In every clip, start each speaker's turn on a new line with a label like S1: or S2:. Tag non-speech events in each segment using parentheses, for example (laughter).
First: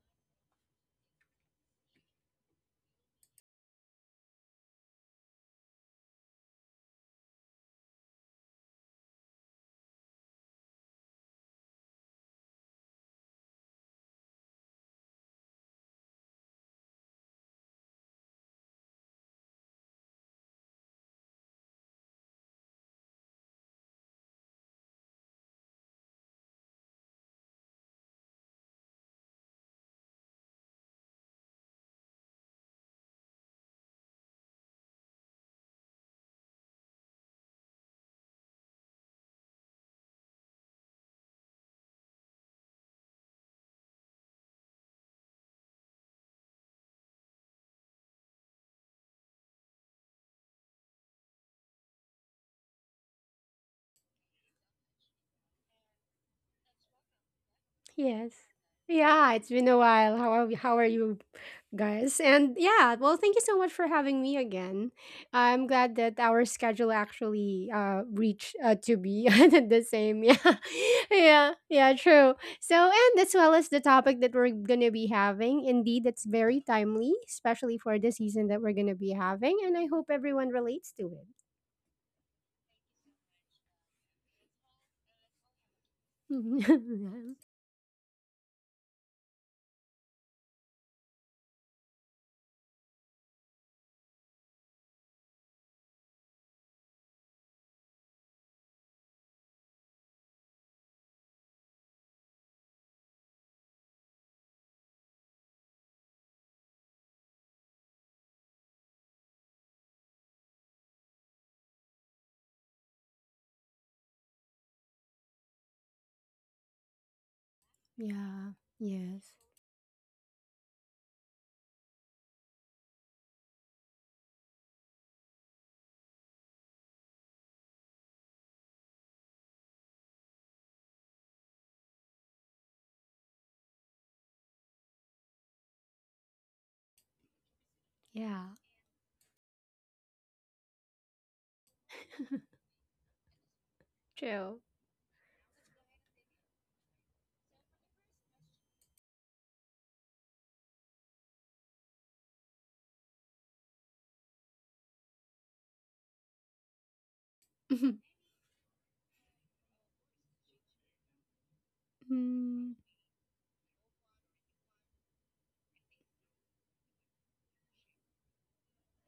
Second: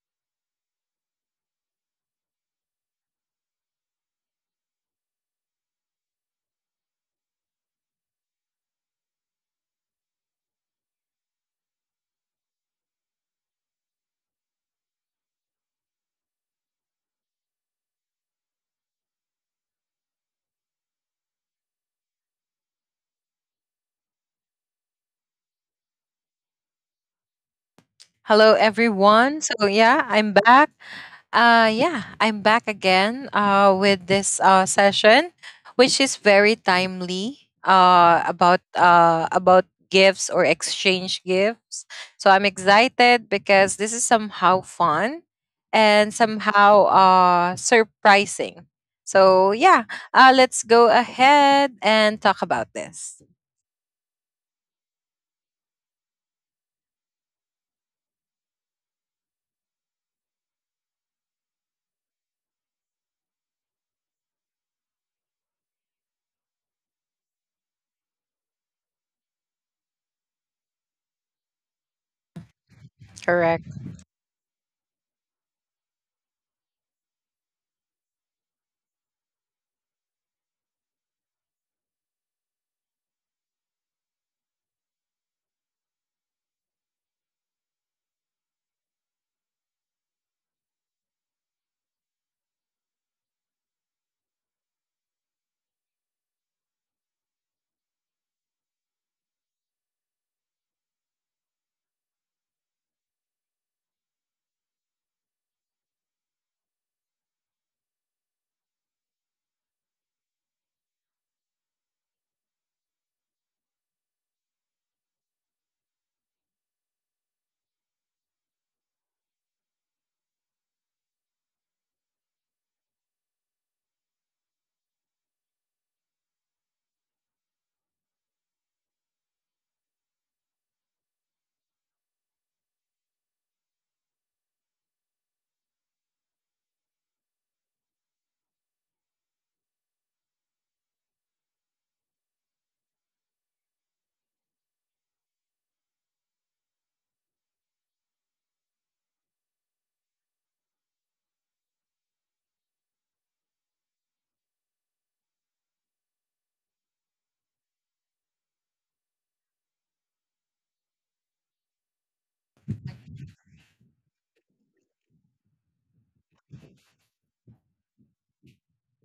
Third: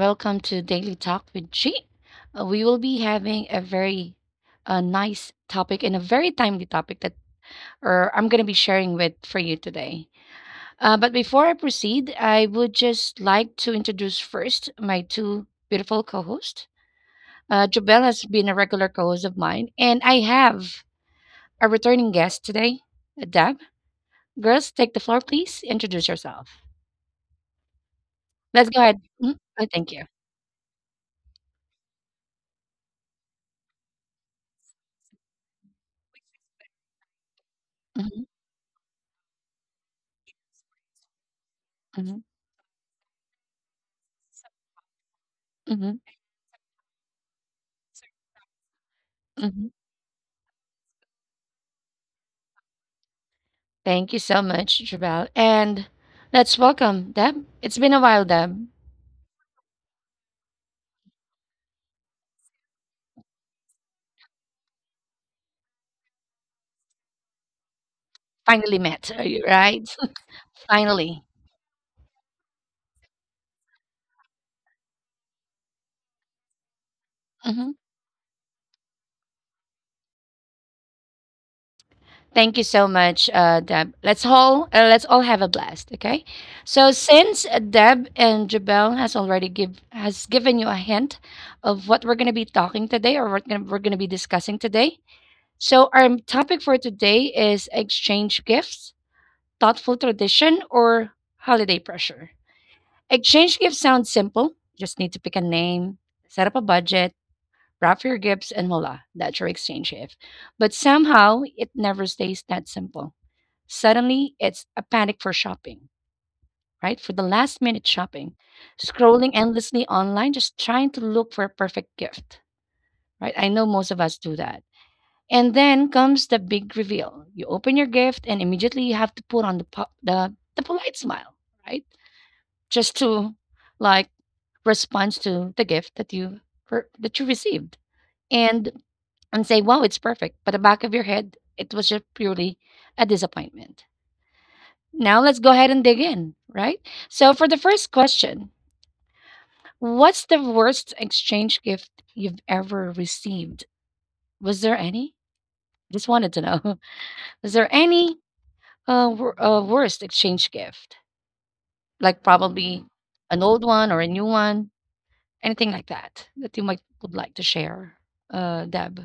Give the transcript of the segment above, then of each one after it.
S1: Welcome to Daily Talk with G. We will be having a very nice topic and a very timely topic that or I'm going to be sharing with for you today. But before I proceed, I would just like to introduce first my two beautiful co-hosts. Jobel has been a regular co-host of mine, and I have a returning guest today, Deb. Girls, take the floor, please. Introduce yourself.
S2: Hello,
S1: Let's go ahead. Mhm.
S2: everyone. So
S1: Oh, thank
S2: yeah,
S1: you.
S2: I'm back. Yeah, I'm back again. With this session, which is very timely.
S1: Hmm.
S2: About gifts or exchange gifts.
S1: Hmm.
S2: So I'm excited because this is somehow fun
S1: Hmm.
S2: and somehow surprising. So
S1: Hmm.
S2: yeah, let's go ahead and talk about this.
S1: Thank you so much, Jabal. And let's welcome Deb. It's been a while,
S3: Yes.
S1: Deb.
S3: Yeah, it's been a while. How are you guys? Thank you so much for having me again. I'm glad that our schedule actually reached
S1: Finally
S3: to
S1: met,
S3: be
S1: are
S3: (laughs)
S1: you
S3: the
S1: right?
S3: same. Yeah. (laughs)
S1: (laughs) Finally.
S3: Yeah, yeah, true. So, and as well as
S2: Correct.
S3: the topic that we're going to be having, indeed it's very timely,
S1: Mhm.
S3: especially for the season that we're going to be having, and I hope everyone relates to it.
S1: Thank you so much, Deb. Let's all have a blast, okay? So
S3: (laughs)
S1: since Deb and Jabel has given you a hint of what we're gonna be talking today or what we're gonna be discussing today, so our topic for today is exchange gifts, thoughtful tradition, or holiday pressure. Exchange gifts sounds simple. Just need to pick a name, set up a budget, wrap your gifts, and voila, that's your exchange gift. But somehow, it never stays that simple. Suddenly, it's a panic for shopping, right? For the last minute shopping,
S3: yeah. Yeah. Yes.
S1: scrolling endlessly online, just trying to look for a perfect gift, right? I know most of us do that. And then comes the big reveal. You open your gift, and immediately you have to put on the polite smile, right? Just to like respond to the gift that you received,
S3: Yeah.
S1: and and say wow, it's perfect, but the back of your head, it was just purely a disappointment.
S3: (laughs) True.
S1: Now let's go ahead and dig in, right? So for the first question, what's the worst exchange gift you've ever received? Was there any? Just wanted to know. (laughs) Was there
S3: (laughs)
S1: any worst exchange gift, like
S3: Mm.
S1: probably an old one or a new one? Anything like that, that you might would like to share, Deb?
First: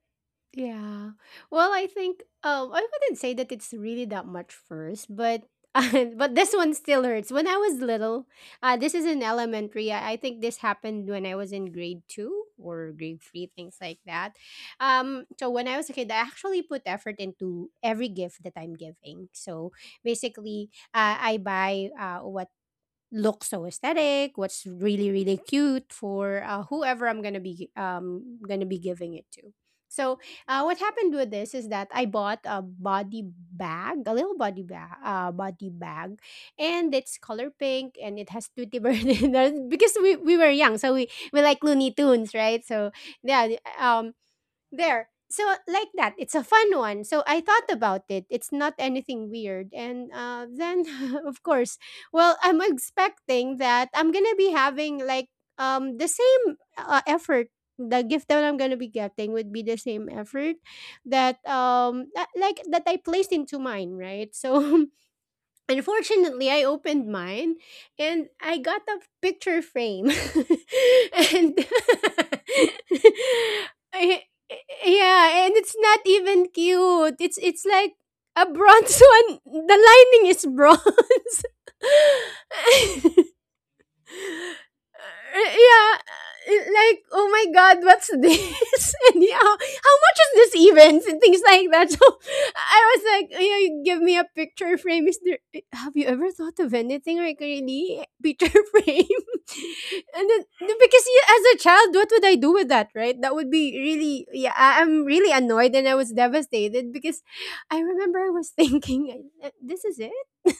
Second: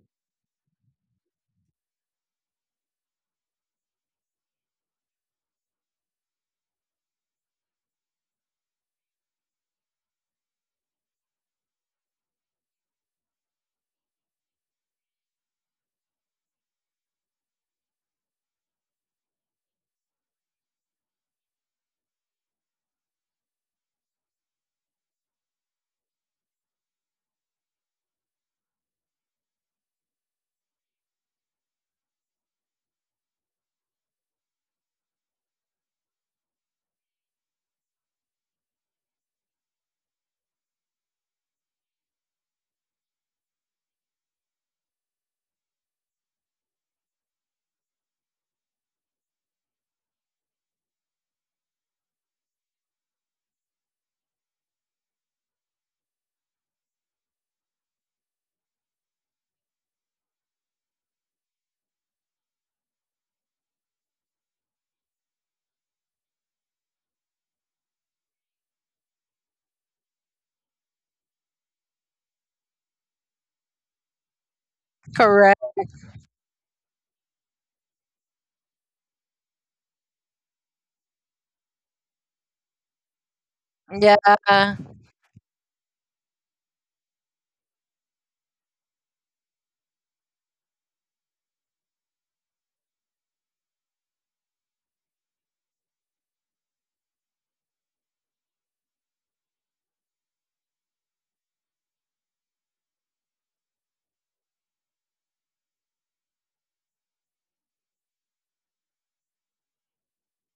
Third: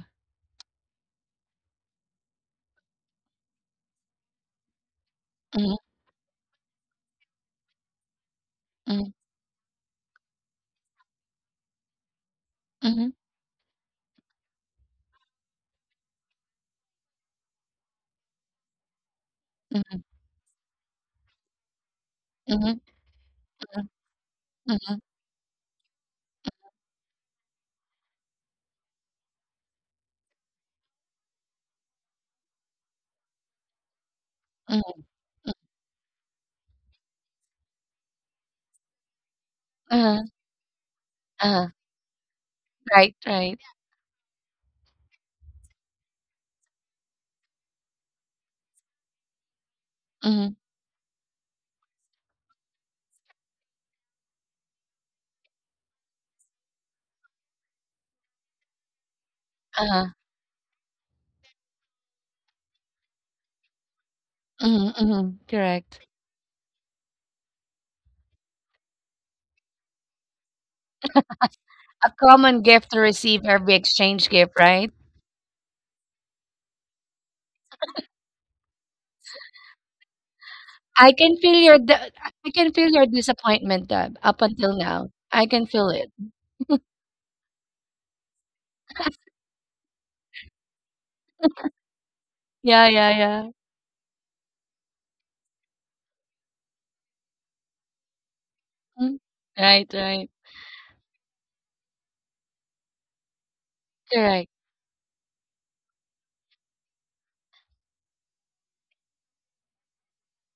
S3: Yeah. Well, I wouldn't say that it's really that much first, but
S1: Mhm.
S3: (laughs) but this one still hurts. When I was little, this is
S1: Mhm.
S3: in elementary. I think this happened when I was in grade 2 or
S1: Mhm.
S3: grade 3, things like that. So when I was a kid, I actually put effort into every gift that I'm giving. So
S1: Mhm.
S3: basically, I buy what
S1: Mhm.
S3: look so
S1: Mhm.
S3: aesthetic, what's
S1: Mhm.
S3: really cute for whoever I'm gonna be giving it to. So what happened with this is that I bought a body bag, a little body
S1: Mhm.
S3: bag,
S1: Mm.
S3: and it's color pink and it has Tutti Bird (laughs) in there because we,
S1: Uh-huh.
S3: we were young, so we like
S1: Uh-huh.
S3: Looney Tunes, right? So
S1: Right,
S3: yeah,
S1: right.
S3: um, there. So like that, it's a fun one. So I thought about it. It's not anything weird. And
S1: Mhm.
S3: then, (laughs) of course, well, I'm expecting that I'm gonna be having like the same effort. The gift that I'm gonna be getting would be the same
S1: Uh-huh.
S3: effort that that I placed into mine, right? So
S1: Mhm.
S3: (laughs)
S1: Mhm. Correct.
S3: unfortunately, I opened mine and I got a picture frame. (laughs) and
S1: A
S3: (laughs)
S1: common gift to receive every
S3: I-
S1: exchange gift, right?
S3: yeah, and
S2: Correct.
S3: it's not even cute. It's like a bronze (laughs) one. The lining is
S1: I
S3: bronze.
S1: can feel your d I can feel your
S3: (laughs)
S1: disappointment,
S2: Yeah.
S1: Deb, up until now. I can feel
S3: Yeah,
S1: it.
S3: like, oh my god, what's this? (laughs) And yeah, how much is this even? And things like that. (laughs) So
S1: Yeah,
S3: I was
S1: yeah,
S3: like, "Oh,
S1: yeah.
S3: yeah, you give me a picture frame. Is there? Have you ever thought of anything like, really, (laughs) picture frame?
S1: Mm. Right,
S3: (laughs) And
S1: right.
S3: then no, because yeah, as a child, what would I do with that? Right? That would be really,
S1: Correct.
S3: yeah. I'm really annoyed and I was devastated because I remember I was (laughs) thinking, this is it. (laughs)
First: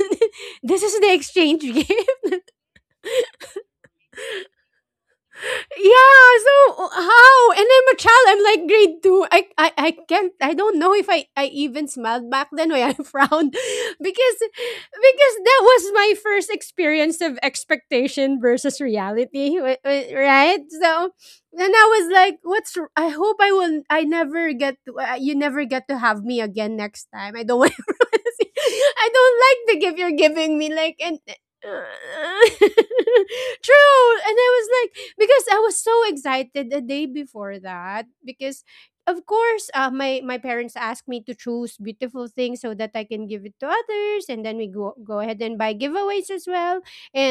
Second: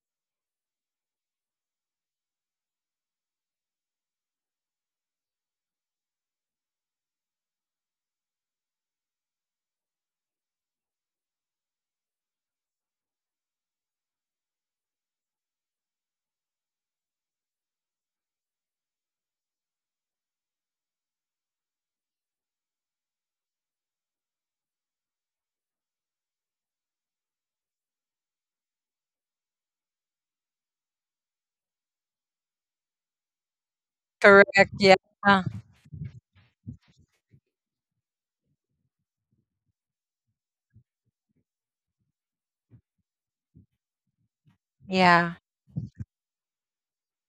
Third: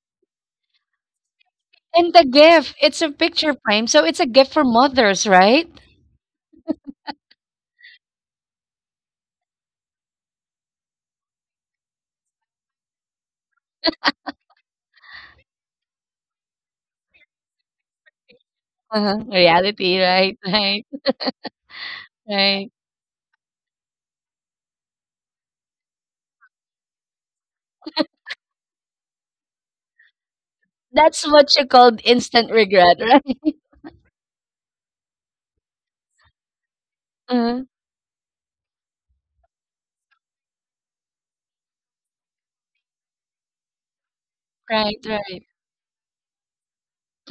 S3: This is the exchange (laughs) game."
S1: And the gift, it's a picture frame, so it's a gift for mothers, right?
S3: Yeah, so how? And I'm a child. I'm like grade two. I can't. I don't know if I even smiled back then or I (laughs) frowned, because that was my first experience of expectation versus
S1: (laughs) Uh-huh.
S3: reality,
S1: Reality, right, (laughs)
S3: right?
S1: right,
S3: So, and I was like,
S1: right.
S3: "What's? I hope I will. I never get. To, you never get to have me again next time. I don't want. (laughs) to see- I don't like the gift you're giving me. Like and."
S1: That's what
S3: (laughs)
S1: you
S3: True,
S1: called instant regret,
S3: and
S1: right?
S3: I was
S2: Correct. Yeah.
S3: like, (laughs) because I was so excited the day
S1: (laughs)
S3: before,
S1: Uh-huh.
S3: that because of course my parents asked me to choose beautiful things so that I can give it to others, and then we
S1: Right,
S3: go
S2: Yeah.
S3: ahead
S1: right.
S3: and buy giveaways as well.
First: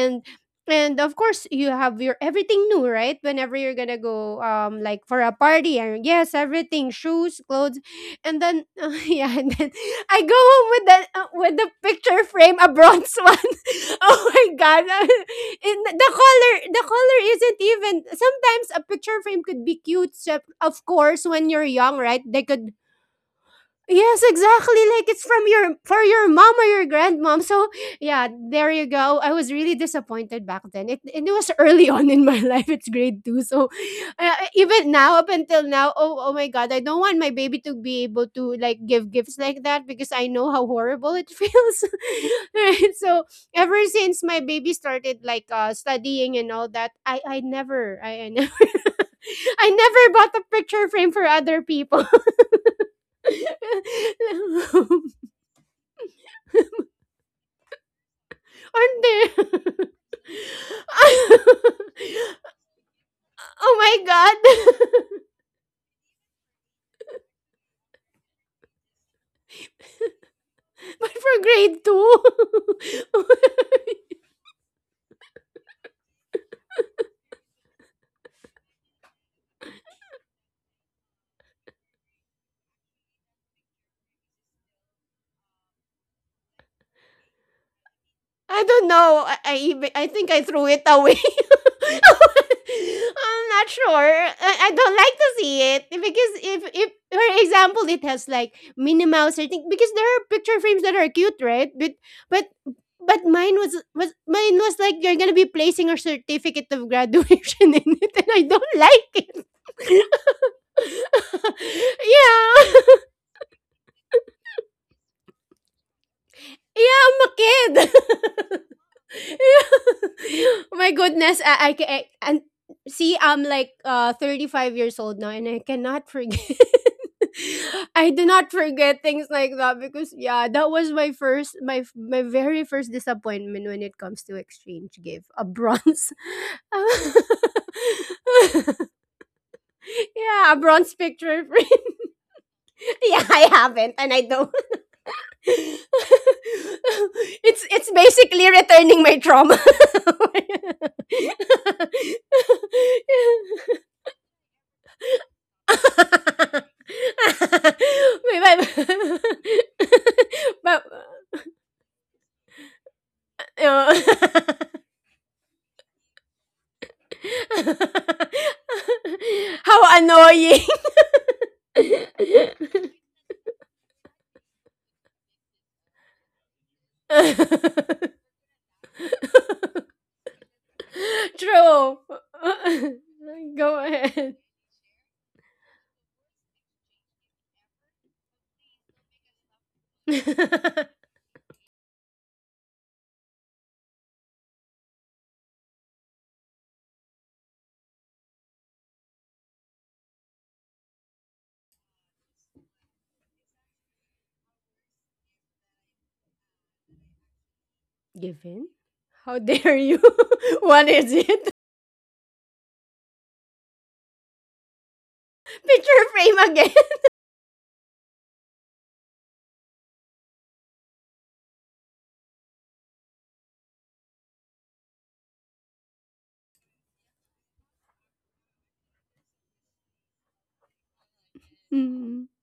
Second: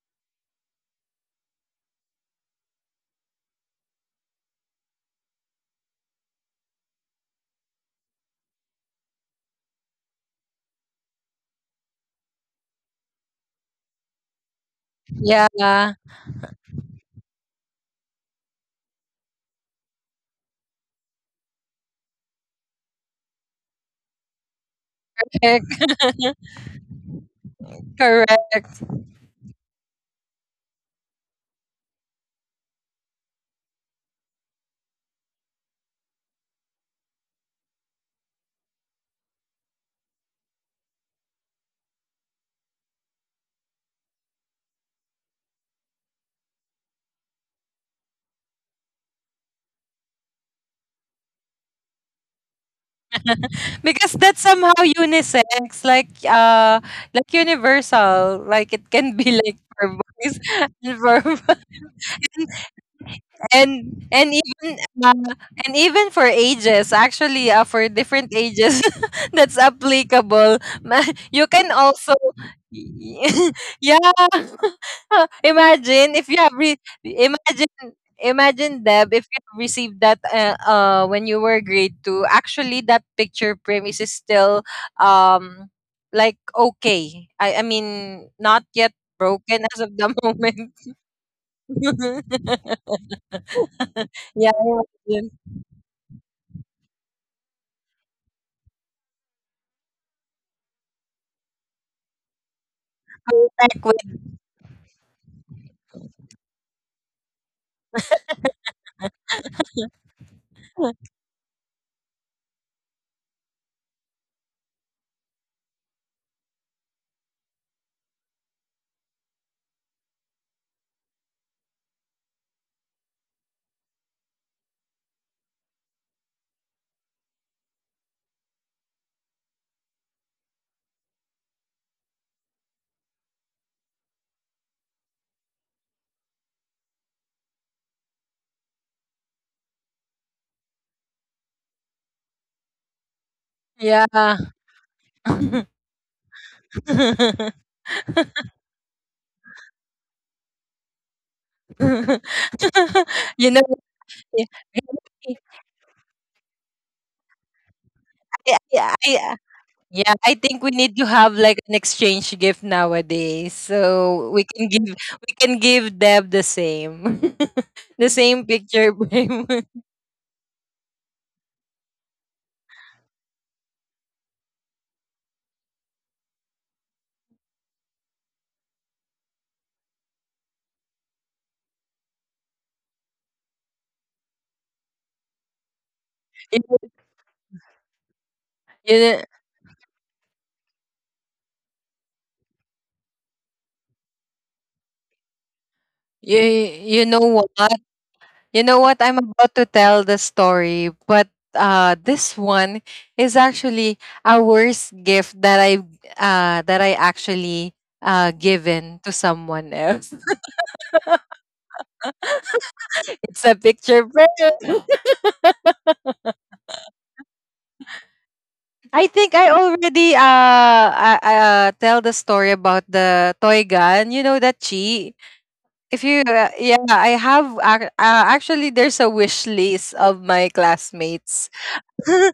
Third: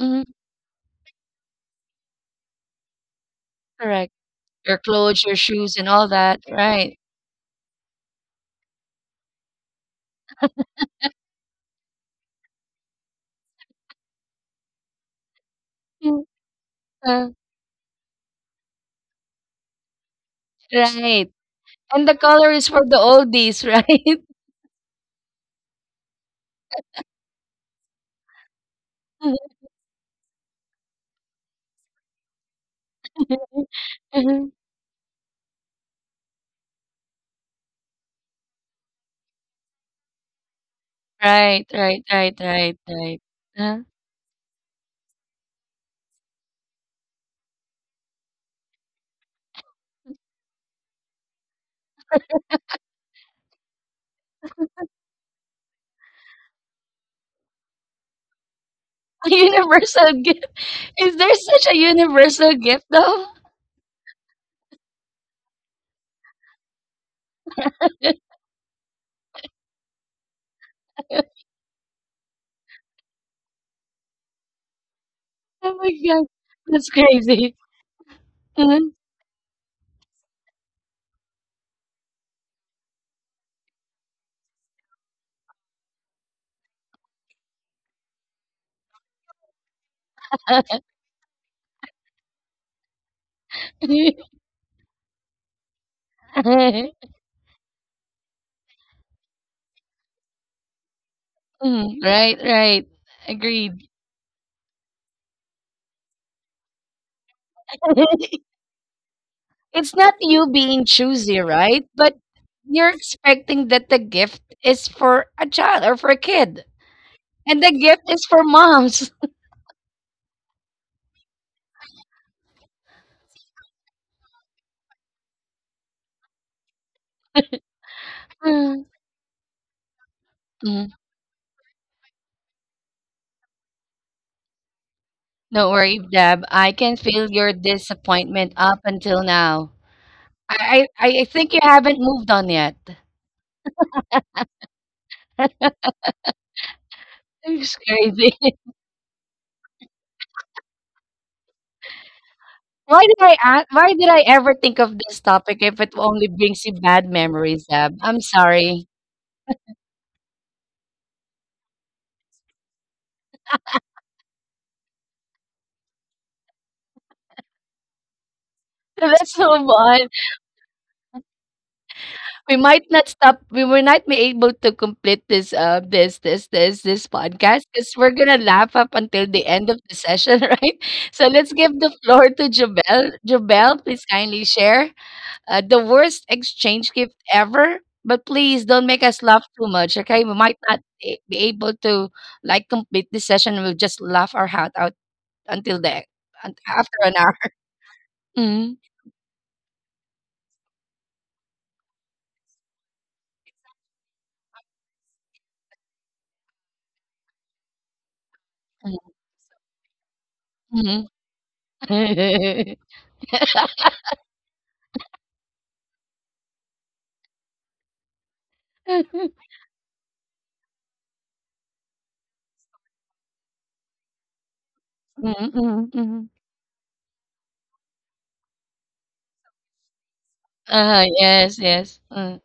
S1: Mhm.
S3: and of course you have your everything new, right, whenever you're gonna
S1: Correct.
S3: go
S1: Your
S3: like for
S1: clothes,
S3: a
S1: your shoes,
S3: party,
S1: and all
S3: and yes,
S1: that,
S3: everything,
S1: right.
S3: shoes, clothes. And then (laughs) yeah, and then I go home with the picture frame, a bronze one. (laughs) Oh my god! (laughs) In,
S2: Yeah,
S1: Mm.
S3: the color
S1: Uh,
S3: isn't even. Sometimes a picture frame could be cute. So of course,
S1: right.
S3: when you're young,
S1: And the
S3: right? They
S1: color is
S3: could.
S1: for the oldies, right?
S3: Yes, exactly. Like it's from
S2: correct,
S3: your for
S2: (laughs)
S3: your mom or your grandmom. So yeah, there
S2: correct.
S3: you go.
S1: (laughs)
S3: I
S1: Mhm,
S3: was really disappointed back then. It and it was early (laughs) on in my (laughs) life. It's grade two, so
S1: mhm.
S3: even now, up until now, oh, oh my god, I don't want my baby to be able to like give gifts like that, because I know how horrible it (laughs)
S1: Right,
S3: feels.
S1: right, right,
S3: (laughs)
S1: right,
S3: Right?
S1: right.
S3: So
S1: Huh?
S3: ever since my baby started like studying and all that, I never. (laughs) I never bought a picture frame for other people.
S2: Because that's somehow
S3: (laughs)
S2: unisex, like universal. Like it
S3: Aren't
S2: can
S1: (laughs) A
S2: be like
S3: they?
S2: for
S3: (laughs)
S1: universal
S2: boys
S1: gift.
S2: (laughs) and
S1: Is
S2: for
S1: there such
S2: men.
S1: a universal gift, though?
S2: And
S3: Oh
S2: and even
S3: my god.
S2: uh, and even for ages, actually, for different ages (laughs) that's applicable.
S3: (laughs) But
S2: Ma-
S3: for
S2: you
S1: (laughs)
S2: can
S3: grade
S2: also
S3: 2.
S2: (laughs) yeah, (laughs)
S1: Oh my God, that's crazy.
S2: imagine,
S1: Mhm.
S2: Deb, if you have received that when you were grade 2. Actually, that picture frame is still um like okay, I mean,
S3: (laughs) I
S2: not
S3: don't
S2: yet
S3: know. I
S2: broken
S3: even
S2: as
S3: I
S2: of the
S3: think I threw it
S2: moment.
S1: (laughs)
S3: away. (laughs)
S2: (laughs)
S3: I'm not sure. I don't like
S2: Yeah.
S3: to see it, because if
S1: (laughs)
S3: for example it has like Minnie Mouse or thing, because there are picture frames that are cute, right?
S1: Mm. Right,
S3: But
S1: right. Agreed.
S2: back with
S3: mine was like, you're gonna be placing a certificate of graduation (laughs) in it, and I
S1: (laughs)
S3: don't like it. (laughs) (laughs)
S1: It's
S3: Yeah.
S1: not you being choosy, right? But you're expecting that the gift is for a child or for a kid,
S3: Yeah, I'm a
S1: and the gift is for
S3: kid.
S1: moms. (laughs)
S3: (laughs) Yeah. (laughs) My goodness, I, ca- I and see I'm like 35 years old now and I cannot forget. (laughs) I do not
S1: Mm.
S3: forget things like that because yeah, that was
S1: Mm.
S3: my first my my very first disappointment when it comes to exchange gift, a
S1: Don't worry,
S3: bronze.
S1: Deb. I can feel your
S3: (laughs)
S1: disappointment up until now.
S3: Yeah, a
S1: I,
S3: bronze
S1: I, I
S3: picture
S1: think you
S3: frame.
S1: haven't moved on yet.
S3: (laughs) Yeah, I haven't, and I
S2: Yeah.
S3: don't.
S2: (laughs)
S3: (laughs)
S1: (laughs)
S3: It's
S1: It's crazy.
S3: basically
S1: (laughs)
S3: returning my trauma. (laughs)
S1: Why did I
S2: you
S1: ask,
S2: know,
S1: why did I ever
S2: eh,
S1: think of this
S2: I,
S1: topic if it only brings you bad memories, Deb? I'm
S3: May-
S2: I,
S1: sorry.
S2: I,
S3: may-
S2: I- yeah, I
S3: (laughs)
S2: think we
S3: But,
S2: need to have like an exchange gift nowadays, so we
S3: uh,
S2: can give, Deb the same, (laughs) the same
S1: (laughs)
S2: picture
S1: Let's
S3: (laughs)
S2: frame.
S1: move
S2: (laughs)
S3: how
S1: on.
S3: annoying.
S1: We might
S3: (laughs)
S1: not stop, we will not be able to complete this podcast because we're gonna laugh up until the end of the session. (laughs) Right, so let's give the
S3: True.
S1: floor to Jobel.
S3: (laughs) Go
S1: Jobel, please
S3: ahead.
S1: kindly share the worst
S2: you,
S1: exchange gift ever, but please don't make
S2: you,
S1: us laugh too much, okay, we might not
S3: (laughs)
S1: a- be able to like complete this session. We'll just laugh our heart out until the e,
S2: you,
S1: un- after
S2: you
S1: an
S2: know
S1: hour.
S2: what? You know
S1: (laughs)
S2: what? I'm about to tell the story, but this one is actually a worst gift that I, actually
S3: Given?
S2: given to
S3: How
S2: someone
S3: dare you?
S2: else. (laughs)
S3: (laughs) What
S1: Mhm,
S3: is it?
S1: mhm, mhm.
S2: It's a picture frame.
S3: Picture frame again. (laughs)
S2: (laughs) I think I already tell the story about the toy gun. You know that chi.
S1: Mhm, mhm,
S2: If
S1: mhm.
S2: you
S1: (laughs)
S2: Yeah, I have actually, there's a wish list of my
S1: Uh-huh,
S2: classmates.
S1: yes, yes.
S2: (laughs)
S3: Mm,
S1: Mm.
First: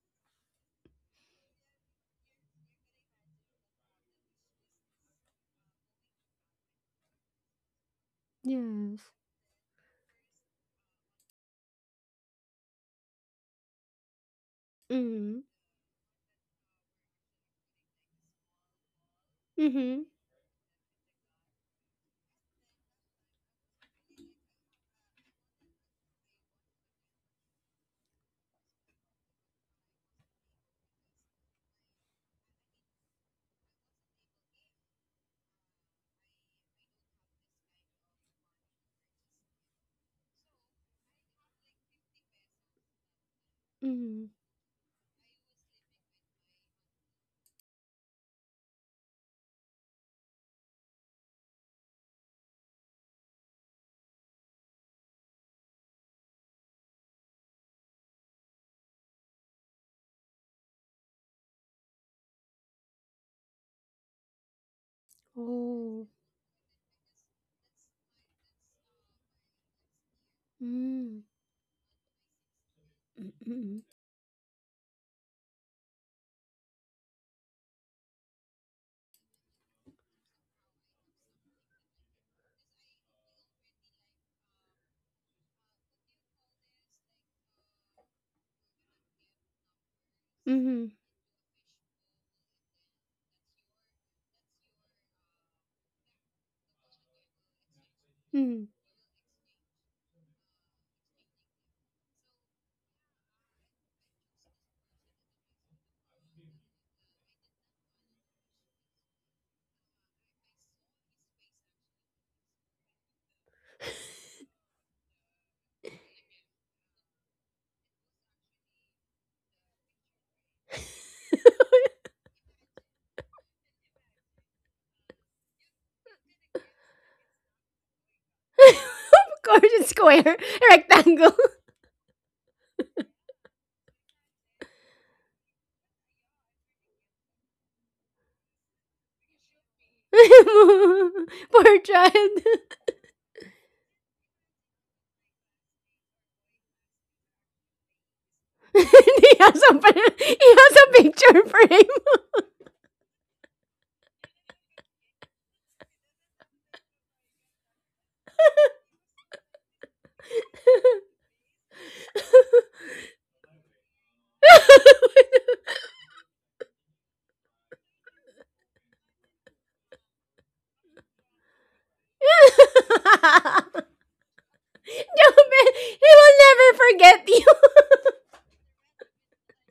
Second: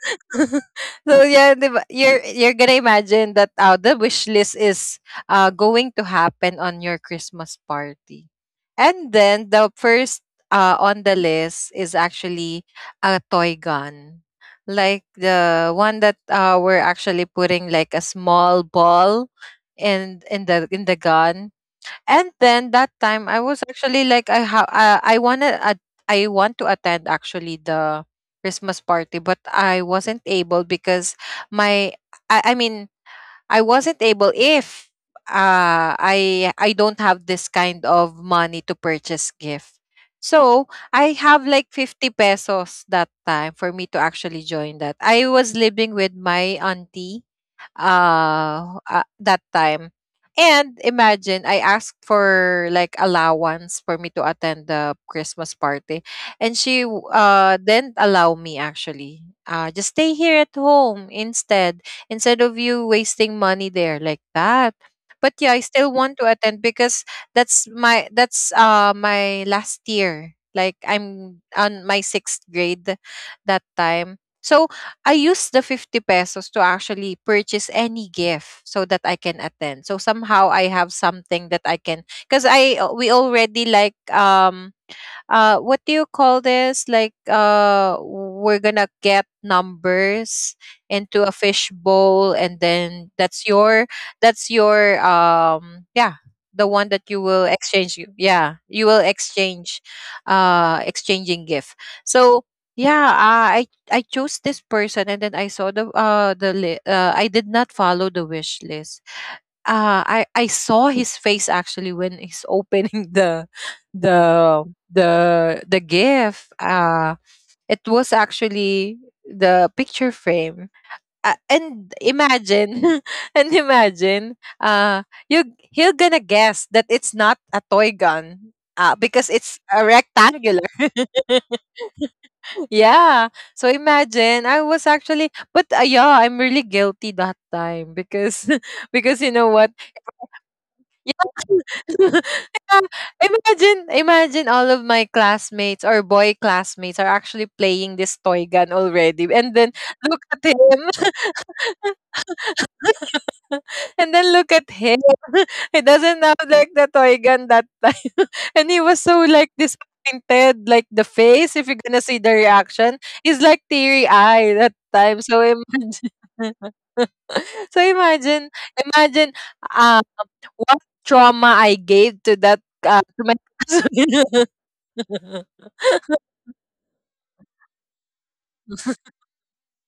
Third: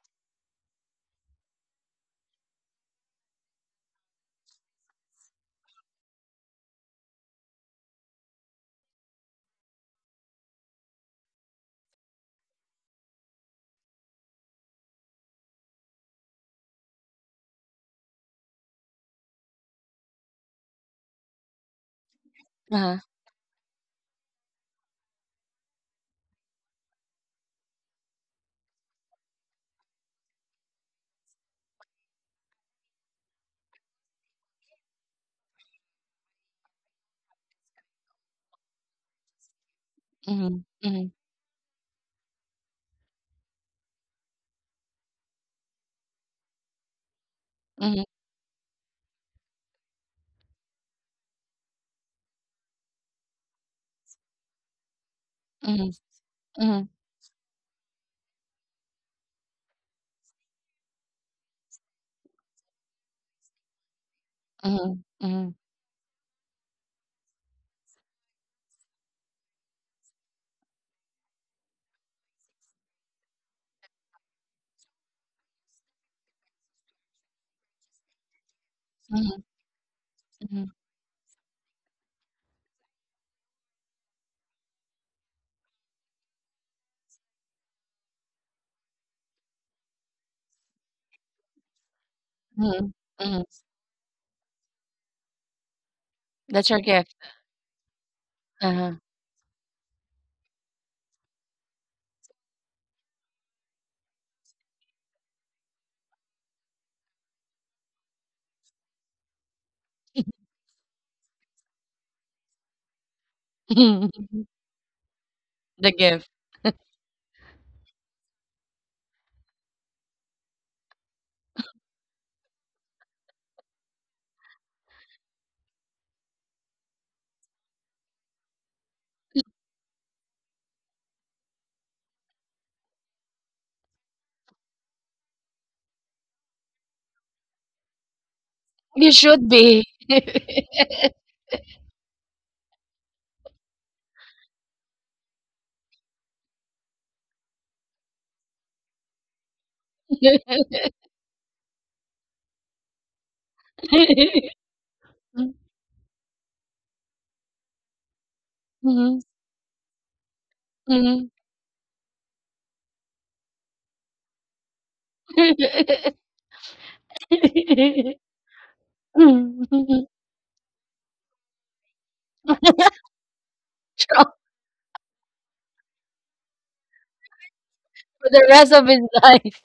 S2: So yeah, di ba? You're gonna imagine that the wish list is going to happen on your Christmas party,
S3: yes.
S2: and then the first on the list is actually a toy gun, like
S3: Mm-hmm.
S2: the one that we're actually putting like a small ball
S3: Mm-hmm.
S2: in the gun. And then that
S1: Uh-huh.
S2: time I was actually like I ha- I wanna at I want to attend actually the Christmas party, but I wasn't able because my I mean I wasn't able if I don't have this kind of money to purchase gift. So
S1: Mhm,
S2: I
S1: mhm,
S2: have like 50 pesos that time for me to
S3: Mm-hmm.
S2: actually join that. I was living with my auntie
S1: mhm,
S2: that time. And imagine I asked for like allowance for me to attend the Christmas
S1: mhm,
S2: party, and she
S1: mhm,
S2: w- uh didn't allow me actually. Uh, just stay here at home instead, instead of you wasting money there like that.
S1: mhm,
S2: But
S1: mhm,
S2: yeah, I still
S3: Oh.
S2: want to attend because that's my, that's my last year. Like
S3: Mm.
S2: I'm on my 6th grade that
S3: Mm-hmm.
S2: time. So I use the 50 pesos to actually purchase any gift so that I can
S1: mhm,
S2: attend. So somehow
S1: mhm,
S2: I have something that I can, because I we already like what do you call this, like we're gonna get numbers
S3: Mm-hmm.
S2: into a fish bowl, and
S1: mhm,
S2: then that's
S1: mhm.
S2: your, that's your yeah, the
S1: That's
S2: one
S1: your
S2: that you
S1: gift.
S2: will exchange. You Yeah,
S3: Mm.
S2: you will
S1: Uh-huh.
S2: exchange, exchanging gift. So yeah, I chose this person, and then I saw the I did not follow the wish list. I I saw his face actually when he's opening (laughs)
S1: (laughs)
S2: the the the
S1: The gift.
S2: gift. It was actually the picture frame. And imagine, (laughs) and imagine, you he'll gonna guess that it's not a toy gun,
S3: (laughs)
S2: because
S3: Of course,
S2: it's a
S3: it's square.
S2: rectangular. (laughs)
S3: Rectangle. (laughs)
S2: Yeah. So imagine I was actually, but yeah, I'm really guilty that time because (laughs)
S1: You
S2: because you
S1: should
S2: know what,
S1: be. (laughs)
S3: Poor child.
S2: yeah. (laughs)
S3: (laughs)
S2: Yeah. Imagine, imagine all of my classmates, or boy classmates, are actually playing this toy gun
S3: he,
S2: already. And
S3: has
S2: then look
S3: a, he
S2: at
S3: has
S2: him.
S3: a picture
S2: (laughs)
S3: frame. (laughs)
S2: (laughs) And then look at him. (laughs)
S1: Mm,
S2: He doesn't have like the toy gun that time. (laughs) And he was so
S1: mhm,
S2: like disappointed. Like the
S1: mhm.
S2: face, if you're gonna see the reaction, he's like teary eyed that time. So imagine (laughs) so imagine um
S1: (laughs)
S2: what trauma I gave to that, to my cousin.
S1: Trump
S3: Jobel, he
S2: (laughs)
S3: will never forget you.
S1: for the rest of his life.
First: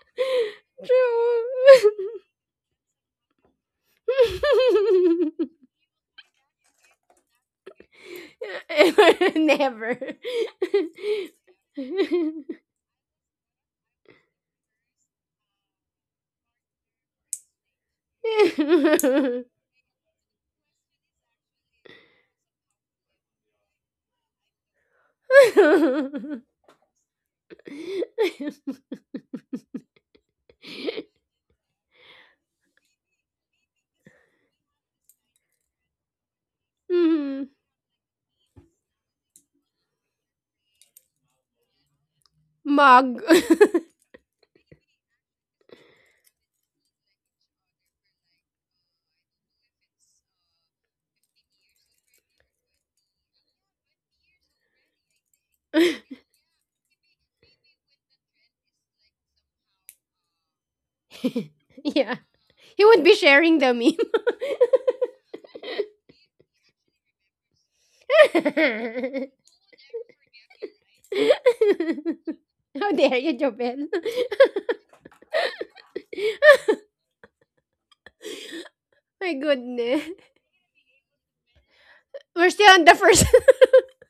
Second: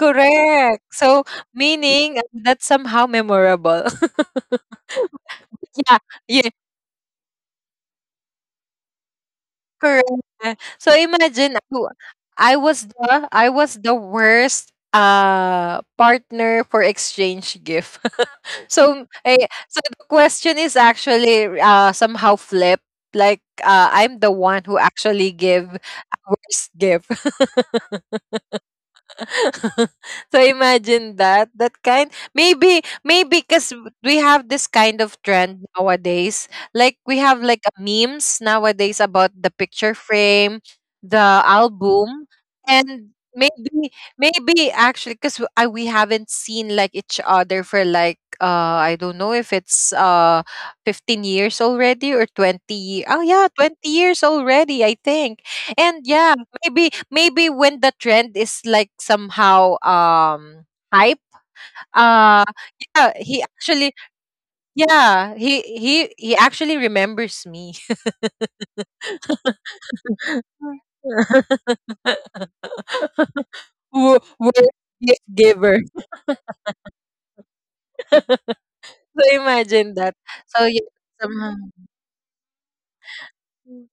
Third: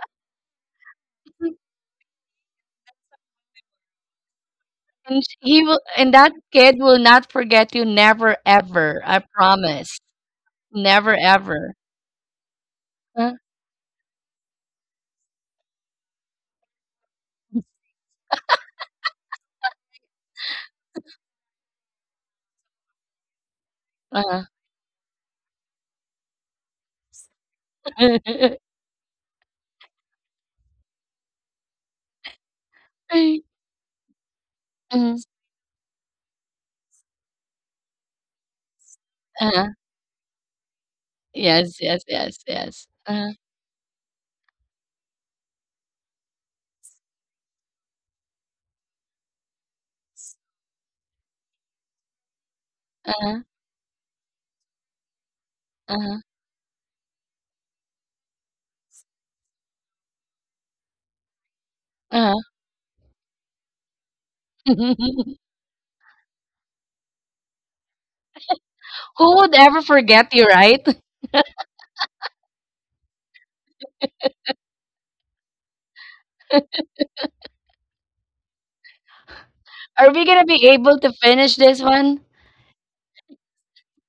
S2: Correct. So meaning that's somehow memorable.
S3: (laughs)
S1: And
S3: True. (laughs)
S1: he will, and that
S2: (laughs) Yeah,
S1: kid will not forget you, never ever. I
S3: (laughs) Never.
S1: promise.
S2: correct. Yeah. So
S1: Never
S2: imagine,
S1: ever.
S2: I was
S1: Uh,
S2: the, I was the worst partner for exchange gift. (laughs) So
S3: (laughs)
S2: I, so the question is actually somehow flipped. Like I'm
S1: uh.
S2: the one who actually give a worst gift. (laughs)
S1: (laughs)
S2: (laughs) So imagine that, that kind, maybe, maybe because we have this kind
S1: Mhm.
S2: of trend nowadays, like we have like a memes nowadays about the
S1: Uh-huh.
S2: picture frame, the
S1: Yes, yes, yes,
S2: album.
S1: yes.
S3: Mug.
S2: And
S1: Uh-huh,
S2: maybe, maybe actually because I, we haven't seen like each other for like I don't know if it's 15 years already, or 20, oh
S1: uh-huh,
S2: yeah, 20 years already I think. And
S1: uh-huh,
S3: (laughs)
S2: yeah, maybe, maybe when the trend is like somehow hype,
S3: Yeah.
S1: uh-huh.
S2: uh
S3: He would
S2: yeah,
S3: be
S2: he
S3: sharing the meme.
S2: actually, yeah,
S1: (laughs)
S2: he he actually remembers me. (laughs)
S1: Who would
S3: (laughs)
S1: ever forget you, right? (laughs)
S3: How dare you, Jobel?
S2: Wo- wo- Gift giver. (laughs)
S3: (laughs)
S2: So
S3: My
S2: imagine
S3: goodness.
S1: Are
S2: that,
S1: we gonna be
S2: so
S1: able
S2: yeah,
S1: to finish
S2: somehow
S1: this one?
S3: We're still on the first,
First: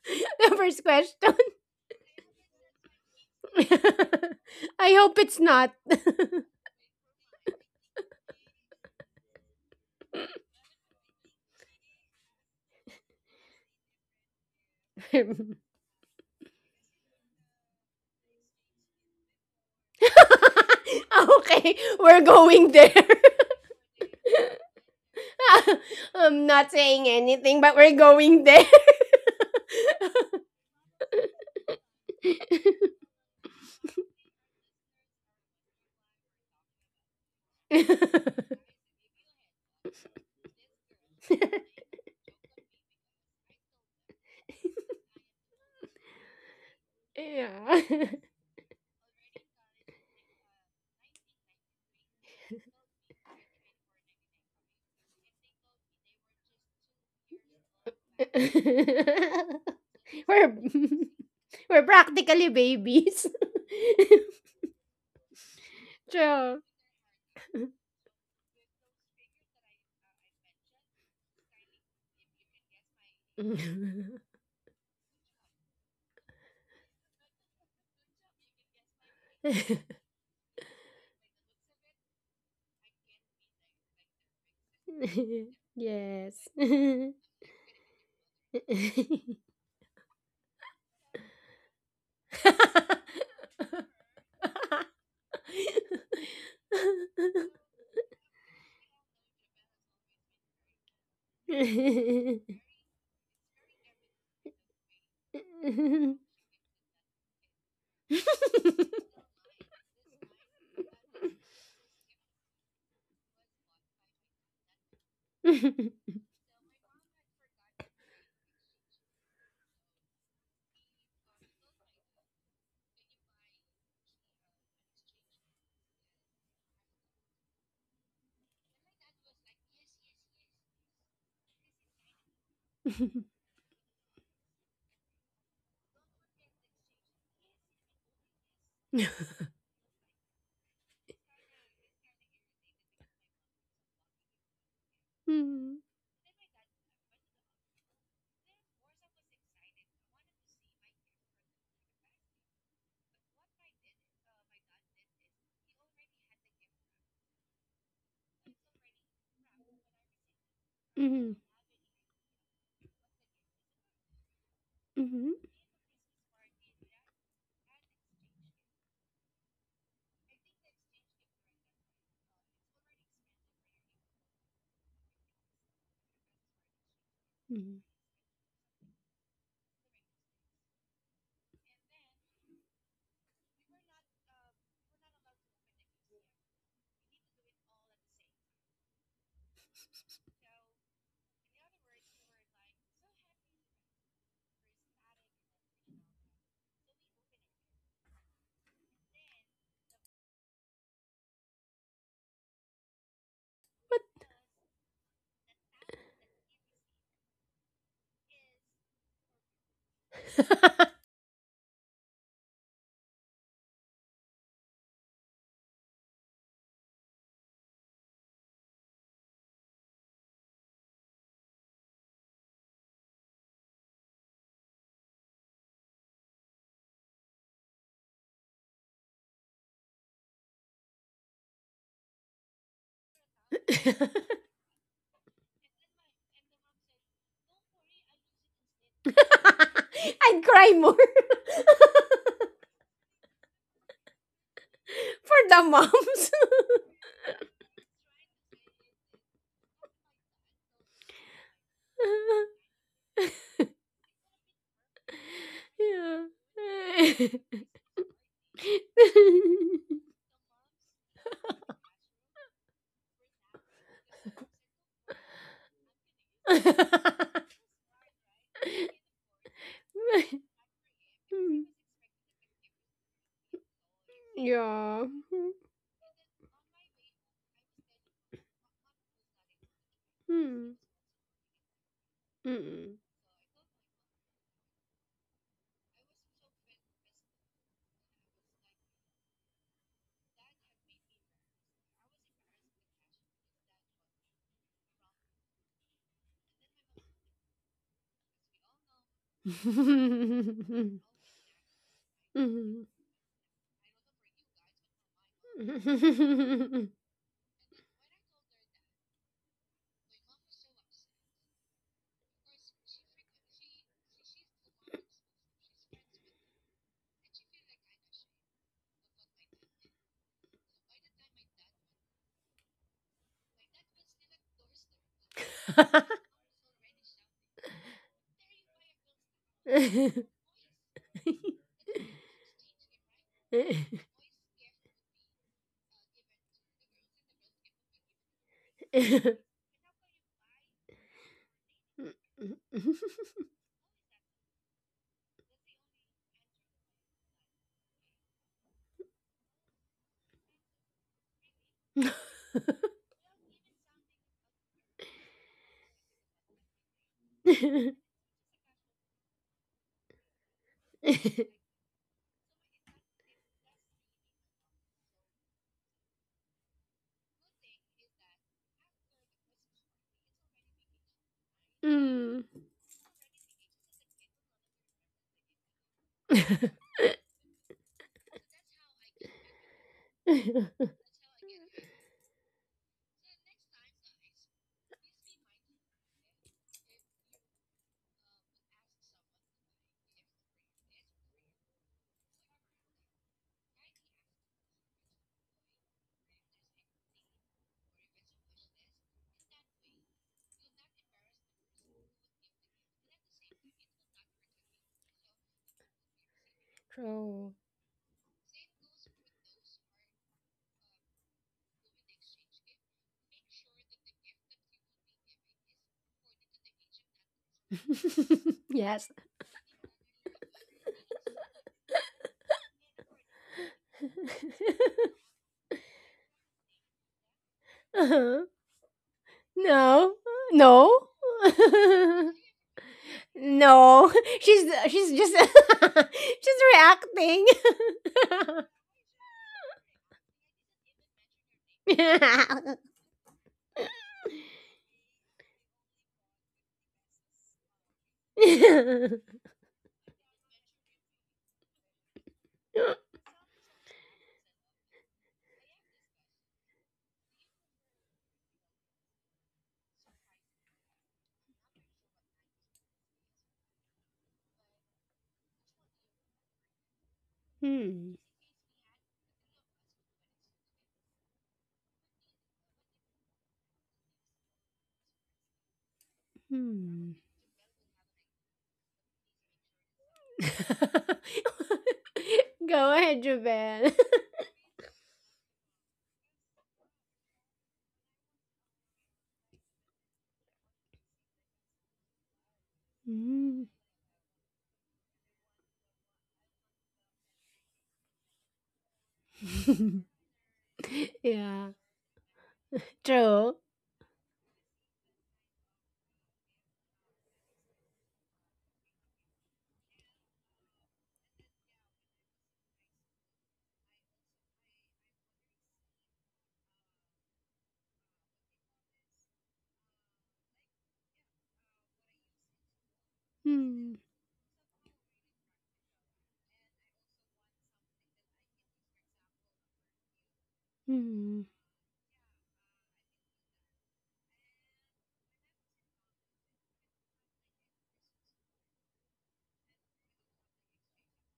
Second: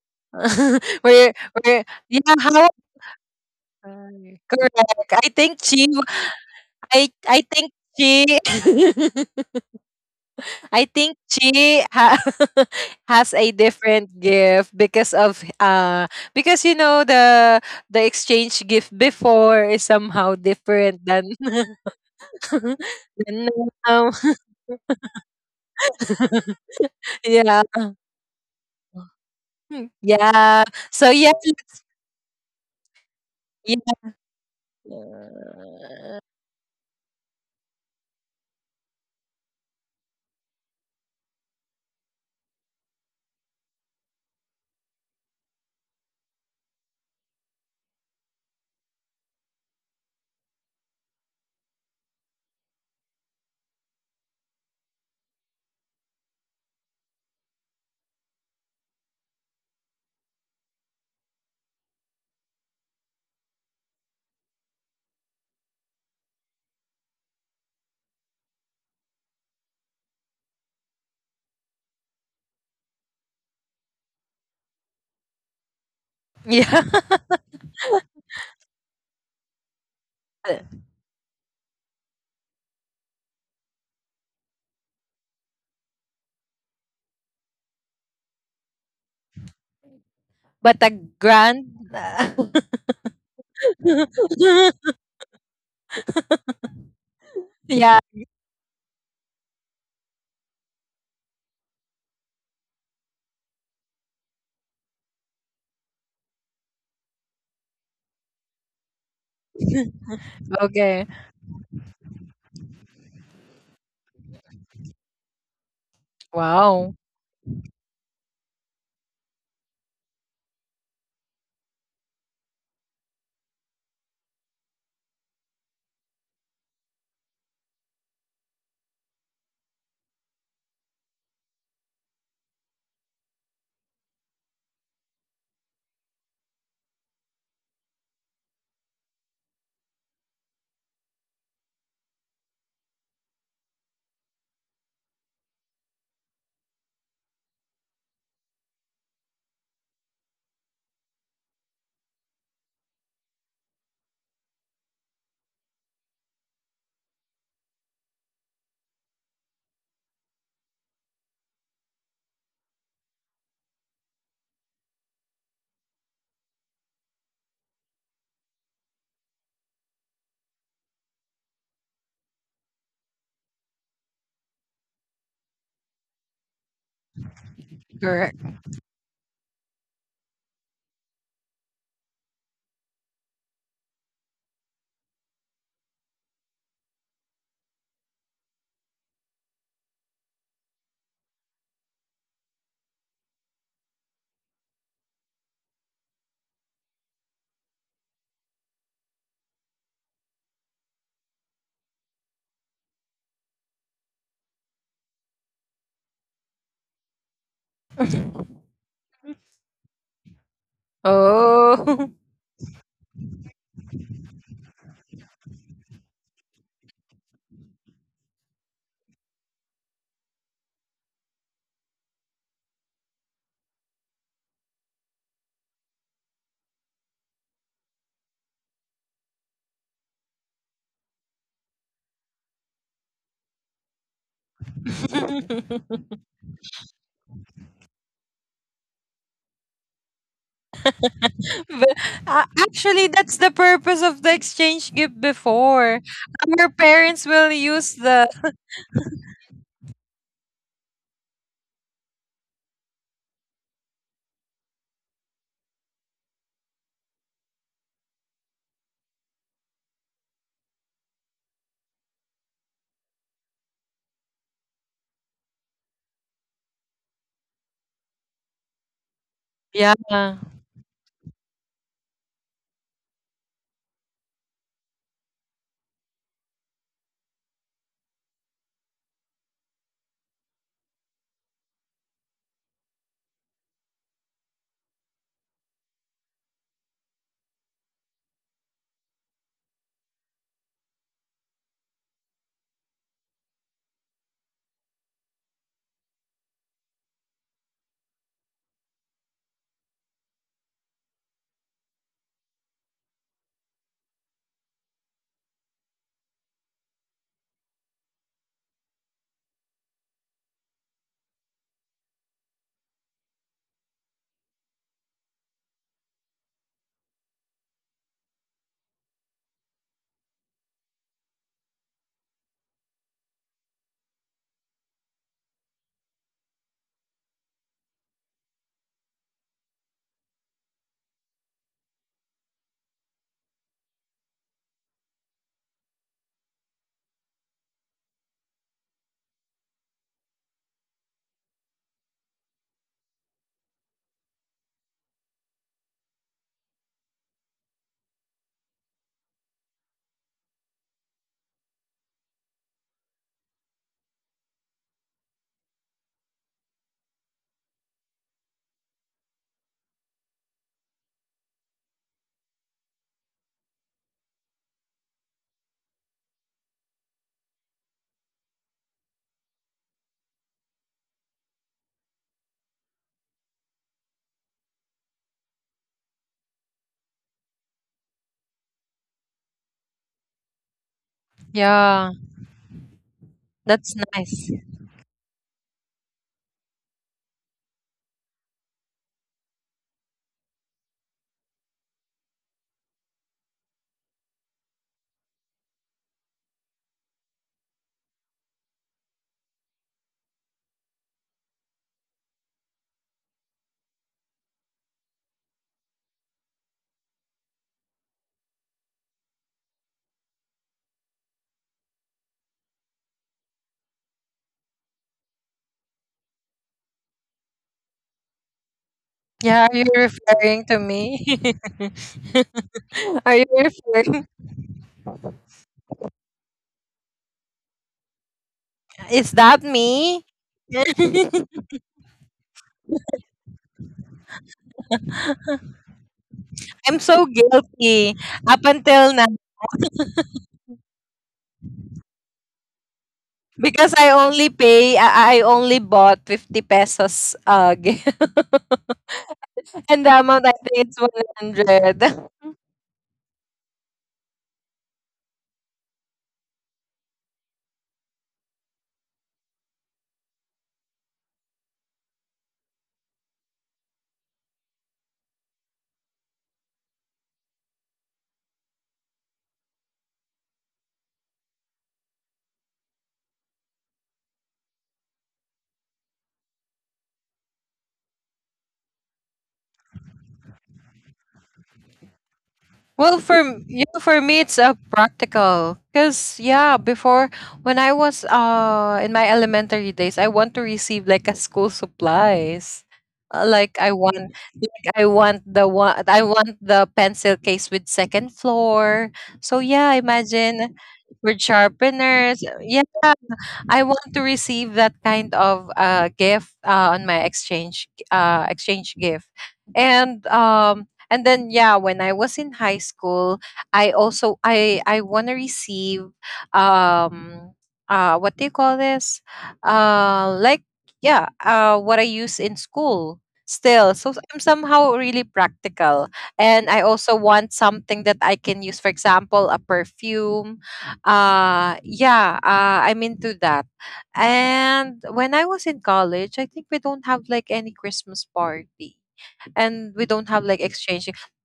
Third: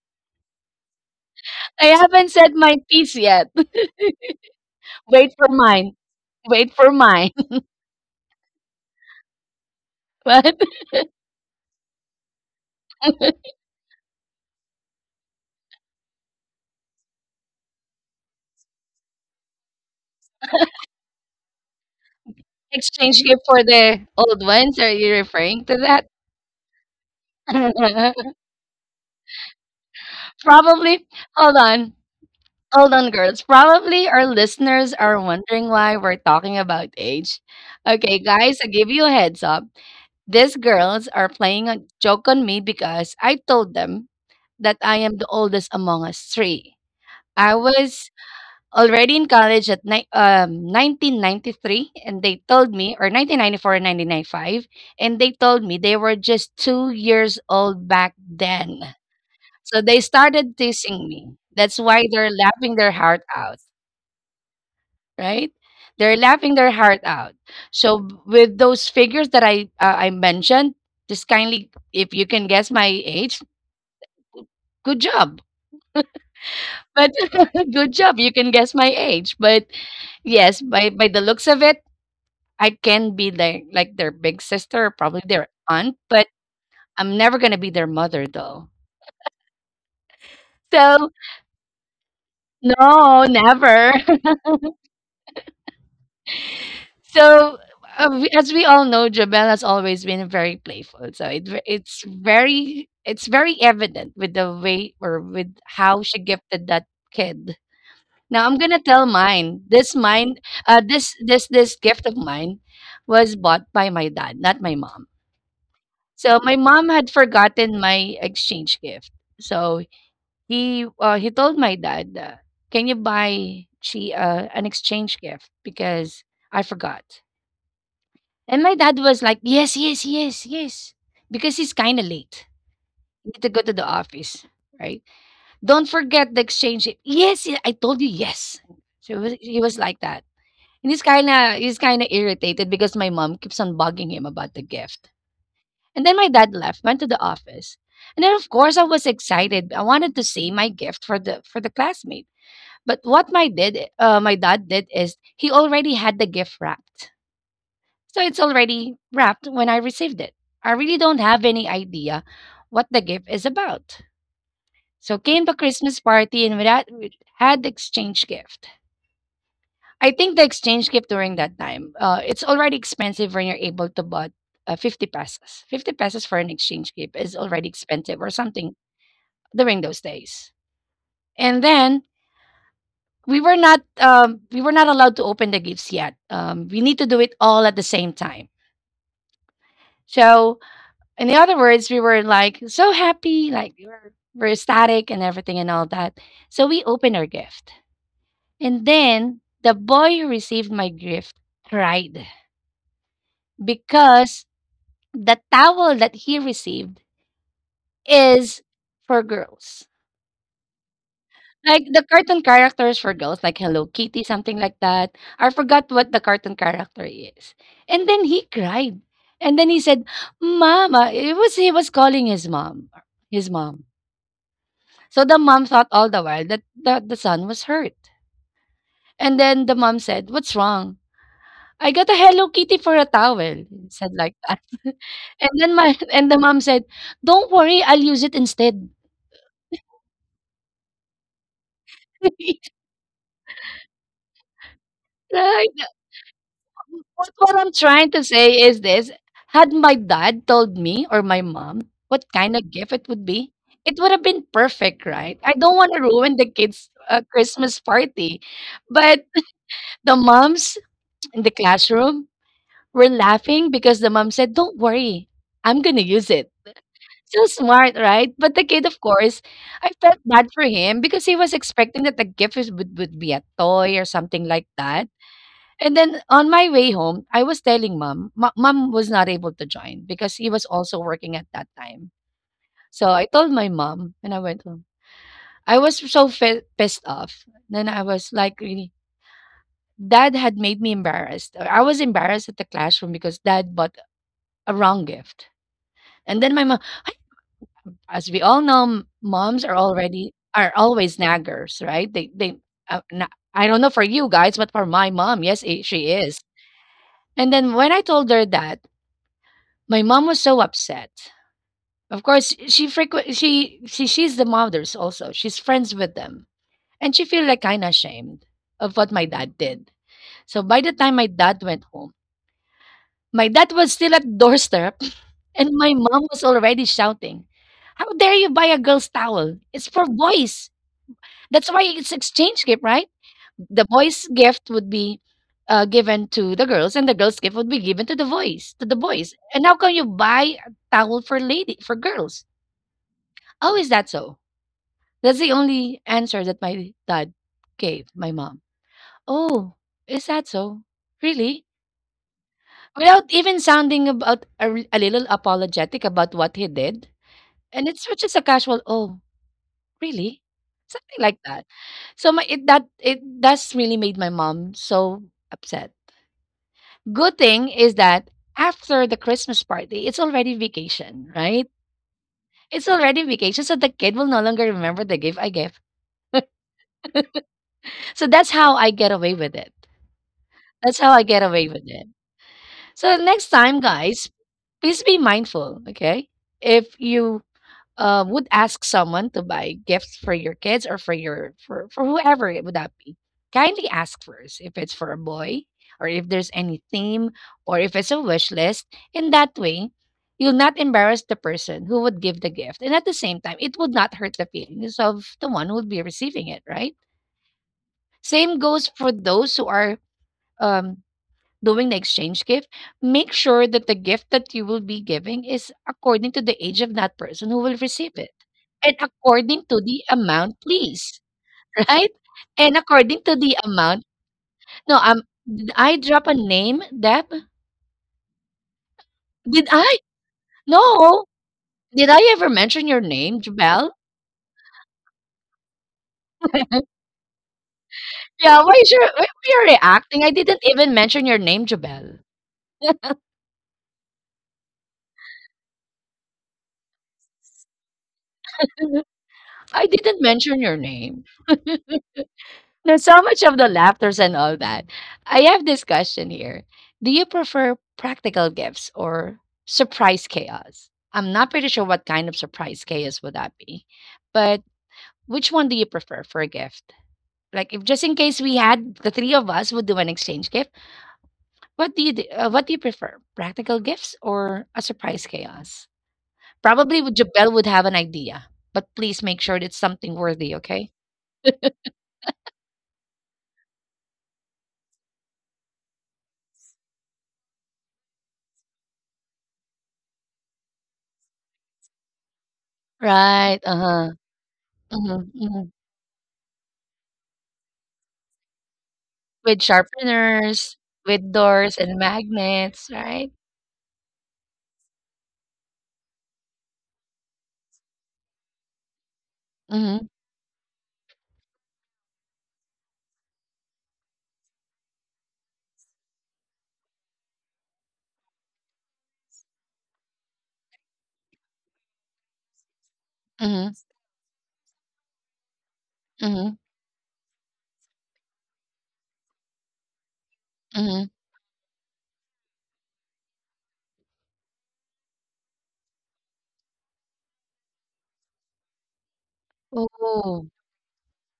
S3: (laughs) the first
S2: (laughs)
S3: question.
S2: we're,
S1: I
S2: we're, yeah,
S1: haven't said
S2: how,
S1: my piece yet. (laughs)
S3: (laughs) I
S2: correct.
S3: hope
S2: i
S1: Wait
S3: it's
S1: for
S2: think
S3: not.
S2: she
S1: mine. Wait for
S2: i
S1: mine.
S2: i
S1: (laughs)
S2: think she (laughs)
S1: What?
S2: I think she (laughs) has a different gift
S3: (laughs)
S2: because
S3: Okay,
S2: of, because you know the exchange gift before is somehow different than (laughs)
S3: we're going there.
S1: Exchange gift
S2: than
S1: for the
S2: now.
S1: old ones? Are you referring to that?
S3: (laughs) I'm not saying
S2: (laughs)
S3: anything,
S2: Yeah.
S3: but we're
S1: (laughs)
S3: going there.
S2: Yeah.
S1: Probably.
S2: So yeah,
S1: Hold on. Hold on, girls.
S2: yeah,
S1: Probably our listeners are wondering why we're talking about age. Okay,
S3: (laughs)
S1: guys, I give you a heads up. These girls are
S3: Yeah.
S1: playing a joke on me because I told them that I am the oldest among us three. I was already in college at 1993, and they told me, or 1994 and 1995, and they told me they were just 2 years old back
S3: (laughs)
S1: then. So they started
S3: We're
S1: teasing me.
S3: (laughs)
S1: That's
S3: we're
S1: why they're
S3: practically
S1: laughing their heart
S3: babies. (laughs)
S1: out, right? They're laughing
S3: True.
S1: their heart out. So with those figures that I mentioned, just kindly, if you can guess my age, good job.
S2: yeah.
S1: But (laughs) good job, you can guess my age. But
S3: (laughs)
S1: yes,
S2: (laughs)
S1: by the looks of it, I can be their like their big sister, or probably their aunt. But
S3: Yes.
S1: I'm never gonna be their mother, though.
S2: But a
S1: So
S2: grand. (laughs)
S1: no, never. (laughs) So,
S2: Yeah,
S1: as we all know, Jabel has always been very playful. So it's very it's very evident with the way or with how she gifted that kid. Now I'm gonna tell mine. This mine, uh, this
S2: okay.
S1: this this gift of mine was bought by my dad, not my mom. So my mom
S2: Wow.
S1: had forgotten my exchange gift. So he told my dad, "Can you buy she an exchange gift because I forgot." And my dad was like, yes, yes, yes, yes. Because he's kind of late. He need to go to the office, right? Don't forget the exchange. Rate." Yes, I told you yes. So he was like that. And he's kind of irritated because my mom keeps on bugging him about the gift. And then my dad left, went to the office. And then of course I was excited. I wanted to see my gift for the classmate. But what my dad did is he already had the gift wrapped. So it's already wrapped when I received it. I really don't
S3: (laughs)
S1: have
S3: (laughs)
S1: any idea what the gift is about. So came
S3: Mm-hmm.
S1: the Christmas party and we had exchange gift. I think the exchange gift during that time, it's already expensive when you're able to buy 50 pesos. 50 pesos for an exchange gift is already
S3: Hmm.
S1: expensive or
S2: Correct.
S1: something during those days. And then we were not allowed to open the gifts yet. We need to do it all at the same time. So in other words, we were like so happy, like we were, ecstatic and everything and all that. So we opened our gift. And then the boy who received my gift cried because the towel that he received is for girls.
S3: (laughs)
S1: Like the
S2: Oh.
S1: cartoon characters for girls, like Hello Kitty, something like that. I forgot what the cartoon character is. And then he cried. And then he said, Mama, it was he was calling his mom. His mom. So the mom thought all the while that the son was hurt. And then the mom said, What's wrong? I got a Hello Kitty for a towel. He
S3: I'd
S1: said like that. (laughs)
S2: (laughs)
S1: And then my (laughs) and the mom said, Don't worry, I'll use it instead.
S3: cry more
S2: But,
S1: (laughs)
S2: actually, that's the purpose of the exchange
S3: (laughs)
S2: gift
S3: for the
S1: Right.
S2: before.
S3: moms.
S2: Our parents
S1: What
S2: will
S1: I'm
S2: use
S1: trying to
S2: the.
S1: say is this, had my dad told me or my mom what kind of gift it would be, it would have been perfect, right?
S3: (laughs)
S1: I don't want to
S3: Yeah.
S1: ruin the kids' Christmas party. But the moms in the classroom, we're laughing because the mom said, "Don't worry, I'm gonna use it." So smart, right? But the kid, of course, I
S2: Yeah,
S1: felt bad for him because he was
S3: (laughs)
S1: expecting that the gift would be a toy or something like
S3: Yeah.
S1: that. And then on my way home, I was telling mom, mom was not able to join because he was
S3: Hmm.
S1: also working at that time.
S3: Mm-mm.
S1: So I told my mom and I went home. I was so pissed off. Then I was like, really, dad had made me embarrassed. I was embarrassed at the classroom because dad bought a wrong gift. And then my mom, as we all know, moms are always naggers, right? They they uh,
S3: (laughs)
S1: na- I don't know for you guys, but for my mom, yes, she is.
S3: Mhm.
S1: And then when I told her that, my mom was so upset. Of course, she she's the mothers also. She's friends with them, and she feel like kind of ashamed of what my dad did. So by the time my dad went home, my dad was still at doorstep, (laughs) and my mom was already shouting, "How dare you buy a girl's towel? It's for boys." That's why it's exchange gift, right? The boys' gift would be given to the girls, and the girls' gift would be given to the boys, to the boys. And how can you buy a towel for lady for girls? Oh, is that so? That's the only answer that my dad gave my mom. Oh, is that so? Really? Without even sounding about a little apologetic about what he did, and it's just a casual. Oh, really? Something like
S3: (laughs) (laughs)
S1: that. So my it that it that's really made my mom so upset. Good thing is that after the Christmas party, it's already vacation, right?
S3: Mm.
S1: It's already vacation, so the kid will no longer remember the gift I gave.
S3: (laughs)
S1: So that's how I get away with it. That's how I get away with it.
S2: yeah,
S1: So next time,
S2: that's
S1: guys,
S2: nice.
S1: please be mindful, okay? If you would ask someone to buy gifts for your kids or for for whoever it would that be, kindly ask first if it's for a boy, or if there's any theme, or if it's a wish list. In that way you'll not embarrass the person who would give the gift, and at the same time it would not hurt the feelings of the one who would be receiving it, right?
S3: True.
S1: Same goes for those who are um, doing the exchange gift. Make sure that the gift that you will be giving is according to the age of that person who will receive it,
S3: (laughs)
S1: and
S3: Yes.
S1: according to
S2: Yeah, are you
S1: the amount,
S2: referring to
S1: please.
S2: me?
S1: (laughs) Right? And according
S2: (laughs)
S1: to
S2: Are
S1: the
S2: you
S1: amount,
S2: referring?
S1: no, did I drop a name, Deb?
S3: Uh-huh.
S2: Is
S1: Did
S2: that
S1: I?
S3: No.
S2: me?
S3: No.
S1: No.
S2: (laughs)
S1: Did I
S3: (laughs)
S1: ever mention your name, Jabel?
S3: No. (laughs) She's just (laughs) she's
S1: (laughs)
S2: I'm so
S3: reacting.
S2: guilty
S1: Yeah,
S2: up
S1: why is your
S2: until
S1: why are
S2: now
S1: you reacting? I didn't even mention your name, Jabel.
S2: because I only bought 50 pesos, (laughs)
S3: (laughs)
S1: (laughs) I
S2: and the
S1: didn't
S2: amount I
S1: mention your
S2: think it's
S1: name.
S2: 100. (laughs)
S1: There's so much of the laughters and all that. I have this question here. Do you prefer practical gifts or surprise chaos? I'm not pretty sure what kind of surprise chaos would that be, but which one do you prefer for a gift? Like, if just in
S3: Hmm.
S1: case we had the three of us would do an exchange gift, what do you do, what do you prefer, practical gifts or a surprise chaos? Probably would
S3: Hmm.
S1: Jabel would have an idea, but please make sure it's something worthy, okay?
S3: (laughs) Go
S2: Well,
S3: ahead,
S2: you
S3: Japan.
S2: know, for
S3: (laughs)
S2: me, it's a practical. 'Cause yeah, before, when I was in my elementary days, I want to receive like a school supplies. Uh,
S1: Right.
S3: Hmm.
S2: like I
S1: Uh
S2: want, like I want
S1: huh.
S2: the one, I want the pencil case with second floor. So
S1: With
S2: yeah, imagine
S1: sharpeners,
S3: (laughs)
S1: with
S2: with
S3: Yeah.
S1: doors and
S2: sharpeners. Yeah,
S1: magnets, right?
S3: True.
S2: I want to receive that kind of gift on my exchange gift.
S1: Mhm,
S2: And and then yeah, when I was in high school, I also, I want to receive um what do you call this, like, yeah, what I use in school
S1: mhm,
S2: still,
S3: Hmm.
S2: so I'm somehow really practical. And
S1: mhm,
S2: I also want something that I can use, for example, a perfume.
S1: mhm.
S3: Hmm.
S2: Yeah, I'm into that. And when I was in college, I think we don't have like any Christmas party, and we don't have like
S1: Oh.
S2: exchanging,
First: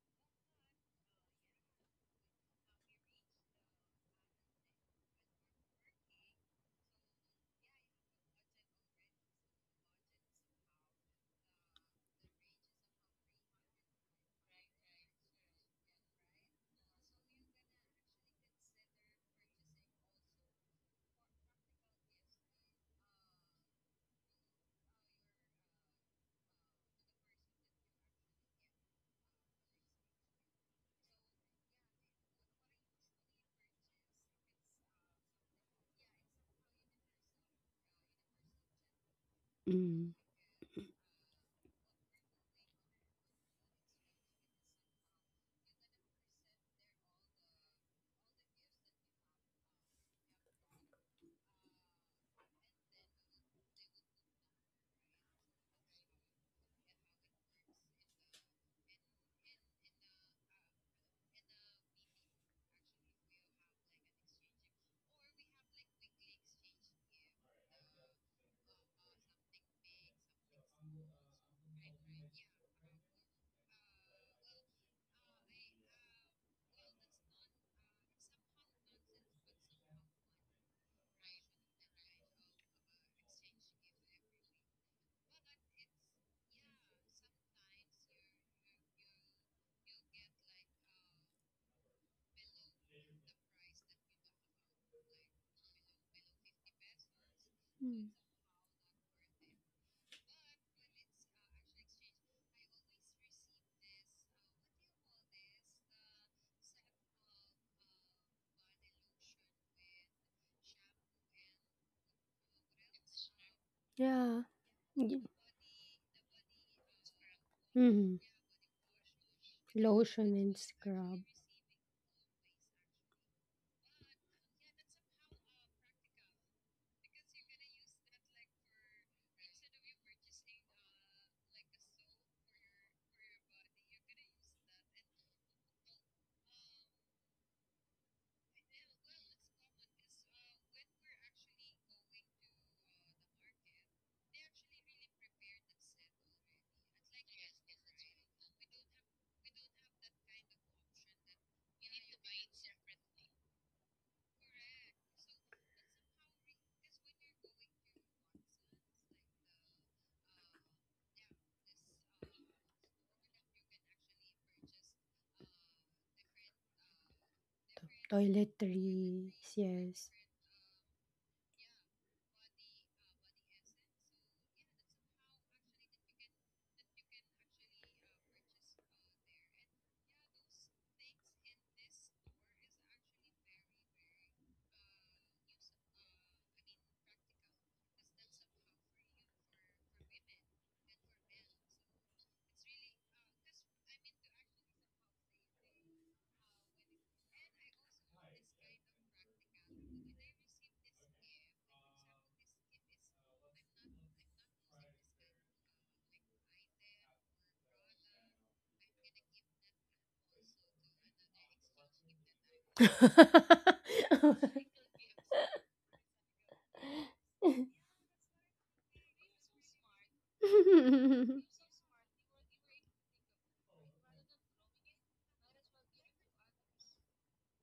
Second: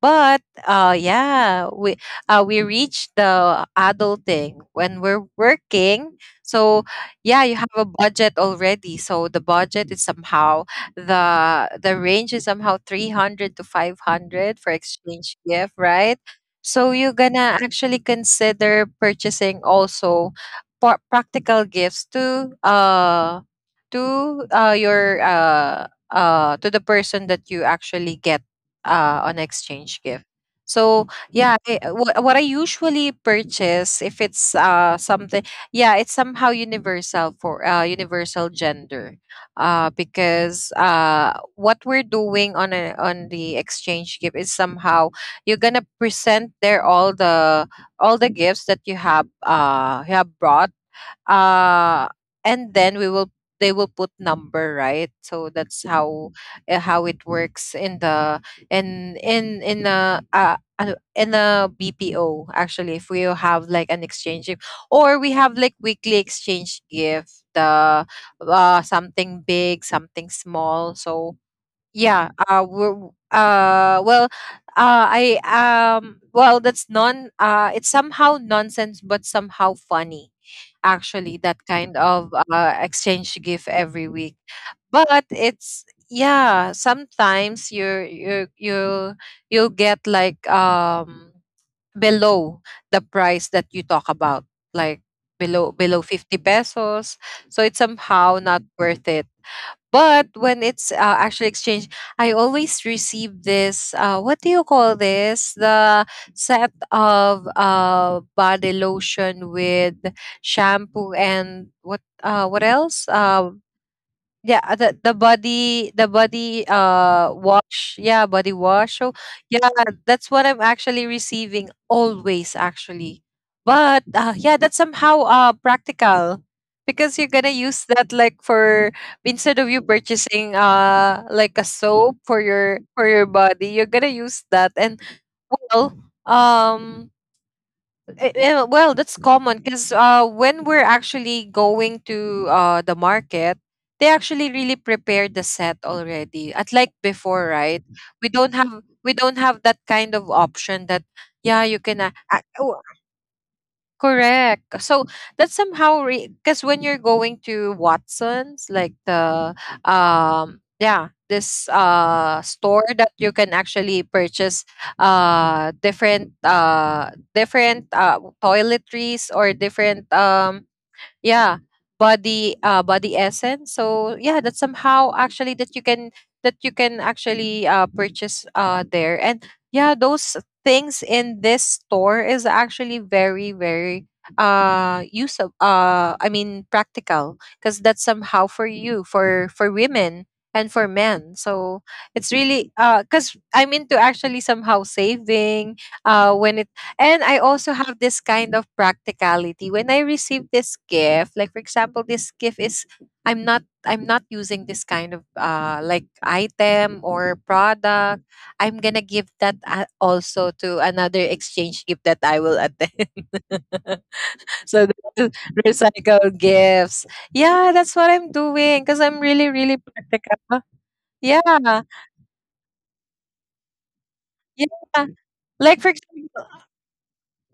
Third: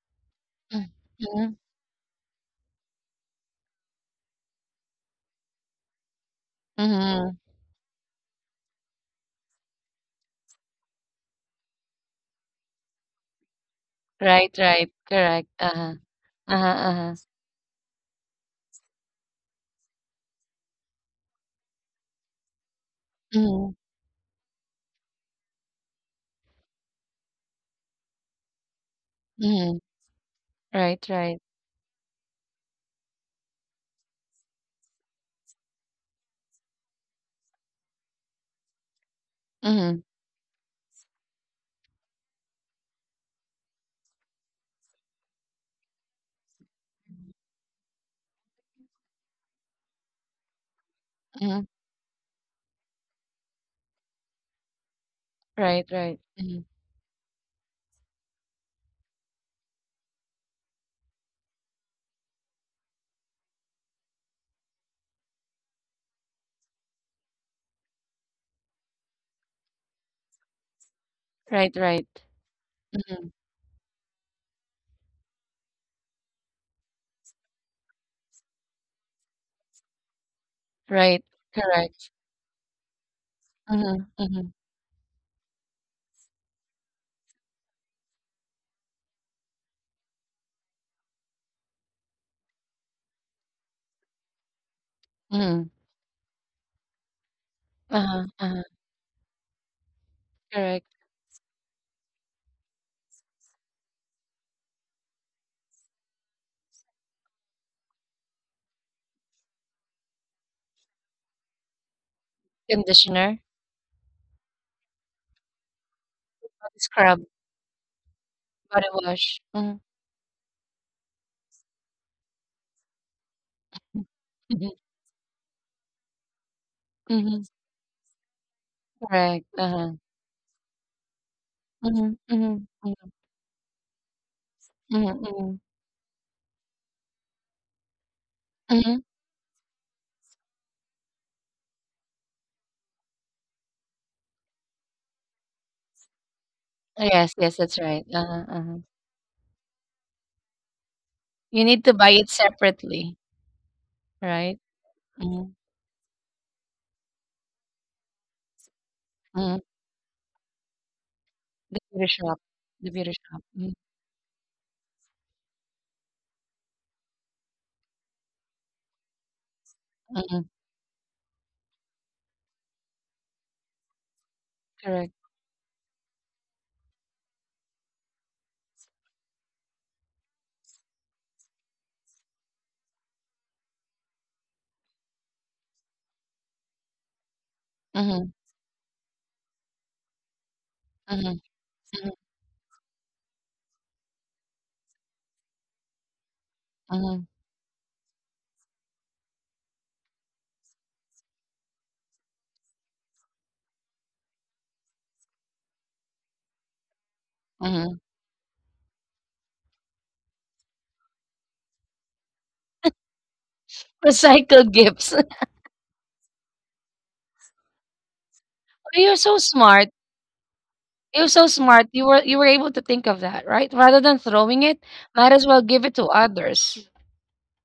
S2: but
S1: Mm,
S2: uh
S1: mhm,
S2: yeah we uh we reach the adulting when we're working. So
S1: mhm.
S2: yeah, you have a budget already, so the budget is somehow, the range is somehow 300 to
S1: Right,
S2: 500 for
S1: right,
S2: exchange
S1: correct.
S2: gift,
S1: Uh-huh.
S2: right?
S1: Uh-huh,
S2: So
S1: uh-huh.
S2: you're gonna actually consider purchasing also practical gifts to
S1: Mhm,
S2: your, uh to the person that you actually get on
S1: mhm.
S2: exchange gift.
S1: Right,
S2: So
S1: right.
S2: yeah, I, what I usually purchase, if it's something, yeah, it's somehow universal, for universal gender,
S1: Mhm,
S3: Hmm.
S2: because what we're doing on a, on the exchange gift is somehow, you're gonna present there all the, all the gifts that you have, you have brought.
S1: mhm.
S2: uh and then we will, they will put number, right? So that's
S1: Right,
S2: how,
S1: right. Mhm.
S2: how it works in the, in a BPO, actually, if we have like an exchange gift, or we have like weekly exchange gift, the, something big, something small. So
S1: Right, right.
S2: yeah. We're,
S1: Mhm.
S2: uh. Well. I. Well, that's non. It's somehow nonsense, but somehow funny.
S1: Right,
S2: Actually, that kind
S1: correct.
S2: of exchange gift
S1: Mhm,
S2: every week.
S1: mhm,
S2: But it's, yeah, sometimes you you get like below the price that you talk about, like
S1: mhm.
S2: below 50 pesos. So it's
S3: Hmm.
S1: Uh-huh,
S2: somehow
S1: uh-huh,
S2: not worth it, but when
S1: correct.
S2: it's, actually exchanged, I always receive this. What do you call this? The set of body lotion with shampoo and what? What else?
S1: Conditioner,
S3: Yeah.
S2: Yeah, uh, the body
S1: body scrub,
S2: wash. Yeah,
S3: Mhm.
S2: body wash.
S1: body
S2: So
S1: wash.
S2: yeah,
S1: Mhm.
S2: that's
S3: Lotion
S2: what I'm
S3: and
S2: actually
S3: scrub,
S2: receiving always actually. But yeah, that's
S1: Mhm.
S2: somehow practical because you're gonna
S1: Mhm.
S2: use that like for,
S1: Correct,
S2: instead of you
S1: uh-huh.
S2: purchasing like a soap
S1: Mhm,
S2: for
S1: mhm,
S2: your, for
S1: mhm,
S2: your body, you're gonna use that. And
S1: mhm, mhm.
S2: well, um well,
S1: Mhm.
S2: that's common because when we're actually going to the market, they actually really prepare the set already. At like
S1: Yes, yes,
S2: before,
S1: that's
S2: right?
S1: right. Uh-huh, uh-huh.
S2: We don't have that kind of option that,
S1: You
S2: yeah,
S1: need
S2: you
S1: to buy
S2: can,
S1: it separately, right?
S2: correct. So
S1: Mhm,
S2: that's somehow because when you're going to Watson's, like
S1: mhm.
S2: the yeah this
S1: The beauty shop, the
S2: store
S1: beauty
S2: that
S1: shop.
S2: you can
S1: Mhm,
S2: actually purchase different different
S3: toiletries,
S2: toiletries or
S3: yes.
S2: different
S1: mhm,
S2: yeah body body essence. So yeah, that's
S1: correct.
S2: somehow actually that you can actually purchase there. And yeah, those things in this store is actually very very use of I mean practical because that's
S1: Mhm,
S2: somehow for you, for women and for
S1: mhm,
S2: men. So
S1: mhm,
S2: it's really because I'm into actually somehow saving when
S1: mhm,
S2: and I also have this kind of practicality. When I receive this gift, like for example, this gift is I'm not using this kind of item or
S1: mhm.
S2: product. I'm gonna give that, also to another exchange gift that I will attend. (laughs)
S3: (laughs)
S1: Recycled
S2: So
S1: gifts.
S2: the
S1: (laughs)
S2: (laughs) recycled gifts. Yeah, that's what I'm doing because
S1: You're
S2: I'm
S1: so
S2: really
S1: smart.
S2: really practical.
S1: You're so smart.
S2: Yeah,
S1: You were able to think of that, right? Rather than throwing it,
S2: yeah.
S1: might as well give
S2: Like
S1: it
S2: for
S1: to
S2: example,
S1: others,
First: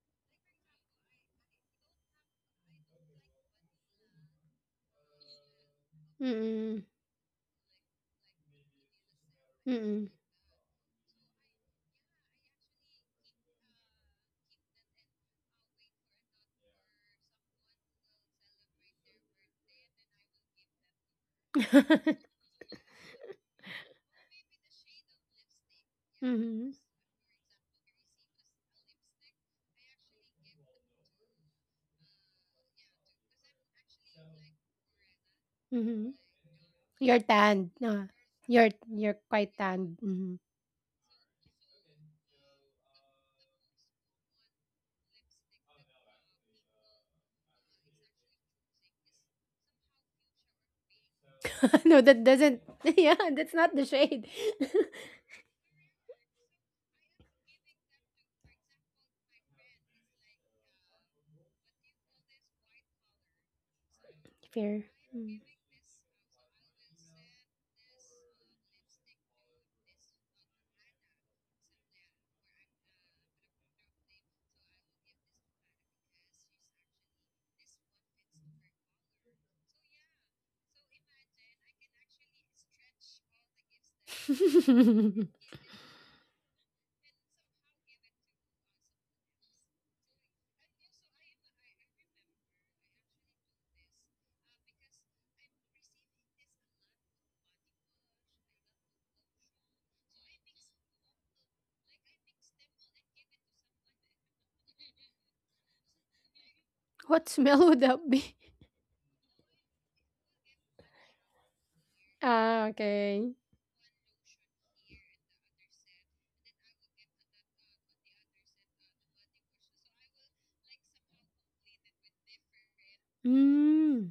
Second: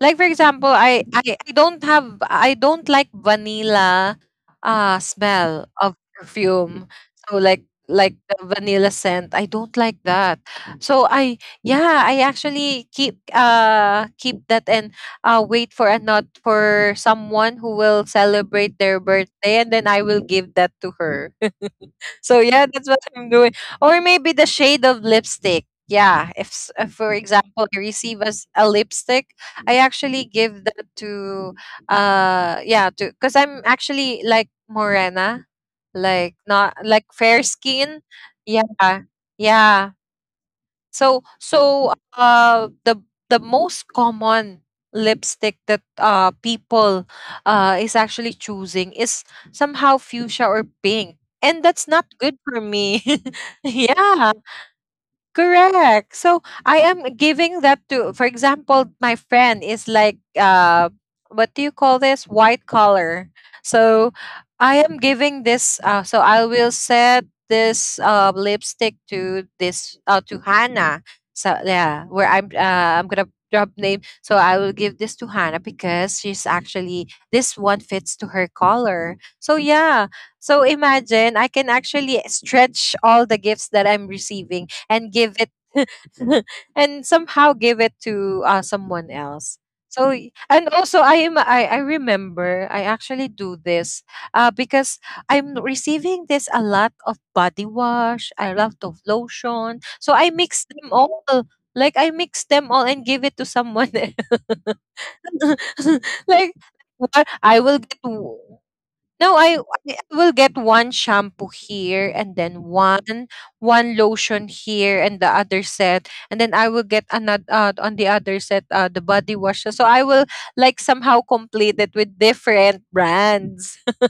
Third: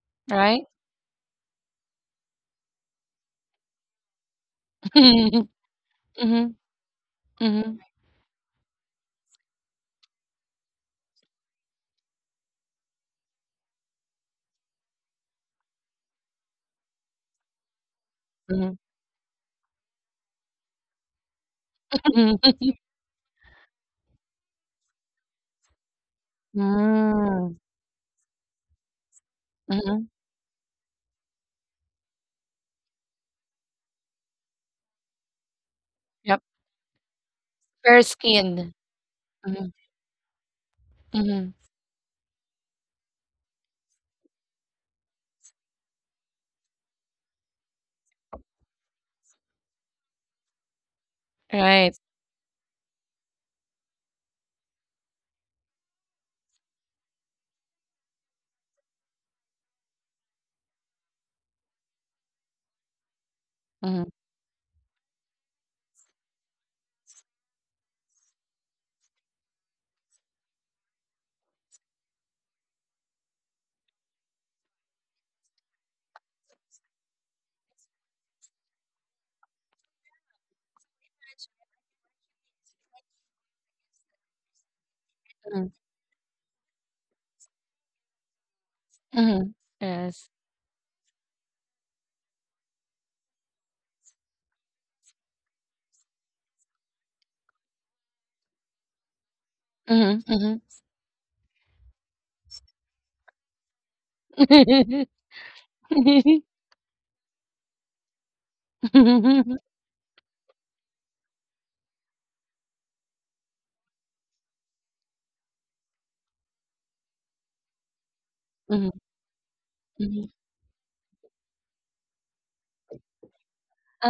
S2: like for
S1: right?
S2: example, I don't have I don't like vanilla
S1: (laughs) Mhm,
S2: smell of
S1: mhm,
S3: Mm-mm,
S2: perfume. So
S1: mhm,
S2: like the vanilla scent. I don't like
S3: mm-mm.
S2: that. So I, yeah, I actually keep keep that and wait for a, not for someone who will
S1: mhm,
S2: celebrate their birthday, and then I will give that to her. So
S3: (laughs)
S1: mhm.
S2: yeah, that's what I'm doing. Or maybe the shade of lipstick. Yeah, if,
S3: Mhm,
S2: if for example
S1: Mm,
S2: I receive as a lipstick, I actually
S1: mhm.
S2: give that to yeah, to, because I'm actually like morena,
S3: mhm.
S2: like
S1: Yep.
S2: not like
S3: You're
S2: fair
S3: tanned.
S2: skin.
S1: Fair
S3: No?
S1: skinned.
S2: Yeah,
S3: You're quite
S1: Mm-hmm,
S2: yeah.
S3: tanned. Mhm.
S2: So
S1: mm-hmm.
S2: so uh the most common lipstick that people is actually choosing is somehow fuchsia or pink. And that's
S3: (laughs)
S2: not
S1: Right.
S3: No,
S2: good
S3: that
S2: for
S3: doesn't.
S2: me.
S3: (laughs) Yeah,
S2: (laughs)
S3: that's not the
S2: yeah.
S3: shade. (laughs)
S2: Correct. So I am giving that to, for example, my friend is like, what do you call this? White collar.
S1: Mm-hmm,
S2: So I
S3: Fair.
S2: am
S3: Mm.
S2: giving this. So I will set this, lipstick to this, to Hannah. So yeah, where I'm, I'm gonna drop name. So I will give this to Hannah because she's actually, this one fits to her color. So yeah. So imagine I can actually stretch all the gifts that I'm receiving and give it
S3: (laughs)
S1: mm-hmm.
S2: (laughs) and somehow give it to, someone
S1: Mhm.
S2: else. So
S1: Yes.
S2: and also I am, I remember I actually do this, because I'm receiving this a lot of body wash, a lot of lotion, so I
S1: Mhm,
S2: mix
S1: mhm.
S2: them all, like, I mix them all, and give it to someone else. (laughs) Like what
S3: What
S2: I will
S3: smell would
S2: get
S3: that be?
S2: no,
S1: Mhm, mhm.
S2: I
S1: (laughs)
S2: will get one shampoo here and then
S3: Ah, okay.
S2: one lotion here and the other set, and then I will get another, on the other set, the body wash. So I will like somehow complete it with different brands. (laughs)
S3: Mm.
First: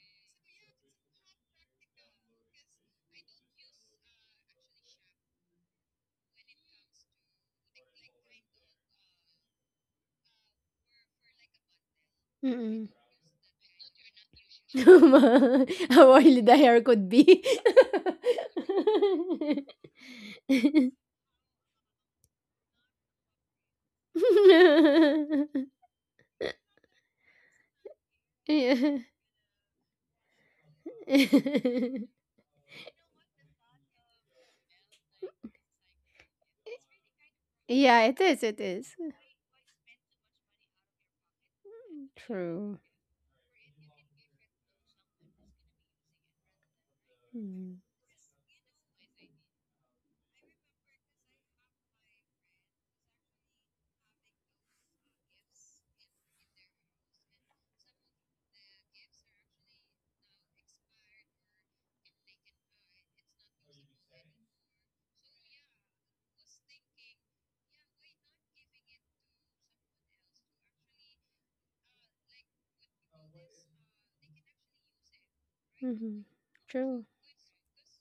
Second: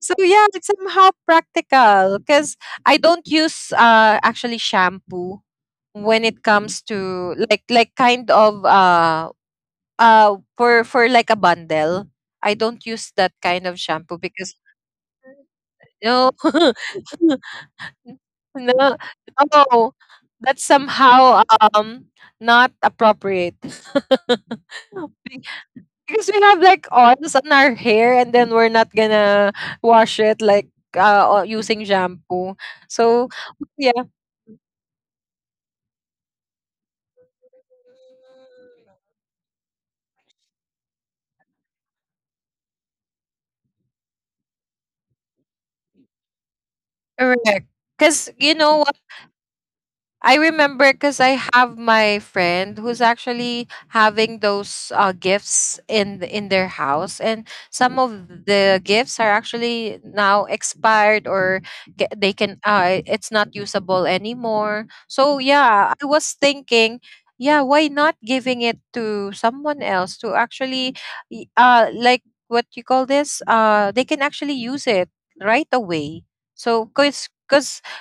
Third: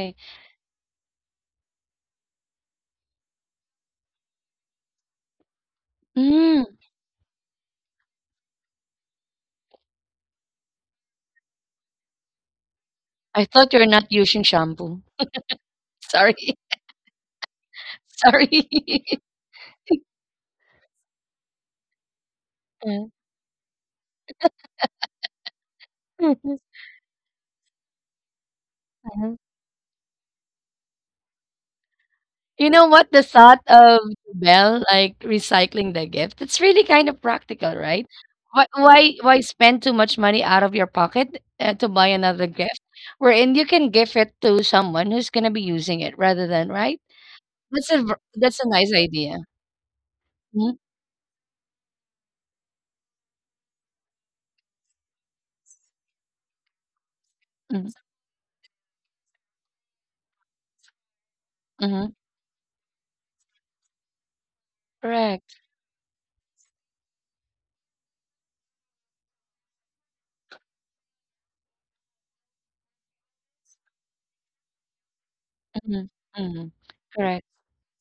S2: So yeah, it's somehow practical because I don't use actually shampoo when it
S1: Mm,
S2: comes to like kind of for like a bundle. I don't
S3: Mm-mm.
S2: use that
S1: I
S2: kind
S1: thought
S2: of
S1: you're not
S2: shampoo
S1: using
S2: because
S1: shampoo.
S3: (laughs) How
S2: no.
S1: Sorry,
S3: oily
S2: (laughs)
S3: the
S1: (laughs)
S3: hair could be.
S2: (laughs)
S3: (laughs)
S1: sorry.
S2: No.
S1: (laughs)
S2: Oh, that's somehow um not
S1: Uh,
S2: appropriate. (laughs) Because we have like oils on our hair, and then we're not
S3: Yeah.
S1: uh-huh.
S2: gonna wash it like
S3: (laughs)
S2: using shampoo.
S1: You know what? The
S2: So
S1: thought of
S2: yeah,
S1: Belle, like, recycling the gift, it's really kind of practical,
S3: Yeah,
S1: right?
S3: it is. It
S1: Why
S3: is
S1: why why spend too much money out of your pocket, to buy another
S3: true.
S1: gift, wherein you can give it to someone who's gonna be using it rather than, right?
S2: correct.
S3: Hmm.
S2: 'Cause you
S1: That's
S2: know,
S1: a nice idea.
S2: I remember
S1: Mhm,
S2: because I have my friend who's actually having those, gifts in in their house, and some
S1: mm,
S2: of the gifts are actually now expired or they
S1: mhm.
S2: can it's not usable anymore. So
S1: Correct.
S2: yeah, I was thinking, yeah, why not giving it to someone else to actually, y- uh, like what you call this? They can actually use it right
S1: Mhm,
S3: Mm-hmm.
S2: away.
S1: mhm.
S2: So
S3: True.
S2: because
S1: Correct.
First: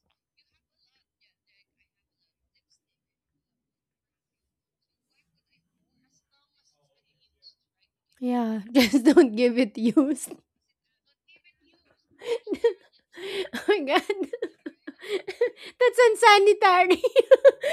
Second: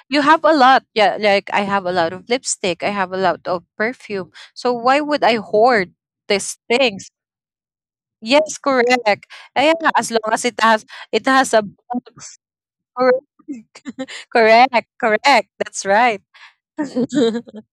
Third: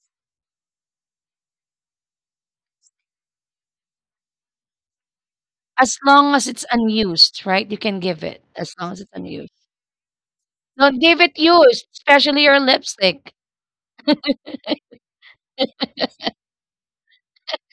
S2: you have a lot. Yeah, like I have a lot of lipstick, I have a lot of perfume. So why would I hoard
S1: As long as
S2: these
S1: it's
S2: things?
S1: unused, right? You can give it
S2: Yes,
S3: Yeah, (laughs)
S1: as
S2: correct.
S1: long as
S3: just
S1: it's
S3: don't
S1: unused.
S3: give
S2: Eh,
S3: it
S2: yeah, as long
S3: used. (laughs)
S2: as it has,
S1: Don't give
S2: it
S1: it
S2: has a
S1: used,
S2: box.
S1: especially your
S2: Correct.
S1: lipstick.
S3: Oh my
S2: (laughs)
S3: god. (laughs)
S2: Correct, correct. That's
S3: That's
S2: right.
S3: unsanitary. (laughs)
S2: (laughs)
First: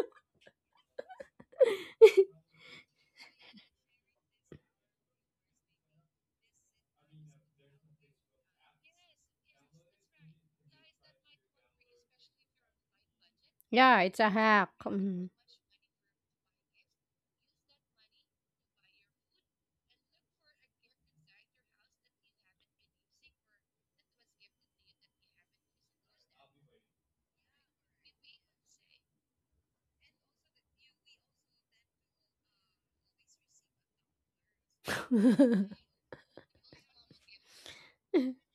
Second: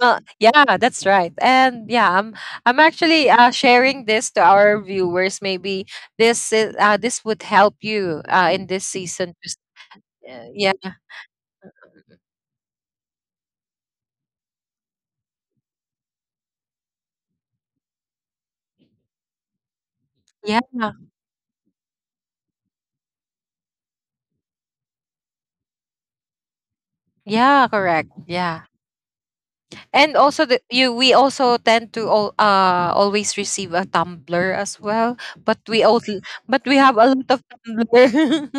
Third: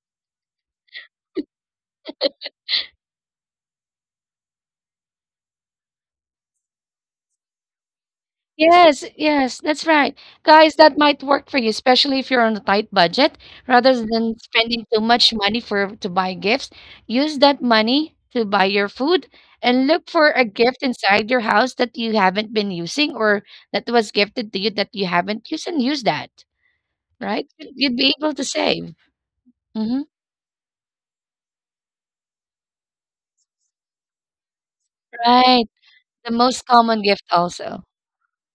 S2: Yeah, that's right. And yeah, I'm actually, sharing this to our viewers. Maybe this is, this would help you, in this
S1: Yes,
S2: season. Just,
S1: yes, that's right.
S2: yeah,
S1: Guys, that might work for you, especially if you're on a tight budget. Rather
S3: Yeah, it's a
S1: than
S3: hack.
S1: spending too
S3: Mhm.
S1: much money for to buy gifts, use that money to buy your food and look for a
S2: yeah,
S1: gift inside your house that you haven't been using, or that was gifted to you that you haven't used, and use that. Right?
S2: yeah. Correct.
S1: You'd be able
S2: Yeah.
S1: to save.
S2: And
S1: Mhm.
S2: also the, you, we also tend to all, uh, always receive a tumbler as well, but
S1: Right.
S2: we also
S3: (laughs)
S1: The
S2: but
S1: most
S2: we have
S1: common
S2: a lot
S1: gift
S2: of
S1: also.
S2: tumbler.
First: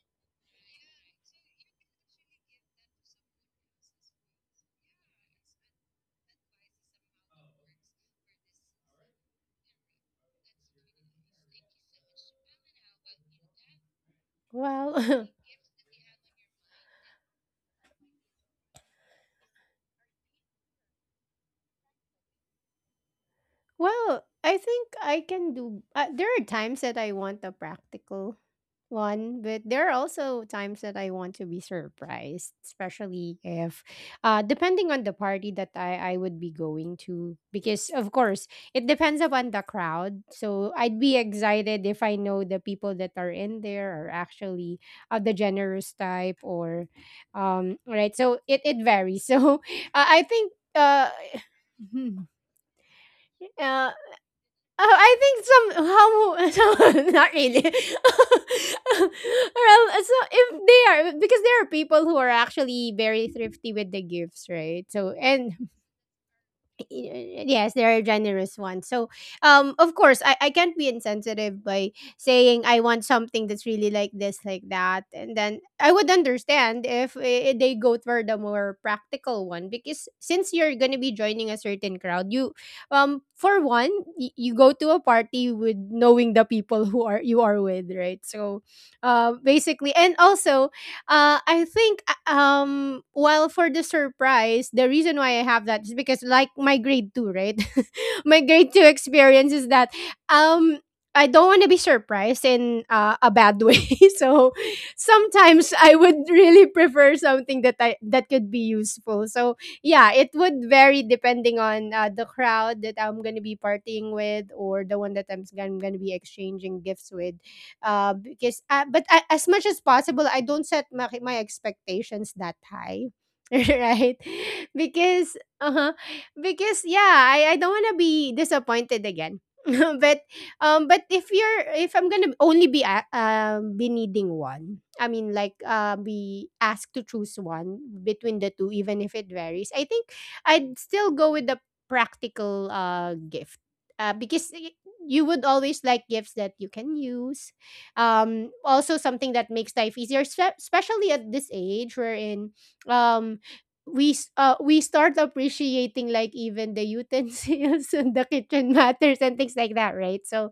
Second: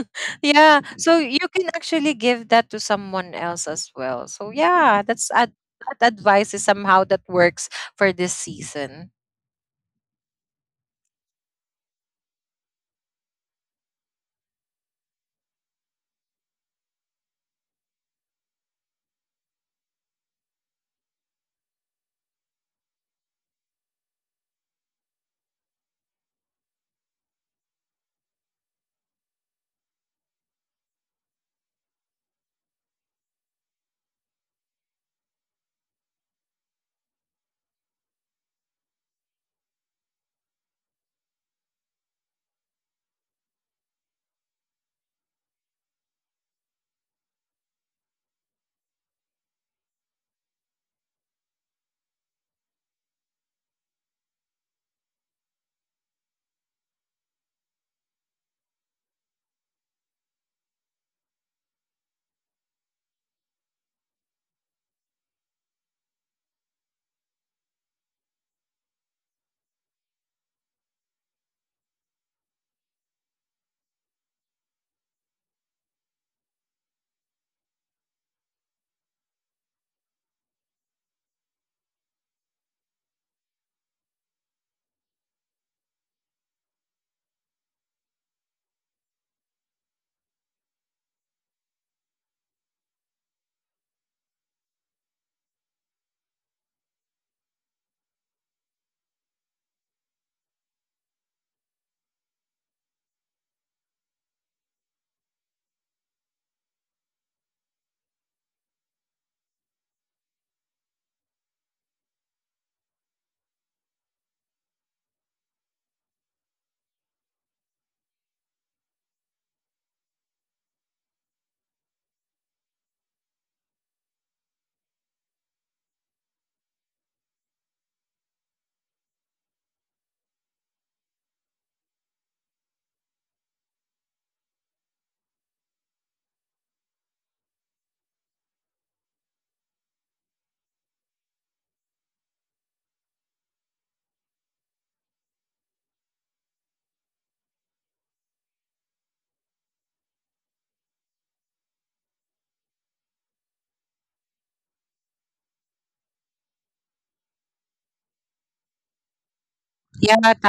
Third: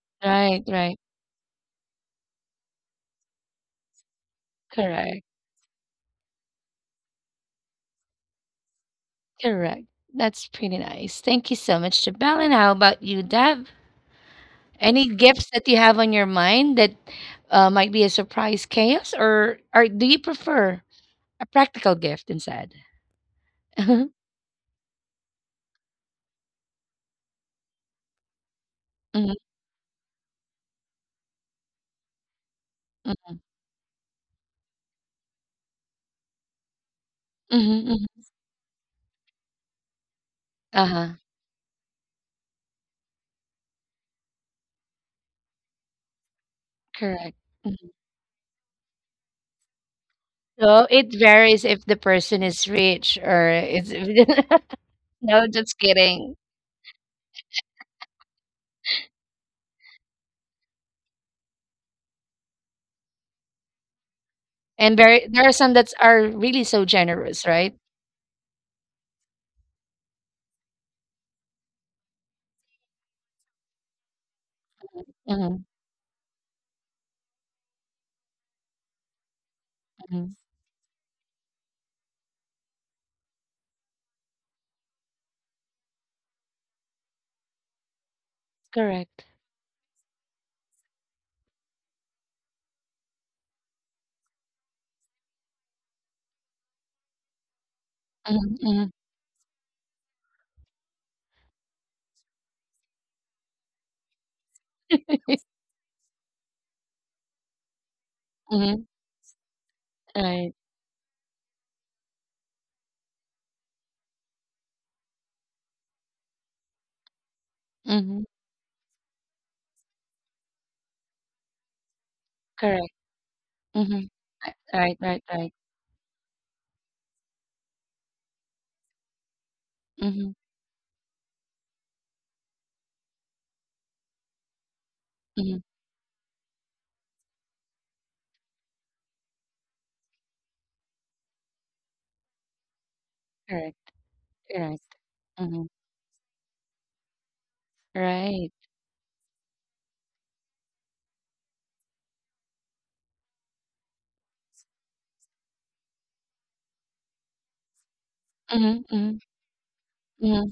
S2: (laughs)
S1: Right,
S2: Yeah,
S1: right.
S2: so you can actually give that to someone else as well. So yeah,
S1: Correct,
S2: that's that advice is somehow that works for this season.
S1: correct. That's pretty nice. Thank you so much, Jabal. And how about you, Dev? Any
S3: Well, (laughs)
S1: gifts that you have on your mind that might be a surprise chaos, or do you prefer a practical gift instead? (laughs)
S3: well, I think I can do. There are times that I want a practical
S1: Mhm, mhm,
S3: one, but there are also times that I want to be surprised,
S1: mhm,
S3: especially if, depending on the party that I would be going to,
S1: mhm,
S3: because of
S1: mhm.
S3: course it depends upon the crowd. So I'd
S1: Uh-huh.
S3: be excited if I know the people that are in there are actually of the generous type or,
S1: Correct. Mhm.
S3: right. So it varies. (laughs) So I think
S1: So it
S3: uh.
S1: varies if the
S3: (laughs)
S1: person is rich or
S3: uh,
S1: it's,
S3: I
S1: (laughs) no,
S3: think
S1: just
S3: some
S1: kidding.
S3: how (laughs) not really. (laughs) Well, so if they are, because there are people who are actually very thrifty with the gifts, right?
S1: And
S3: So
S1: very there are
S3: and
S1: some that are really so generous, right?
S3: yes, there are generous ones. So, of course, I can't be insensitive by saying I want something that's really like this, like that, and then
S1: Mhm,
S3: I would understand if eh, they go for the more practical one, because
S1: mhm.
S3: since you're gonna be joining a certain crowd, you, for one, you go to a party with knowing the people who are you are with, right? So,
S1: Correct.
S3: basically, and also I think while for the surprise, the reason why I have that is because like my grade two, right? (laughs) My
S1: Mhm,
S3: grade two
S1: mhm.
S3: experience is that um I don't want to be surprised in a bad way. (laughs) So sometimes I would really prefer something that I that could be
S1: Mhm.
S3: useful. So yeah,
S1: (laughs)
S3: it
S1: Right.
S3: would vary depending on the crowd that I'm gonna be partying with or the one that I'm gonna be exchanging gifts with,
S1: Mhm.
S3: because but I, as much as possible, I don't set my expectations that
S1: Correct.
S3: high, (laughs)
S1: Mhm.
S3: right?
S1: I Right, right,
S3: Because
S1: right.
S3: uh-huh, because yeah, I don't want to be disappointed again. (laughs) but
S1: Mhm,
S3: but if you're if I'm gonna only be needing one, I mean, like,
S1: mhm.
S3: be asked to choose one between the two. Even if it varies, I think I'd still go with the practical gift,
S1: Correct.
S3: uh because y-
S1: Right.
S3: you would
S1: Mhm.
S3: always like gifts that you can use.
S1: Right.
S3: Also something that makes life easier, especially at this age wherein um we start appreciating like even the utensils (laughs) and the kitchen
S1: Mhm,
S3: matters
S1: mhm,
S3: and things like that, right?
S2: Yeah,
S3: so
S1: mhm.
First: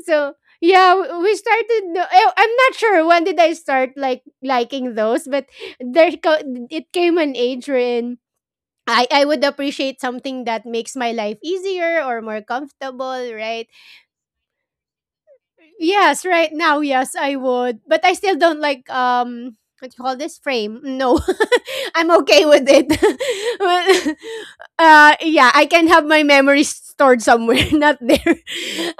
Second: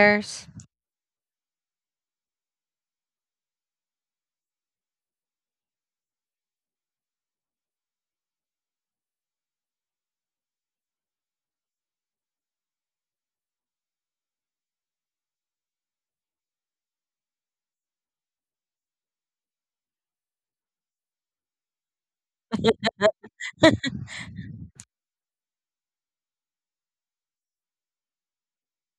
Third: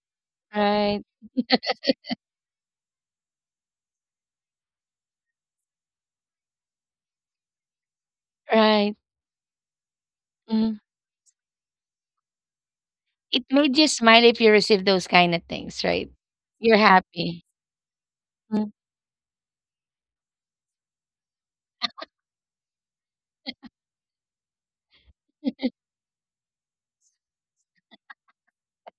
S3: so yeah,
S1: Right,
S3: we started, I'm not sure when did I start like liking those. But there co- it came an age wherein
S1: right.
S3: I would appreciate something that
S1: Mhm.
S3: makes my life easier or more comfortable,
S1: It
S3: right?
S1: made you smile if you receive those kind of things, right?
S3: Yes, right
S1: You're
S3: now, yes, I
S1: happy.
S3: would. But I still don't
S1: Mm,
S3: like what you call this, frame. No. (laughs) I'm okay with it. (laughs) But, yeah, I can have my memories stored somewhere, (laughs) not there. (laughs)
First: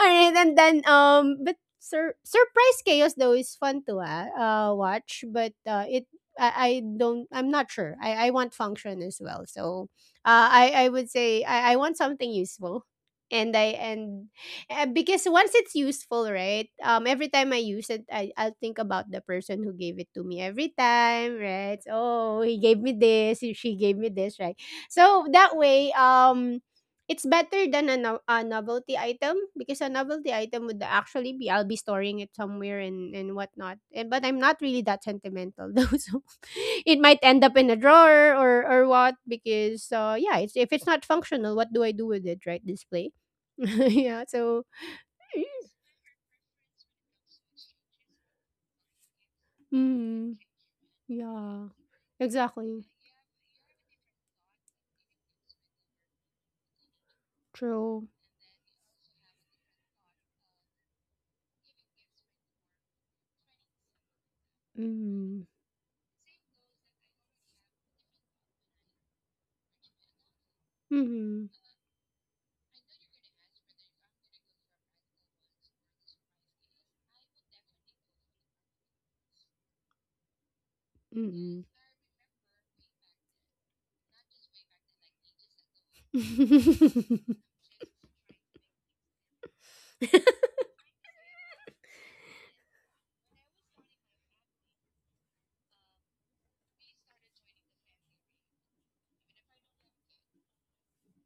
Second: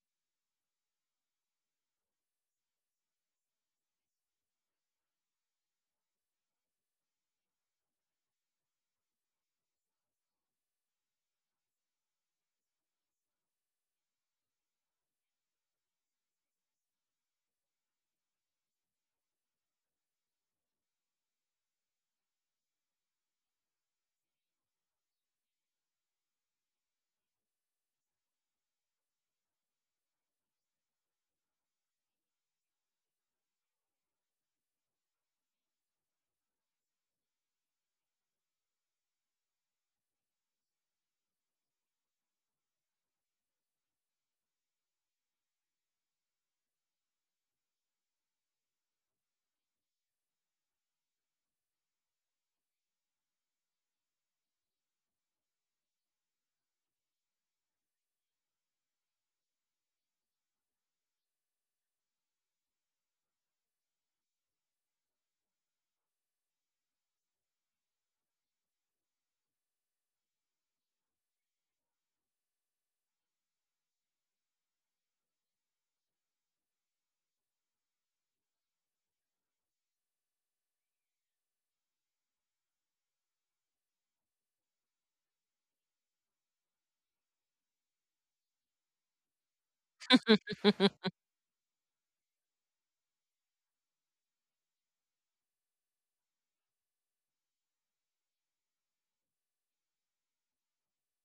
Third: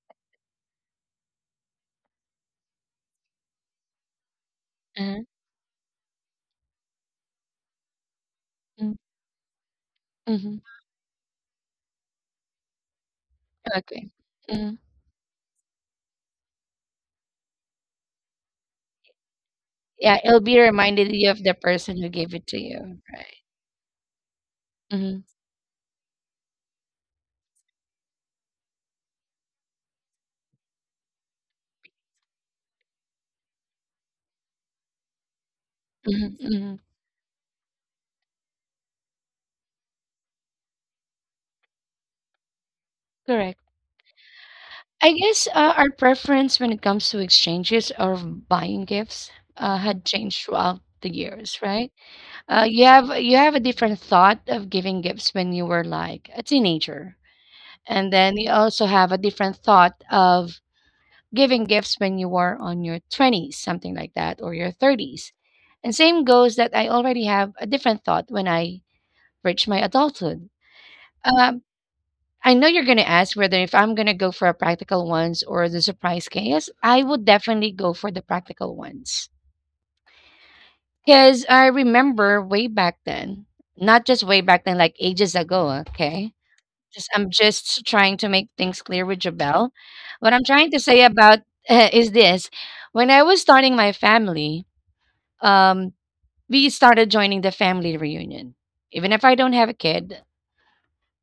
S3: Alright, and then, but surprise chaos though is fun to
S1: uh
S3: watch, but it, I don't, I'm not sure. I want
S1: mm,
S3: function as well. So
S1: mhm.
S3: I, would say I want something useful. And I
S1: Okay.
S3: and
S1: Mhm.
S3: Because once it's useful, right? Every time I use it, I'll think about the person who gave it
S1: Yeah,
S3: to
S1: it'll
S3: me
S1: be
S3: every
S1: reminded you
S3: time,
S1: of the
S3: right? So,
S1: person who gave
S3: oh,
S1: it to
S3: he gave me
S1: you, right?
S3: this, she gave me this, right?
S1: Mhm,
S3: So that way, it's better than a, a novelty item, because a novelty item would actually be I'll be storing it somewhere and whatnot. And but I'm not really that sentimental though, (laughs) so
S1: mhm, mhm.
S3: it might end up in a drawer or what, because yeah, it's if it's not functional, what do I do with it, right? Display. (laughs)
S1: Correct.
S3: yeah. So
S1: I guess our preference when it comes to exchanges or buying gifts had
S3: mhm.
S1: changed throughout the years,
S3: Yeah.
S1: right?
S3: Exactly.
S1: You have a different thought of giving gifts when you were like a teenager,
S3: True.
S1: and then you also have a different thought of giving gifts when you were on your twenties, something like that, or your thirties.
S3: Mhm.
S1: And same goes that I already have a different thought when I reach my adulthood.
S3: Mhm.
S1: Uh, I know you're gonna ask whether if I'm gonna go for a practical ones or the surprise chaos. I would definitely go for the practical ones. Because
S3: Mhm.
S1: I remember way back then, not just way back then, like ages ago, okay? Just, I'm just trying to make things clear with Jabel. What I'm trying to say
S2: (laughs)
S1: about is this. When I was starting my family, um, we started joining the family reunion. Even if I don't have a kid,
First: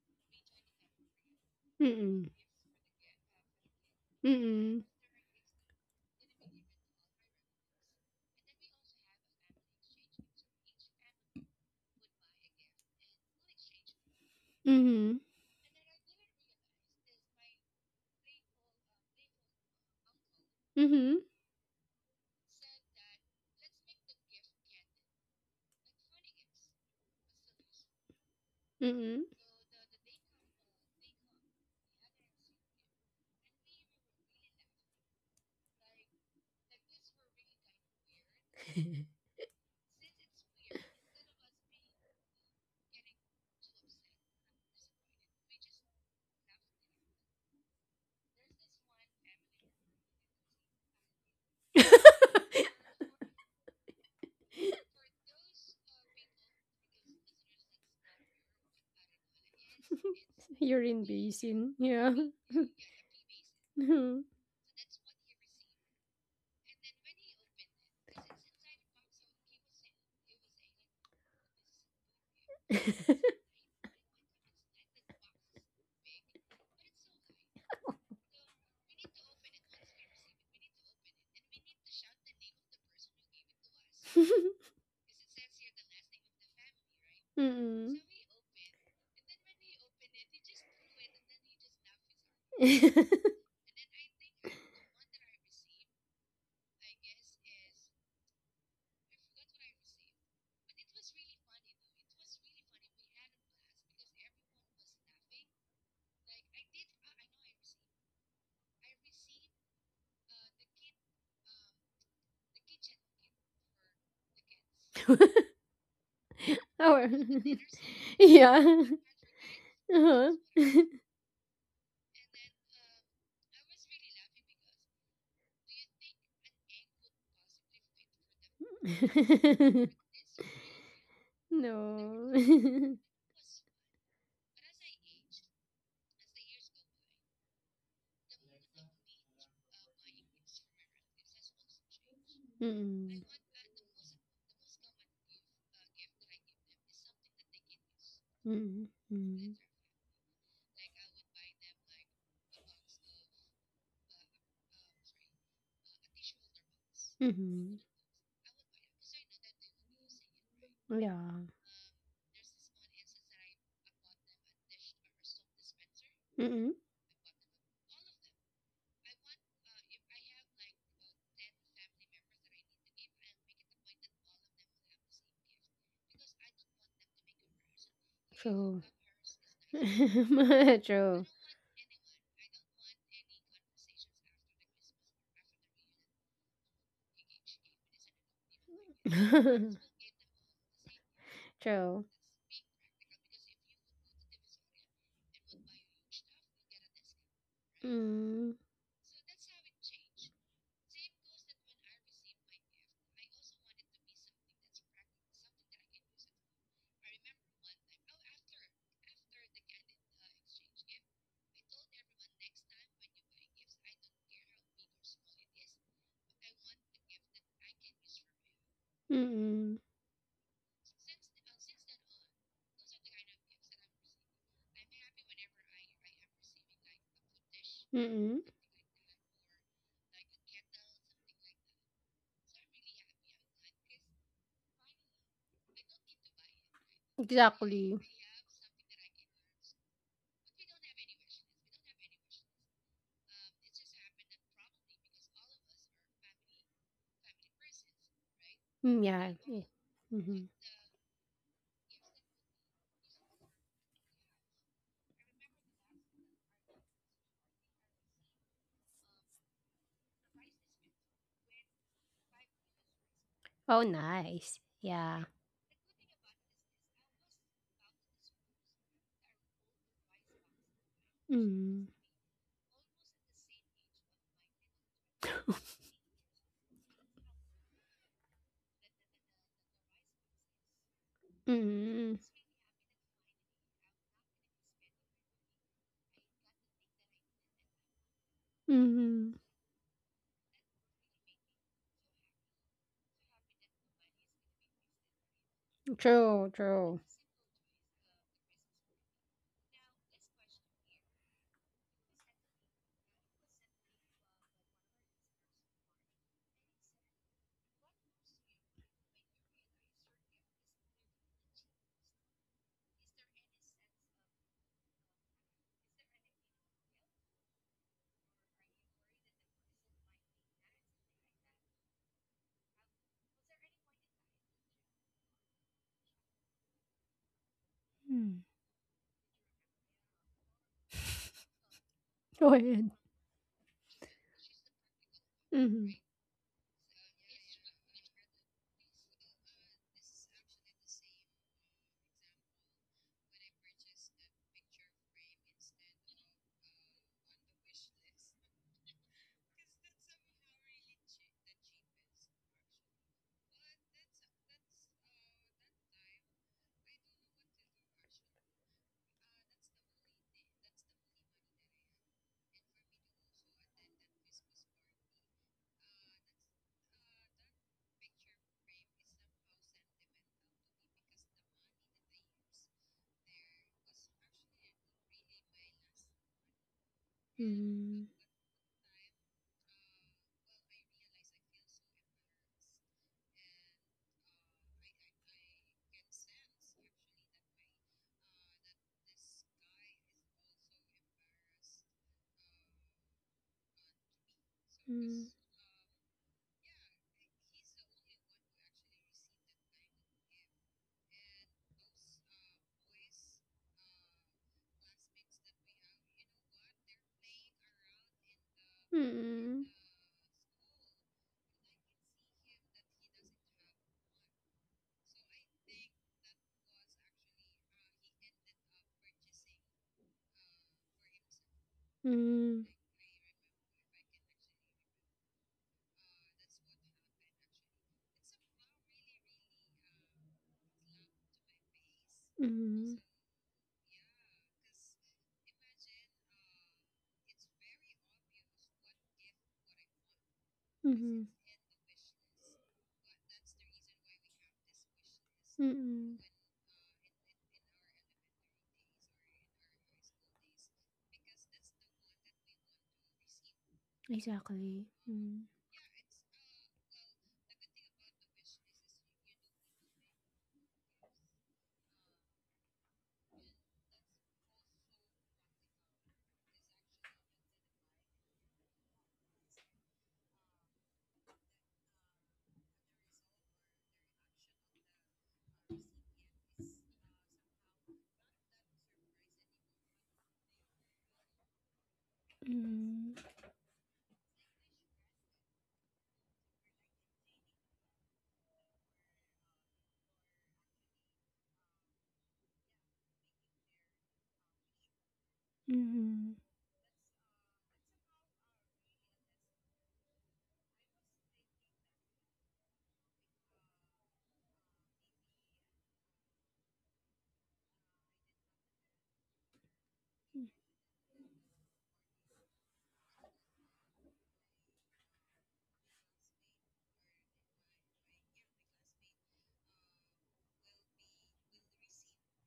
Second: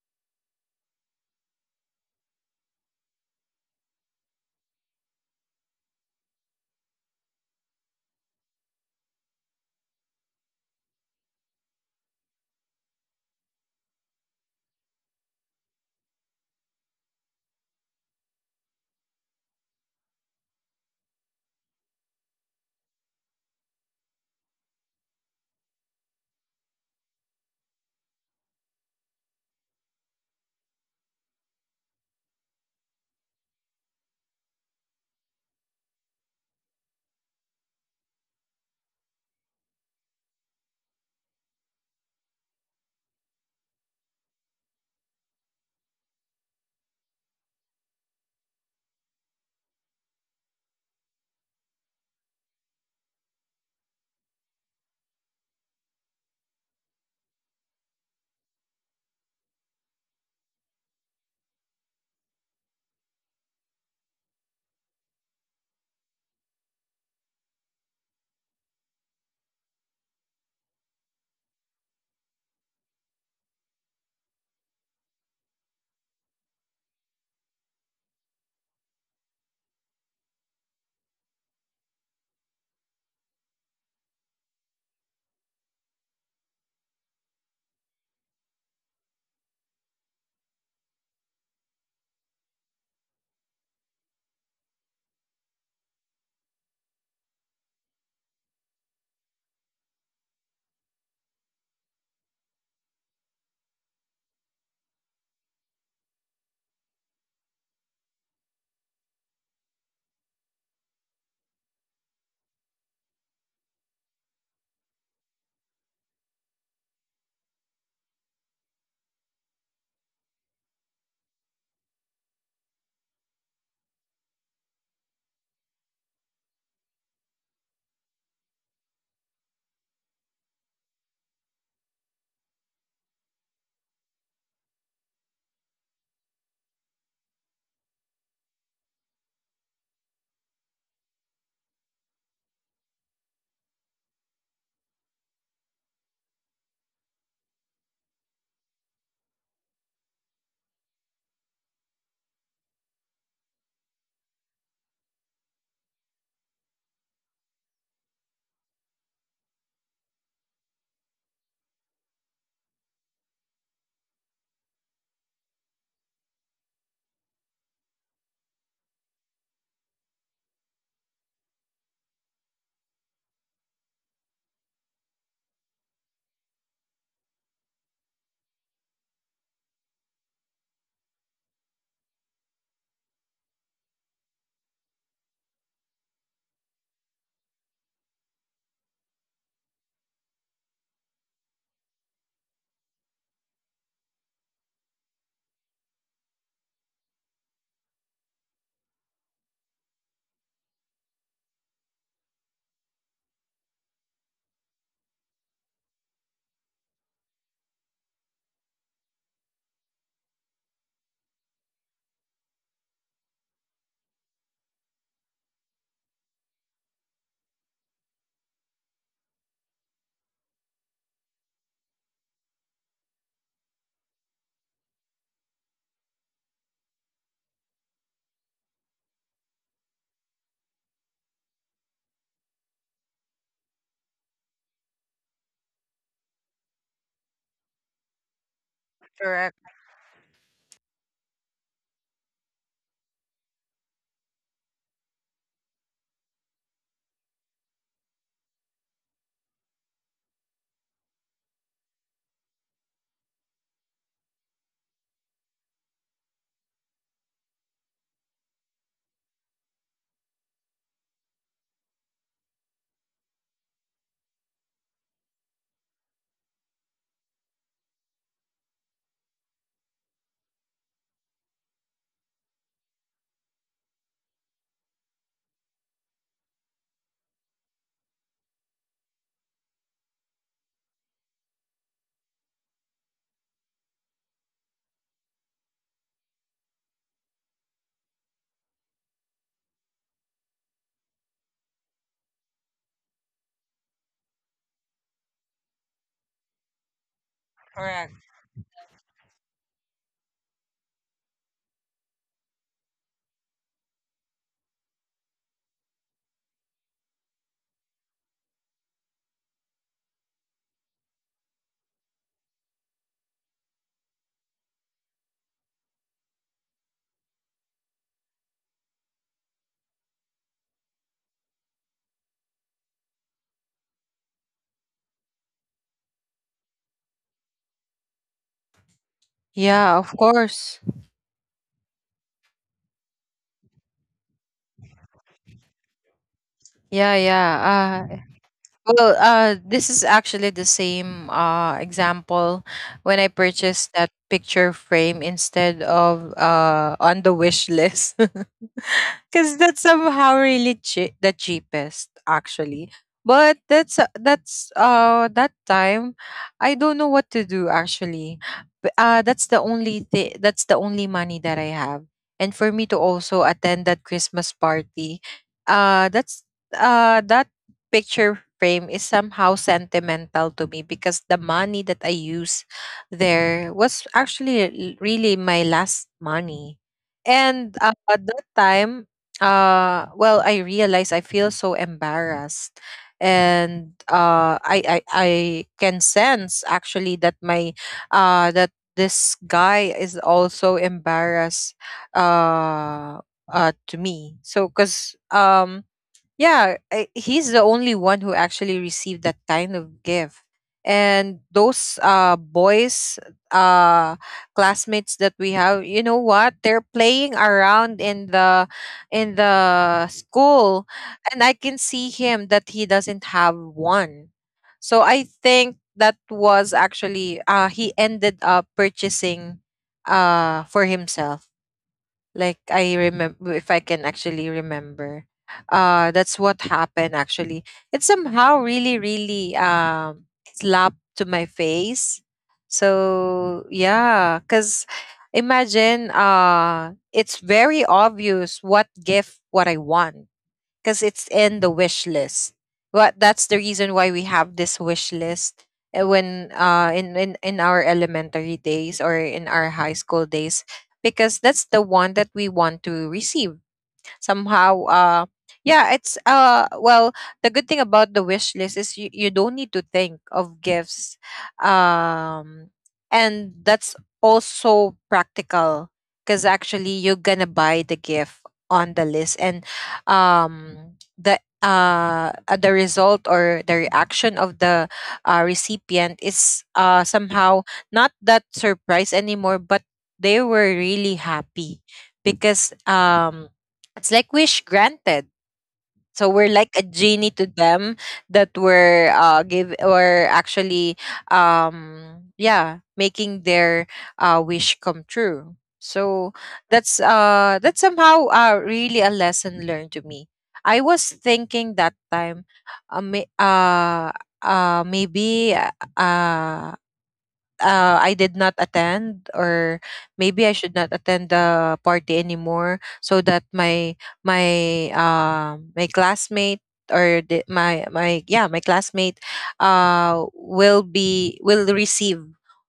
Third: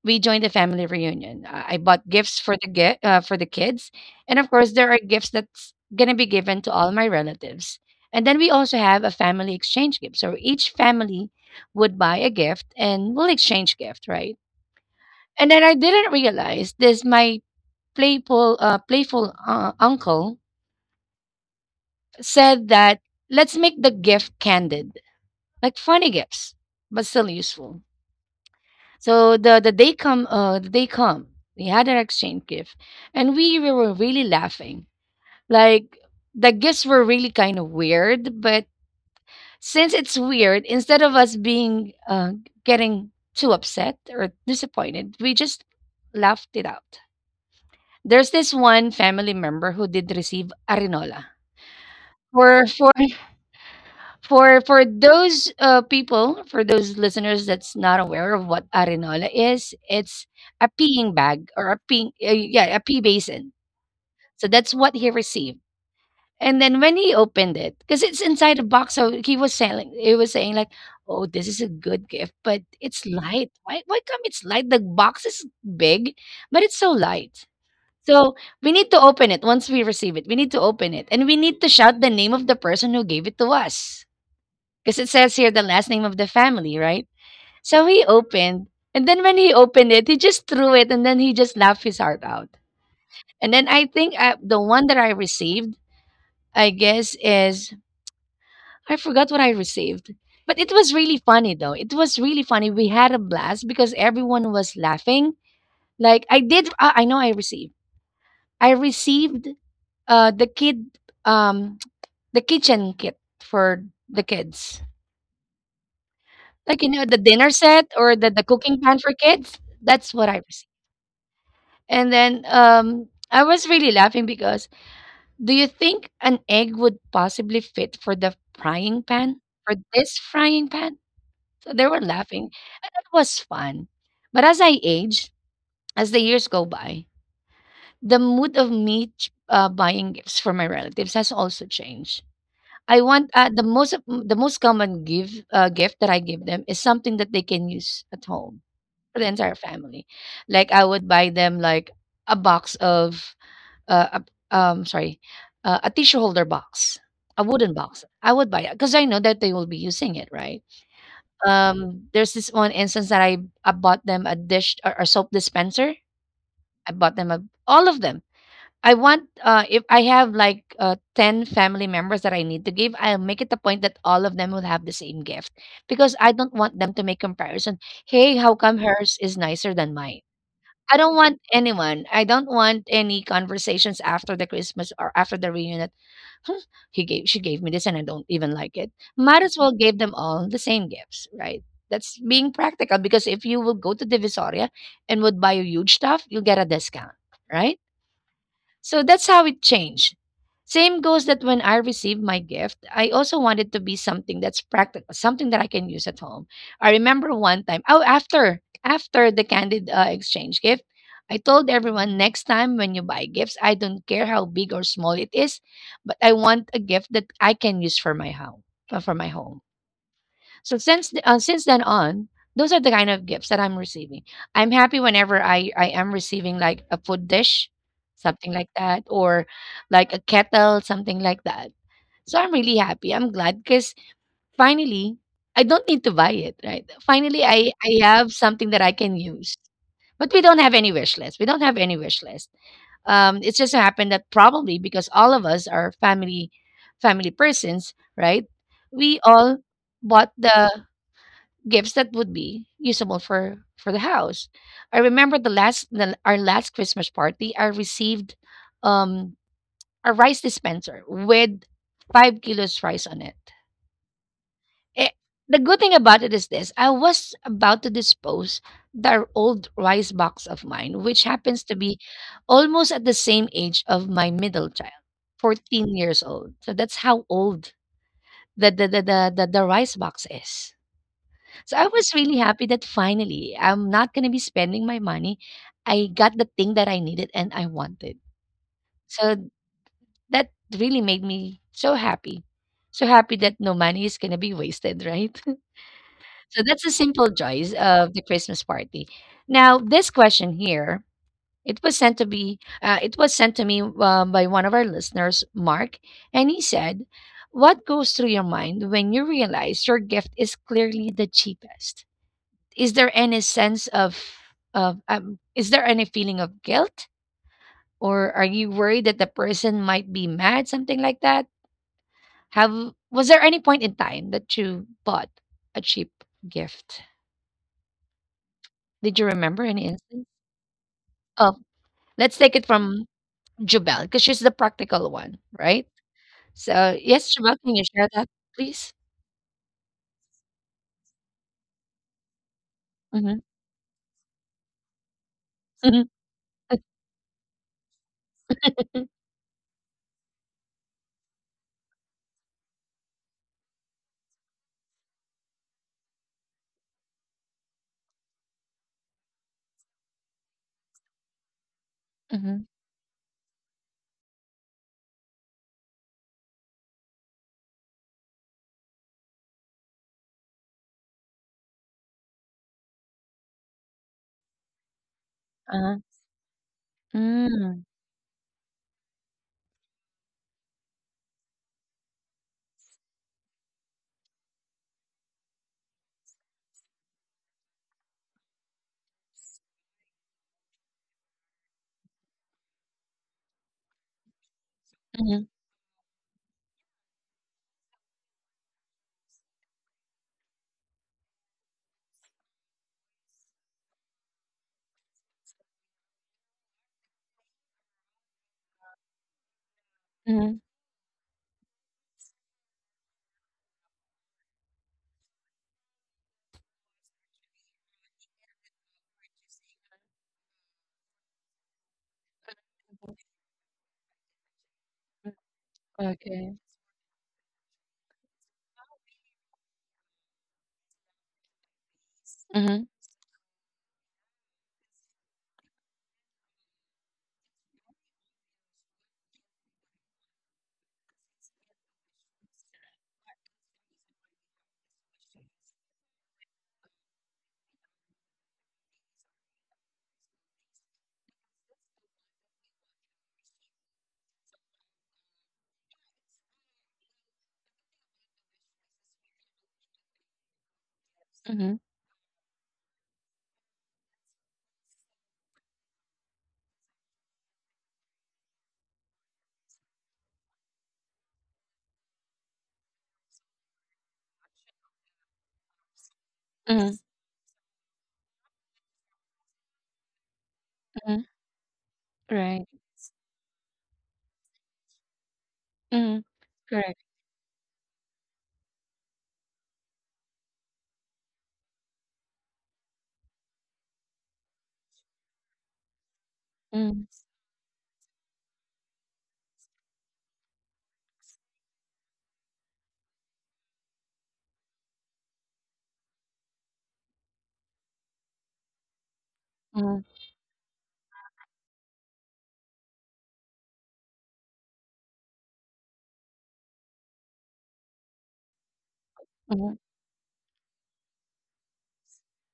S1: we joined a family reunion. I bought
S3: Mhm.
S1: gifts for the get for the kids, and of course,
S3: Mhm.
S1: there are gifts that's gonna be given to all my relatives. And then we also have a family exchange gift. So each family would buy a gift, and we'll exchange gift, right?
S3: Mhm.
S1: And then I didn't realize this. My playful, playful uncle
S3: Mhm.
S1: said that let's make the gift candid, like funny gifts, but still useful.
S3: Mhm.
S1: So the day come, we had our exchange gift, and we were really laughing. Like the gifts were really kind of weird, but since it's weird, instead of us being getting too upset or disappointed, we just laughed it out. There's this one family member who did receive arinola for for those people, for those listeners that's not aware of what arenola is, it's
S3: (laughs)
S1: a
S3: Urine
S1: peeing bag, or
S3: basin.
S1: a
S3: Yeah.
S1: pee, yeah, a pee basin.
S3: (laughs) Mhm.
S1: So that's what he received. And then when he opened it, because it's inside a box, so he was selling. He was saying like, "Oh, this is a good gift, but it's light. Why? Why come it's light? The box is big, but it's so light." So we need to open it once we receive it. We need to open it, and we need to shout the name of the person who gave it to us, because it says here the last name of the family, right? So
S3: Mhm.
S1: he opened, and then when he opened it, he just threw it, and then he just laughed his heart out.
S3: (laughs)
S1: And then I think the one that I received, I guess, is, I forgot what I received, but it was really funny though. It was really funny. We had a blast because everyone was laughing. Like I did, I know I received. I received the kid um (tsk) the kitchen kit for the kids. Like, you know,
S3: Our.
S1: the dinner
S3: (laughs)
S1: set or the cooking
S3: Yeah.
S1: pan for kids? That's what
S3: Uh-huh.
S1: I received. And then, I was really laughing because, do you think an egg would possibly fit for the frying pan? For this
S3: (laughs)
S1: frying pan? So they were
S3: No.
S1: laughing, and it
S3: (laughs)
S1: was fun. But as I age, as the years go by, the mood of me buying gifts for my relatives has also changed. I
S3: Mm.
S1: want the the most common give gift that I give them is something that they can use at home
S3: Mm.
S1: for the entire
S3: Mm.
S1: family. Like I would buy them like a box of uh a, um sorry, a tissue holder box, a wooden
S3: Mm.
S1: box. I would buy it because I know that they will be using it, right?
S3: Yeah.
S1: There's this one instance that I bought them a dish or a soap dispenser.
S3: Mm.
S1: I bought them a, all of them. I want if I have like 10 family members that I need to give, I'll make it a point that all of them will have the same gift because I don't want them to make comparison. Hey, how come
S3: True.
S1: hers is nicer than mine?
S3: (laughs)
S1: I don't
S3: True.
S1: want anyone. I don't want any conversations after the Christmas or after the reunion. That, "Hmm, he gave, she gave me this, and I don't even like it. Might as well give
S3: (laughs)
S1: them all the same gifts, right?"
S3: True.
S1: That's being practical because if you will go to Divisoria and would buy a huge stuff, you'll get a discount, right?
S3: Mm.
S1: So that's how it changed. Same goes that when I received my gift, I also wanted to be something that's practical, something that I can use at home. I remember one time, oh, after the candid exchange gift, I told everyone next time when you buy gifts, I don't care how big or small it is, but I want a gift that I can use for my home, for my home.
S3: Mm.
S1: So since then on, those are the kind of gifts that I'm receiving. I'm happy whenever I am receiving like a food dish,
S3: Mm.
S1: something like that, or like a kettle, something like that. So I'm really happy. I'm glad because finally I don't need to buy it, right? Finally, I
S3: Exactly.
S1: have something that I can use.
S2: Correct,
S1: But we don't have any wish list. We don't have any wish list. It's just so happened that probably because all of us are family family persons, right?
S3: Mm,
S1: We
S3: yeah.
S1: all
S3: Yeah.
S1: bought
S3: Mm-hmm.
S1: the gifts that would be usable for the house. I remember our last Christmas party, I received um a rice dispenser with 5 kilos rice on it.
S3: Oh, nice.
S1: Eh,
S3: Yeah.
S1: the good thing about it is this: I was about to dispose the old rice box of mine, which happens to
S3: Mm.
S1: be almost at the same age of my middle child, 14 years old. So that's how old the rice box is. So I was
S3: Mm.
S1: really happy that finally I'm not gonna be spending my money. I got the thing that I needed and I wanted. So
S3: Mm.
S1: that really made me so happy. So happy that no money is gonna be wasted, right? (laughs)
S3: True.
S1: So that's the
S3: True.
S1: simple joys of
S2: correct.
S1: the Christmas party. Now this question here, it was it was sent to me by one of our listeners, Mark, and he said, "What goes through your mind when you realize your gift is clearly the cheapest?" Is there any sense of is there any feeling of guilt or are you worried that the person might be mad, something like that? Have, was there any point in time that you bought a cheap gift?
S3: Mm.
S1: Did you remember any
S2: Yeah, of
S1: instance?
S2: course.
S1: Oh, let's
S3: (laughs)
S1: take
S3: Go
S1: it
S3: ahead.
S1: from Jubel because she's the practical one, right?
S3: Mm.
S1: So
S2: Yeah,
S1: yes,
S2: yeah.
S1: Jubel, can you share
S2: Uh,
S1: that, please?
S2: well, this is actually the same, example when I
S1: Mm-hmm.
S2: purchased that picture frame instead
S1: Mm-hmm.
S2: of,
S1: (laughs)
S2: on the wish list. (laughs) Because that's somehow really the cheapest actually, but that's that time I don't know what to do actually. That's the only thing, that's the only money that I have, and for
S1: Mm-hmm.
S2: me to also attend that Christmas party. Uh, that's uh, that picture frame is somehow sentimental to me because the money that I use there was actually really my last
S1: Uh-huh.
S2: money, and
S1: Mm-hmm.
S3: Hmm.
S2: at that time, uh, well, I realize I feel so embarrassed, and uh, I can sense actually that my, that this guy is also embarrassed, uh uh, to me, so because
S3: Mm.
S1: Mm-hmm.
S2: um, yeah, I, he's the only one who actually received that kind of gift. And those uh, boys, uh classmates that we have, you know what? They're playing around in
S3: Mm.
S2: the
S1: Mm-hmm.
S2: school, and I can see him that he doesn't have one. So I think that was actually, uh, he ended up purchasing for himself, like,
S3: Mm.
S2: I remember, if I can actually remember,
S1: Mm-hmm.
S2: uh, that's
S1: Okay.
S2: what happened actually. It somehow really really slapped to my face.
S1: Mm-hmm.
S3: Mm.
S2: So yeah, because imagine, uh, it's very obvious what gift what I want, because it's
S3: Mm.
S2: in the wish list. What, that's the reason why we have this wish list,
S3: Mm.
S2: when uh, in, in our elementary days or in our high school days, because that's the one that we want to receive somehow.
S3: Exactly.
S2: Uh,
S3: Mm.
S2: yeah, it's uh, well, the good thing about the wish list is, you don't need to think of gifts,
S1: Mm-hmm.
S2: um, and that's also practical because actually you're gonna buy the gift on the list. And um, the result or the reaction of the, recipient is
S1: Mm-hmm.
S2: uh, somehow not that surprise anymore, but they were really
S1: Mm-hmm.
S2: happy
S1: Right.
S2: because
S3: Mm.
S2: um, it's like wish granted.
S1: Mm-hmm.
S2: So we're like a
S1: Correct.
S2: genie to them, that we're uh, give, or actually um, yeah, making their, wish come true. So
S3: Mm.
S2: that's
S1: Mm,
S2: uh, that's somehow uh, really a lesson learned to me. I was thinking that time, may, uh, maybe, uh, I did not attend, or
S1: mm,
S2: maybe I should not attend the party anymore, so that my, my classmate, or the, my yeah, my classmate,
S1: mhm,
S2: uh, will be, will receive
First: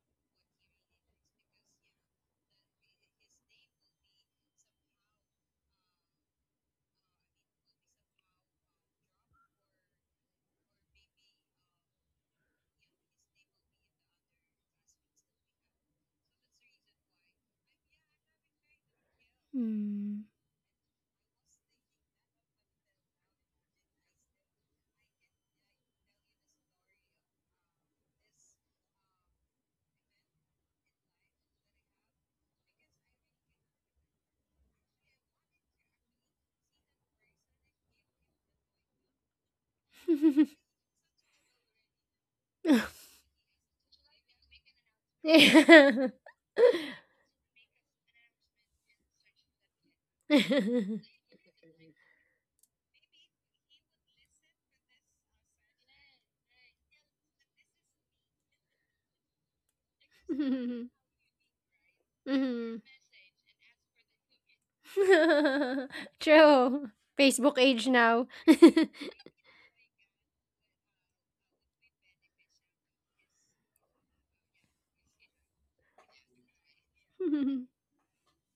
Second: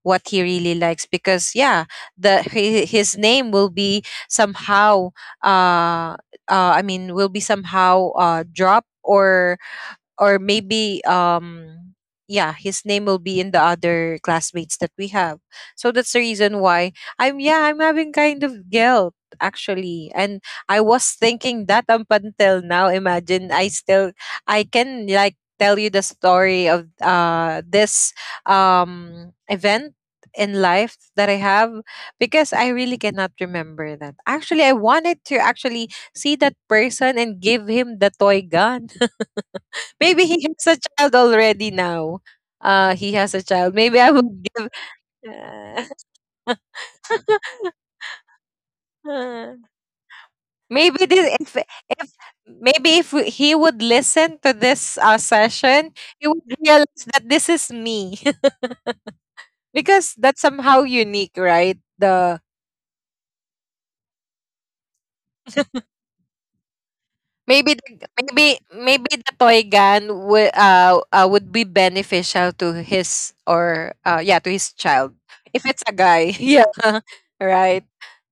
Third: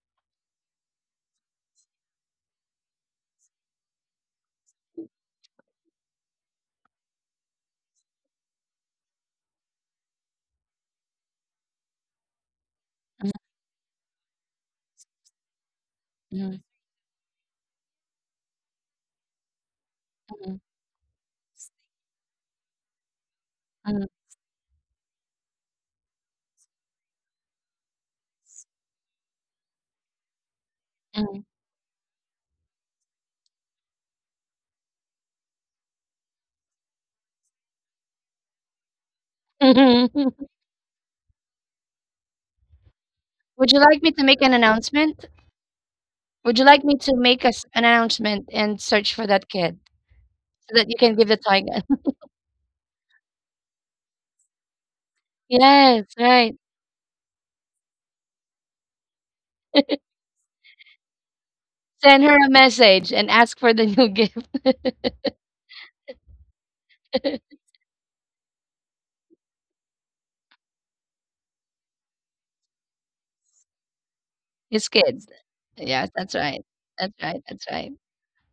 S2: what he really likes. Because yeah, the his name will be somehow, uh uh, I mean, will be somehow uh, dropped, or maybe um, yeah, his name
S1: mhm,
S2: will be in the other classmates that we have. So that's the
S1: mhm,
S2: reason why, I'm, yeah, I'm having kind of guilt
S3: Mm.
S2: actually.
S1: mhm,
S2: And I was thinking that up until now, imagine, I
S1: mhm,
S2: still, I can like tell you the story of uh, this um, event in life
S1: mhm.
S2: that I have, because I really cannot remember that actually I wanted to actually see that person and give him the toy gun.
S1: Mhm.
S2: Maybe
S1: (laughs)
S2: he has a child already now.
S3: (laughs)
S2: He has a
S1: Would you
S2: child.
S1: like me
S2: Maybe
S1: to
S2: I
S1: make an
S2: would give.
S1: announcement?
S3: Yeah.
S2: (laughs)
S1: Would you like me to make us an announcement and search for that kid so that you
S2: Maybe
S1: can give the
S2: this, if
S1: toy gun?
S2: if
S1: (laughs)
S2: maybe if he would listen to this, session,
S1: Yes,
S2: he would
S1: right.
S2: realize that this is me. (laughs) Because that's somehow
S3: Mhm.
S2: unique, right?
S1: Send her
S2: The,
S1: a
S3: Mhm.
S1: message and ask for the new gift.
S3: (laughs) True. Facebook
S1: (laughs)
S2: maybe
S3: age
S2: the,
S3: now.
S2: maybe
S3: (laughs)
S2: maybe the toy gun would, uh, would be beneficial to his, or uh, yeah, to his
S1: His kids.
S2: child if it's
S1: Yes,
S2: a
S1: that's
S2: guy. (laughs)
S1: right.
S2: Yeah,
S1: That's
S2: (laughs)
S1: right. That's right.
S2: right.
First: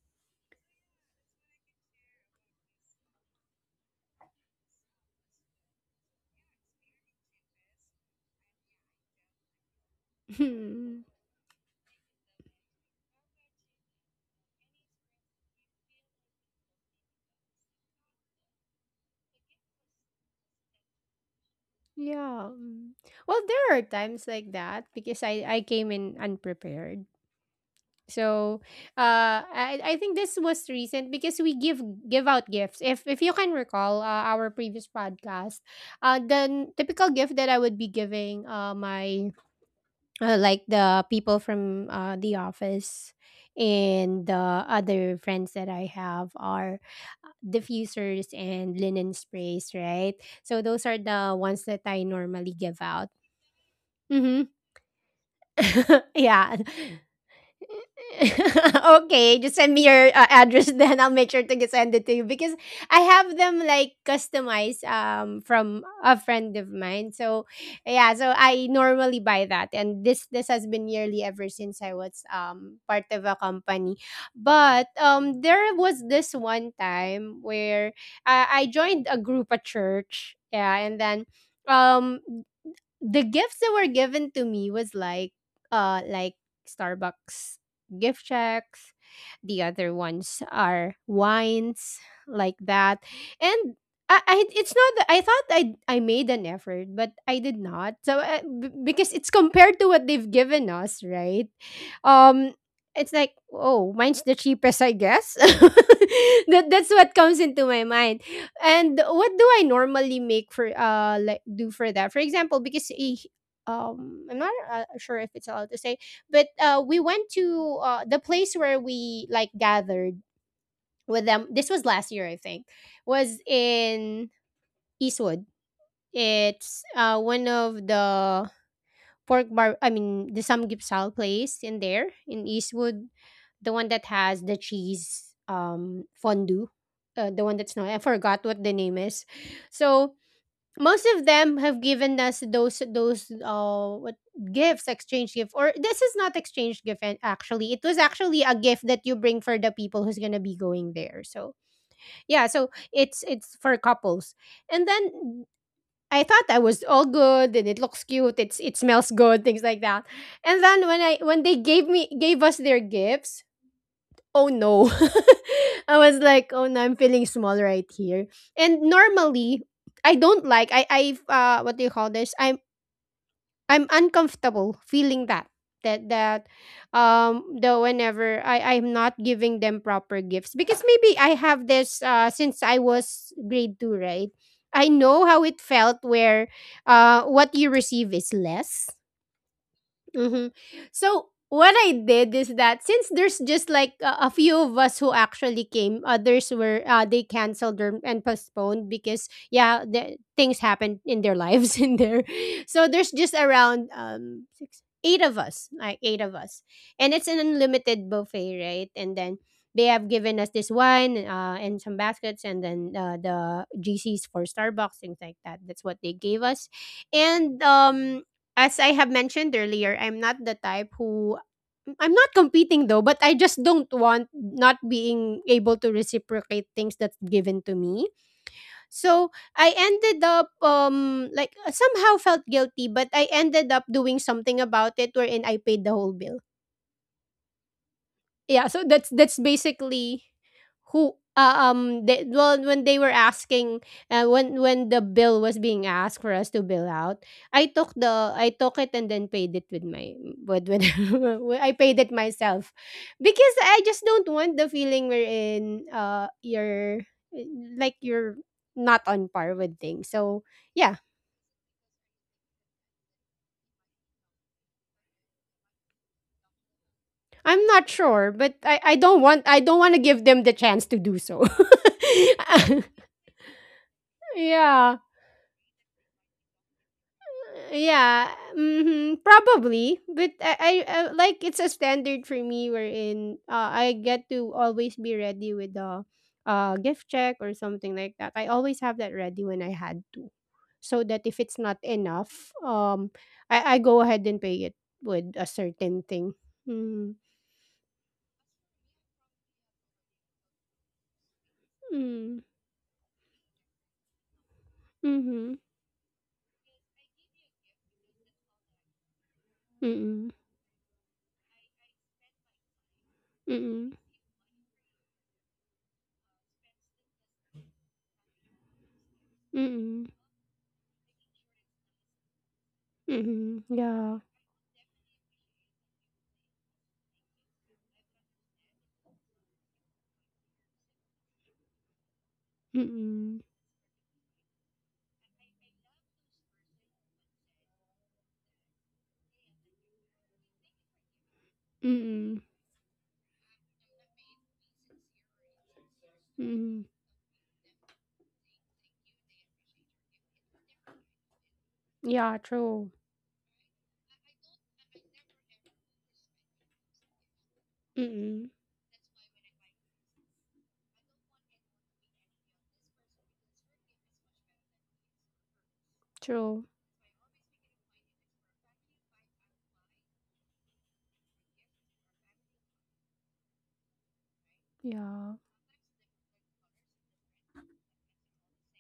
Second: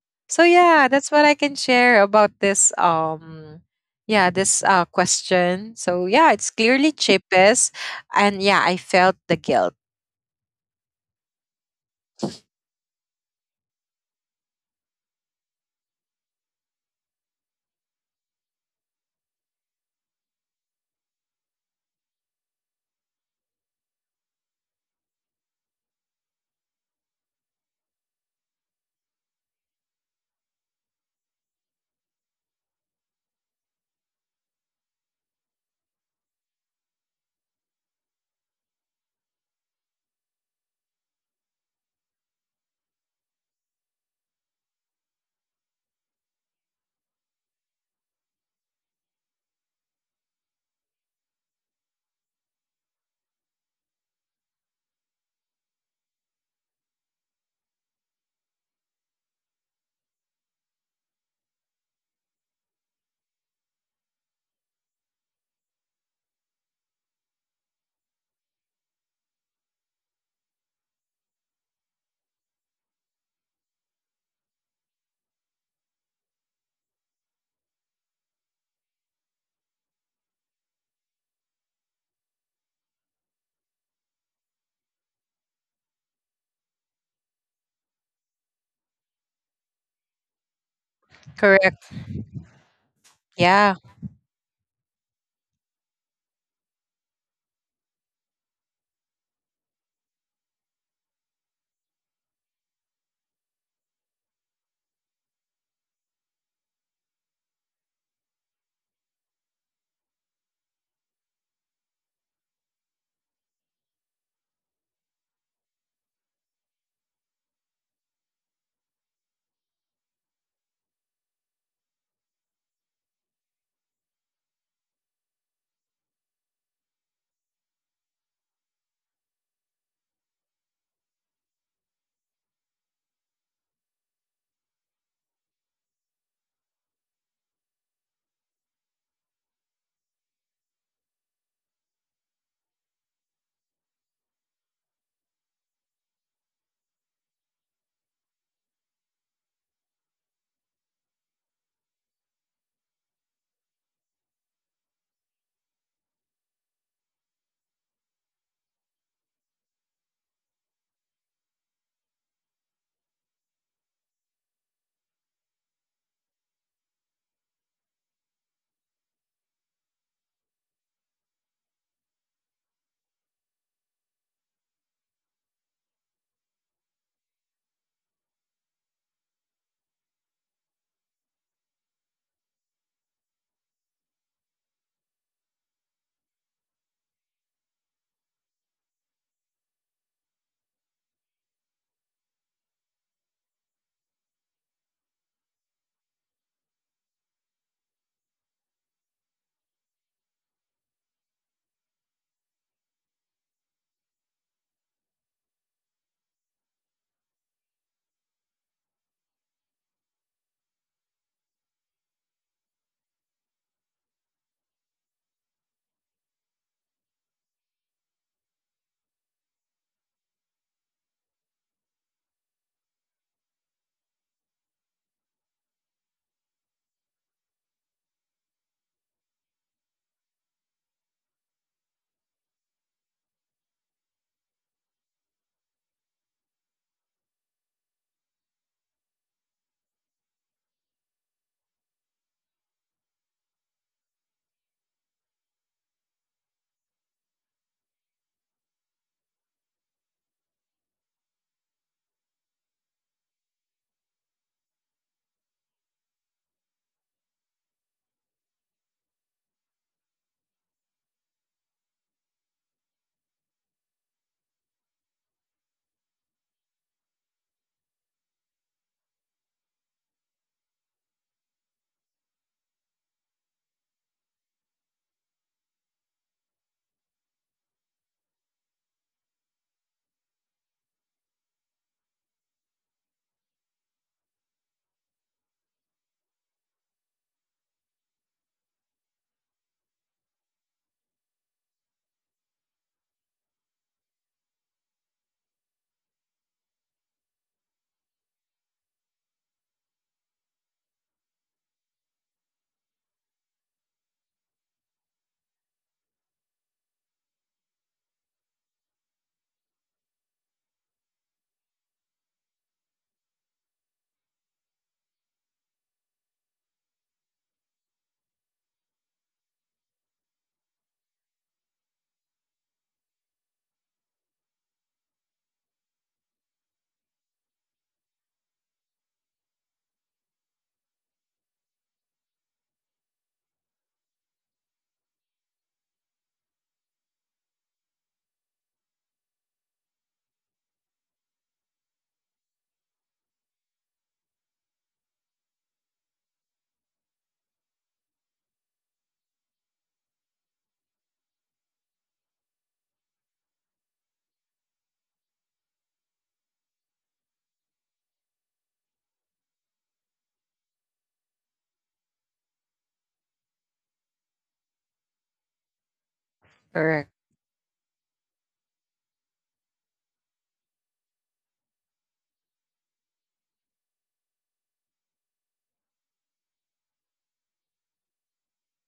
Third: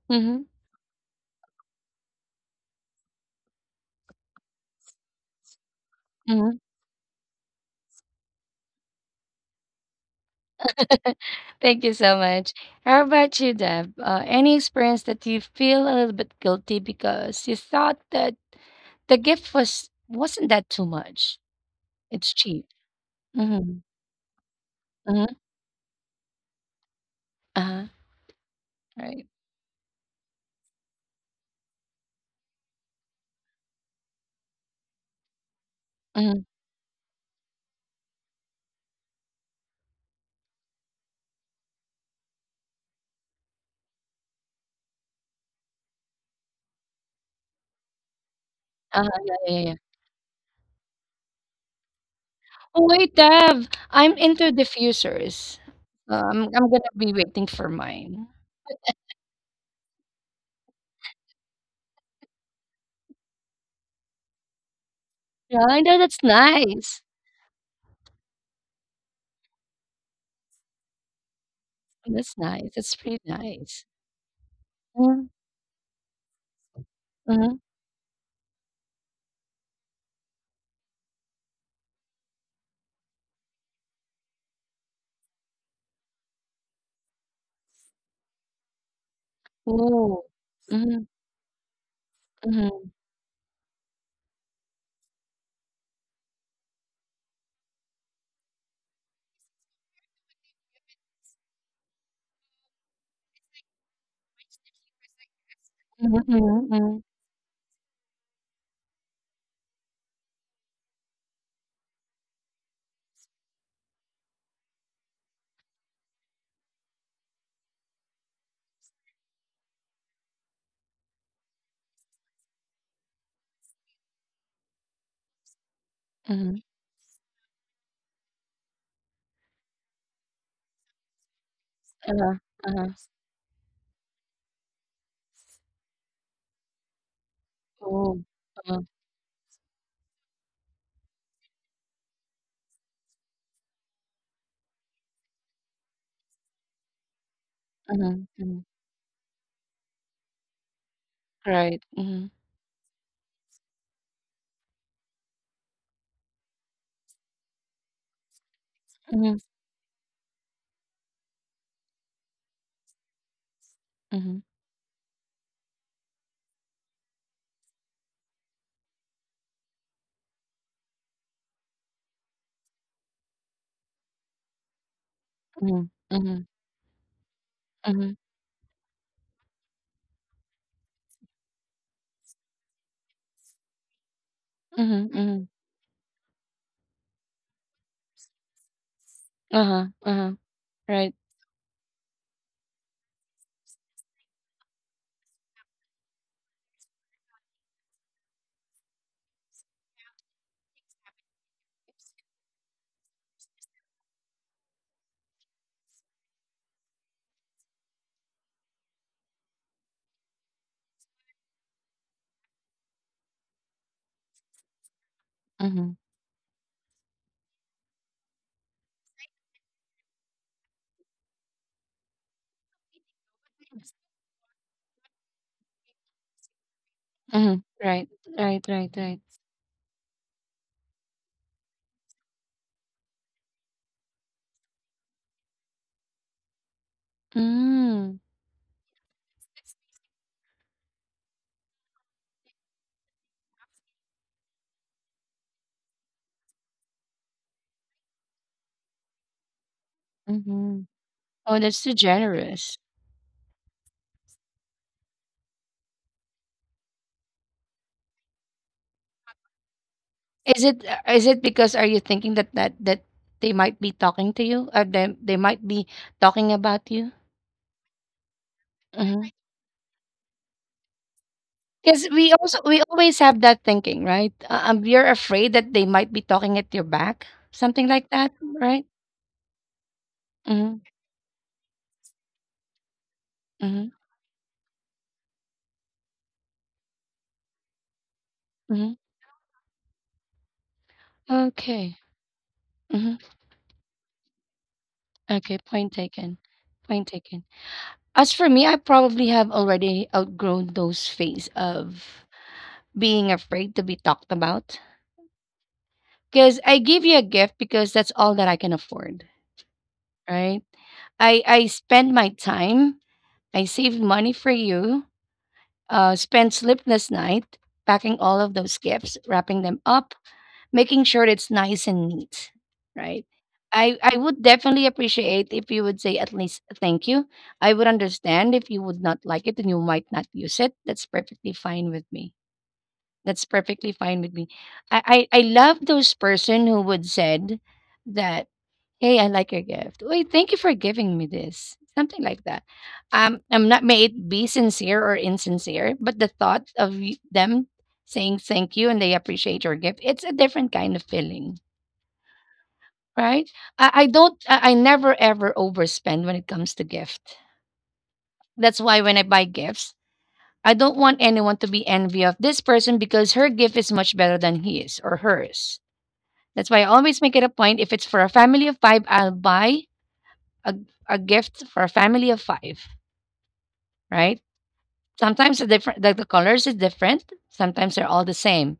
S1: Hmm.
S2: So yeah, that's what I can share about this um, yeah, this uh, question. So yeah, it's
S1: Hmm.
S2: clearly cheapest and yeah, I felt the guilt.
S3: Hmm.
S1: Thank you so much. How about you, Deb? Any experience that you feel a little bit guilty because you thought that the gift was wasn't that too much? It's
S3: Yeah.
S1: cheap.
S3: Mm. Well, there
S1: Mhm,
S3: are times like that because
S1: mhm,
S3: I came in unprepared.
S1: uh-huh,
S3: So,
S1: right.
S3: I think this was recent because we give out gifts. If you can recall, our previous podcast, the
S1: Mhm,
S3: typical gift that I would be giving my, like, the people from, the office and the other friends that I have are, diffusers and linen
S1: uh-huh, yeah, yeah, yeah, yeah.
S3: sprays, right? So those are the ones that I normally
S1: Oh,
S3: give out.
S1: wait, Dev, I'm
S3: Mm-hmm.
S1: into diffusers.
S3: (laughs) yeah.
S1: I'm gonna be waiting for
S3: (laughs)
S1: mine.
S3: okay, just send me your, address, (laughs) then I'll make sure to get send it to you because I have them like customized
S1: Yeah, I
S3: from
S1: know,
S3: a
S1: that's
S3: friend of
S1: nice.
S3: mine. So yeah, so I normally buy that, and this has been yearly ever since I was
S1: That's nice. That's
S3: part
S1: pretty
S3: of a
S1: nice.
S3: company. But
S1: Mhm,
S3: there was this one time
S1: mhm.
S3: where I joined a group at church. Yeah, and then um the gifts that were given to me was like, uh like Starbucks gift checks. The other
S1: Ooh.
S3: ones are
S1: Mhm,
S2: Correct.
S3: wines like
S1: mhm,
S3: that.
S2: Yeah,
S3: And I it's not that I thought I made an effort, but I did not. So because it's compared to what they've given us, right? Um it's like, oh, mine's the cheapest, I guess. (laughs)
S1: mhm, mhm,
S3: That's
S1: mhm,
S3: what comes into my mind. And what do I normally make for, like, do for that? For example, because I'm not, sure if it's allowed to say, but we went to, the place where we like gathered with them. This was last year, I think. Was in Eastwood.
S1: mhm.
S3: It's one of the pork bar, I mean, the samgyeopsal place in there
S1: Uh-huh,
S3: in
S1: uh-huh.
S3: Eastwood, the one that has the cheese, fondue. The one that's not, I
S1: Ooh,
S3: forgot what the
S1: uh-huh,
S3: name is. So most of them have given us those what gifts, exchange gift, or this is not exchange gift, and actually it was
S1: mhm,
S3: actually a
S1: mhm.
S3: gift that you bring for the people who's gonna be going there. So
S1: Right. Mhm,
S3: yeah, so it's for couples, and then I thought I was all good, and it looks cute, it's, it smells
S1: mhm,
S3: good, things like that. And then when I when they gave us their gifts,
S1: mhm,
S3: oh no. (laughs) I was like, oh no, I'm feeling small right here. And normally, I don't like, I, what do you call this? I'm uncomfortable feeling that,
S1: mhm,
S3: that
S1: mhm,
S3: that the
S1: mhm,
S3: whenever I'm not giving them proper gifts, because maybe I have this since I was grade 2, right? I
S1: mhm,
S3: know how
S1: mhm.
S3: it felt where what you receive is less.
S1: Uh-huh, uh-huh.
S3: Mm-hmm.
S1: Right.
S3: So what I did is that since there's just like a few of us who actually came, others were, they canceled or, and postponed because yeah, things happened in their lives (laughs) in there. So there's just around, six, eight of us, like eight of us, and it's an unlimited buffet, right? And then they have given us this wine, and some baskets, and then, the GCs for Starbucks, things like that. That's
S1: Mhm,
S3: what they gave us. And as I have mentioned earlier, I'm not the type who, I'm not competing though, but I just don't want not being able to reciprocate things that's
S1: mhm.
S3: given to
S1: Right,
S3: me.
S1: right, right, right.
S3: So I ended up, like, somehow felt guilty, but I ended up doing something about it wherein I paid the whole bill.
S1: Mm.
S3: Yeah, so that's basically who, they, well, when they were asking, when the bill was being asked for us to bill out, I took it and then paid it with my, with,
S1: Mm-hmm.
S3: with
S1: Oh,
S3: (laughs) I
S1: that's too
S3: paid it myself
S1: generous.
S3: because I just don't want the feeling wherein you're, like, you're not on par with things. So yeah,
S1: Is it because are you thinking that that they might be talking to you or they might be talking about you?
S3: I'm not sure, but i don't want, to give them the chance to do so. (laughs)
S1: Because we also we
S3: (laughs)
S1: always have that thinking, right?
S3: yeah.
S1: You're afraid that they might be talking at your back, something like
S3: Yeah,
S1: that, right?
S3: mhm, probably. But I, I,
S1: Mm-hmm,
S3: I like, it's a standard for me wherein,
S1: mm-hmm,
S3: I get to always be ready with the, gift check or something like that. I always
S1: mm-hmm.
S3: have that ready when I had to, so that if it's not
S1: Okay.
S3: enough, um,
S1: Mm-hmm.
S3: I go ahead and pay it with a
S1: Okay. Point
S3: certain thing.
S1: taken. Point
S3: Mm,
S1: taken. As for me, I probably have already outgrown those phase of
S3: mm,
S1: being afraid to be talked about.
S3: mm-hmm,
S1: Because I give you a gift because that's all that I can afford,
S3: mm-mm,
S1: right? I spend my time, I
S3: mm-mm,
S1: saved money for you, spent sleepless night packing all of those gifts, wrapping them
S3: mm-mm,
S1: up, making sure it's nice and neat, right?
S3: mm-mm,
S1: I,
S3: yeah,
S1: I would definitely appreciate if you would say at least thank you. I would understand if you would not like it and you might not use it. That's perfectly fine with me.
S3: mm-mm,
S1: That's perfectly fine with me. I love those person who would said that, "Hey, I like your gift. Wait, thank you for giving me this." Something
S3: mm-mm,
S1: like that. I'm not, may it be sincere or insincere, but the thought
S3: mm-mm,
S1: of them saying thank you and they appreciate your gift, it's a different kind of feeling,
S3: yeah, true,
S1: right? I don't. I never ever overspend when it comes to gift.
S3: mm-mm,
S1: That's why when I buy gifts, I don't want anyone to be envy of this person because her gift is much better than his or hers.
S3: true.
S1: That's why I
S2: correct.
S1: always make it a point if it's for a family of five, I'll buy a, a gift for a family of five, right?
S3: Yeah.
S1: Sometimes the different the colors is different. Sometimes they're all the same.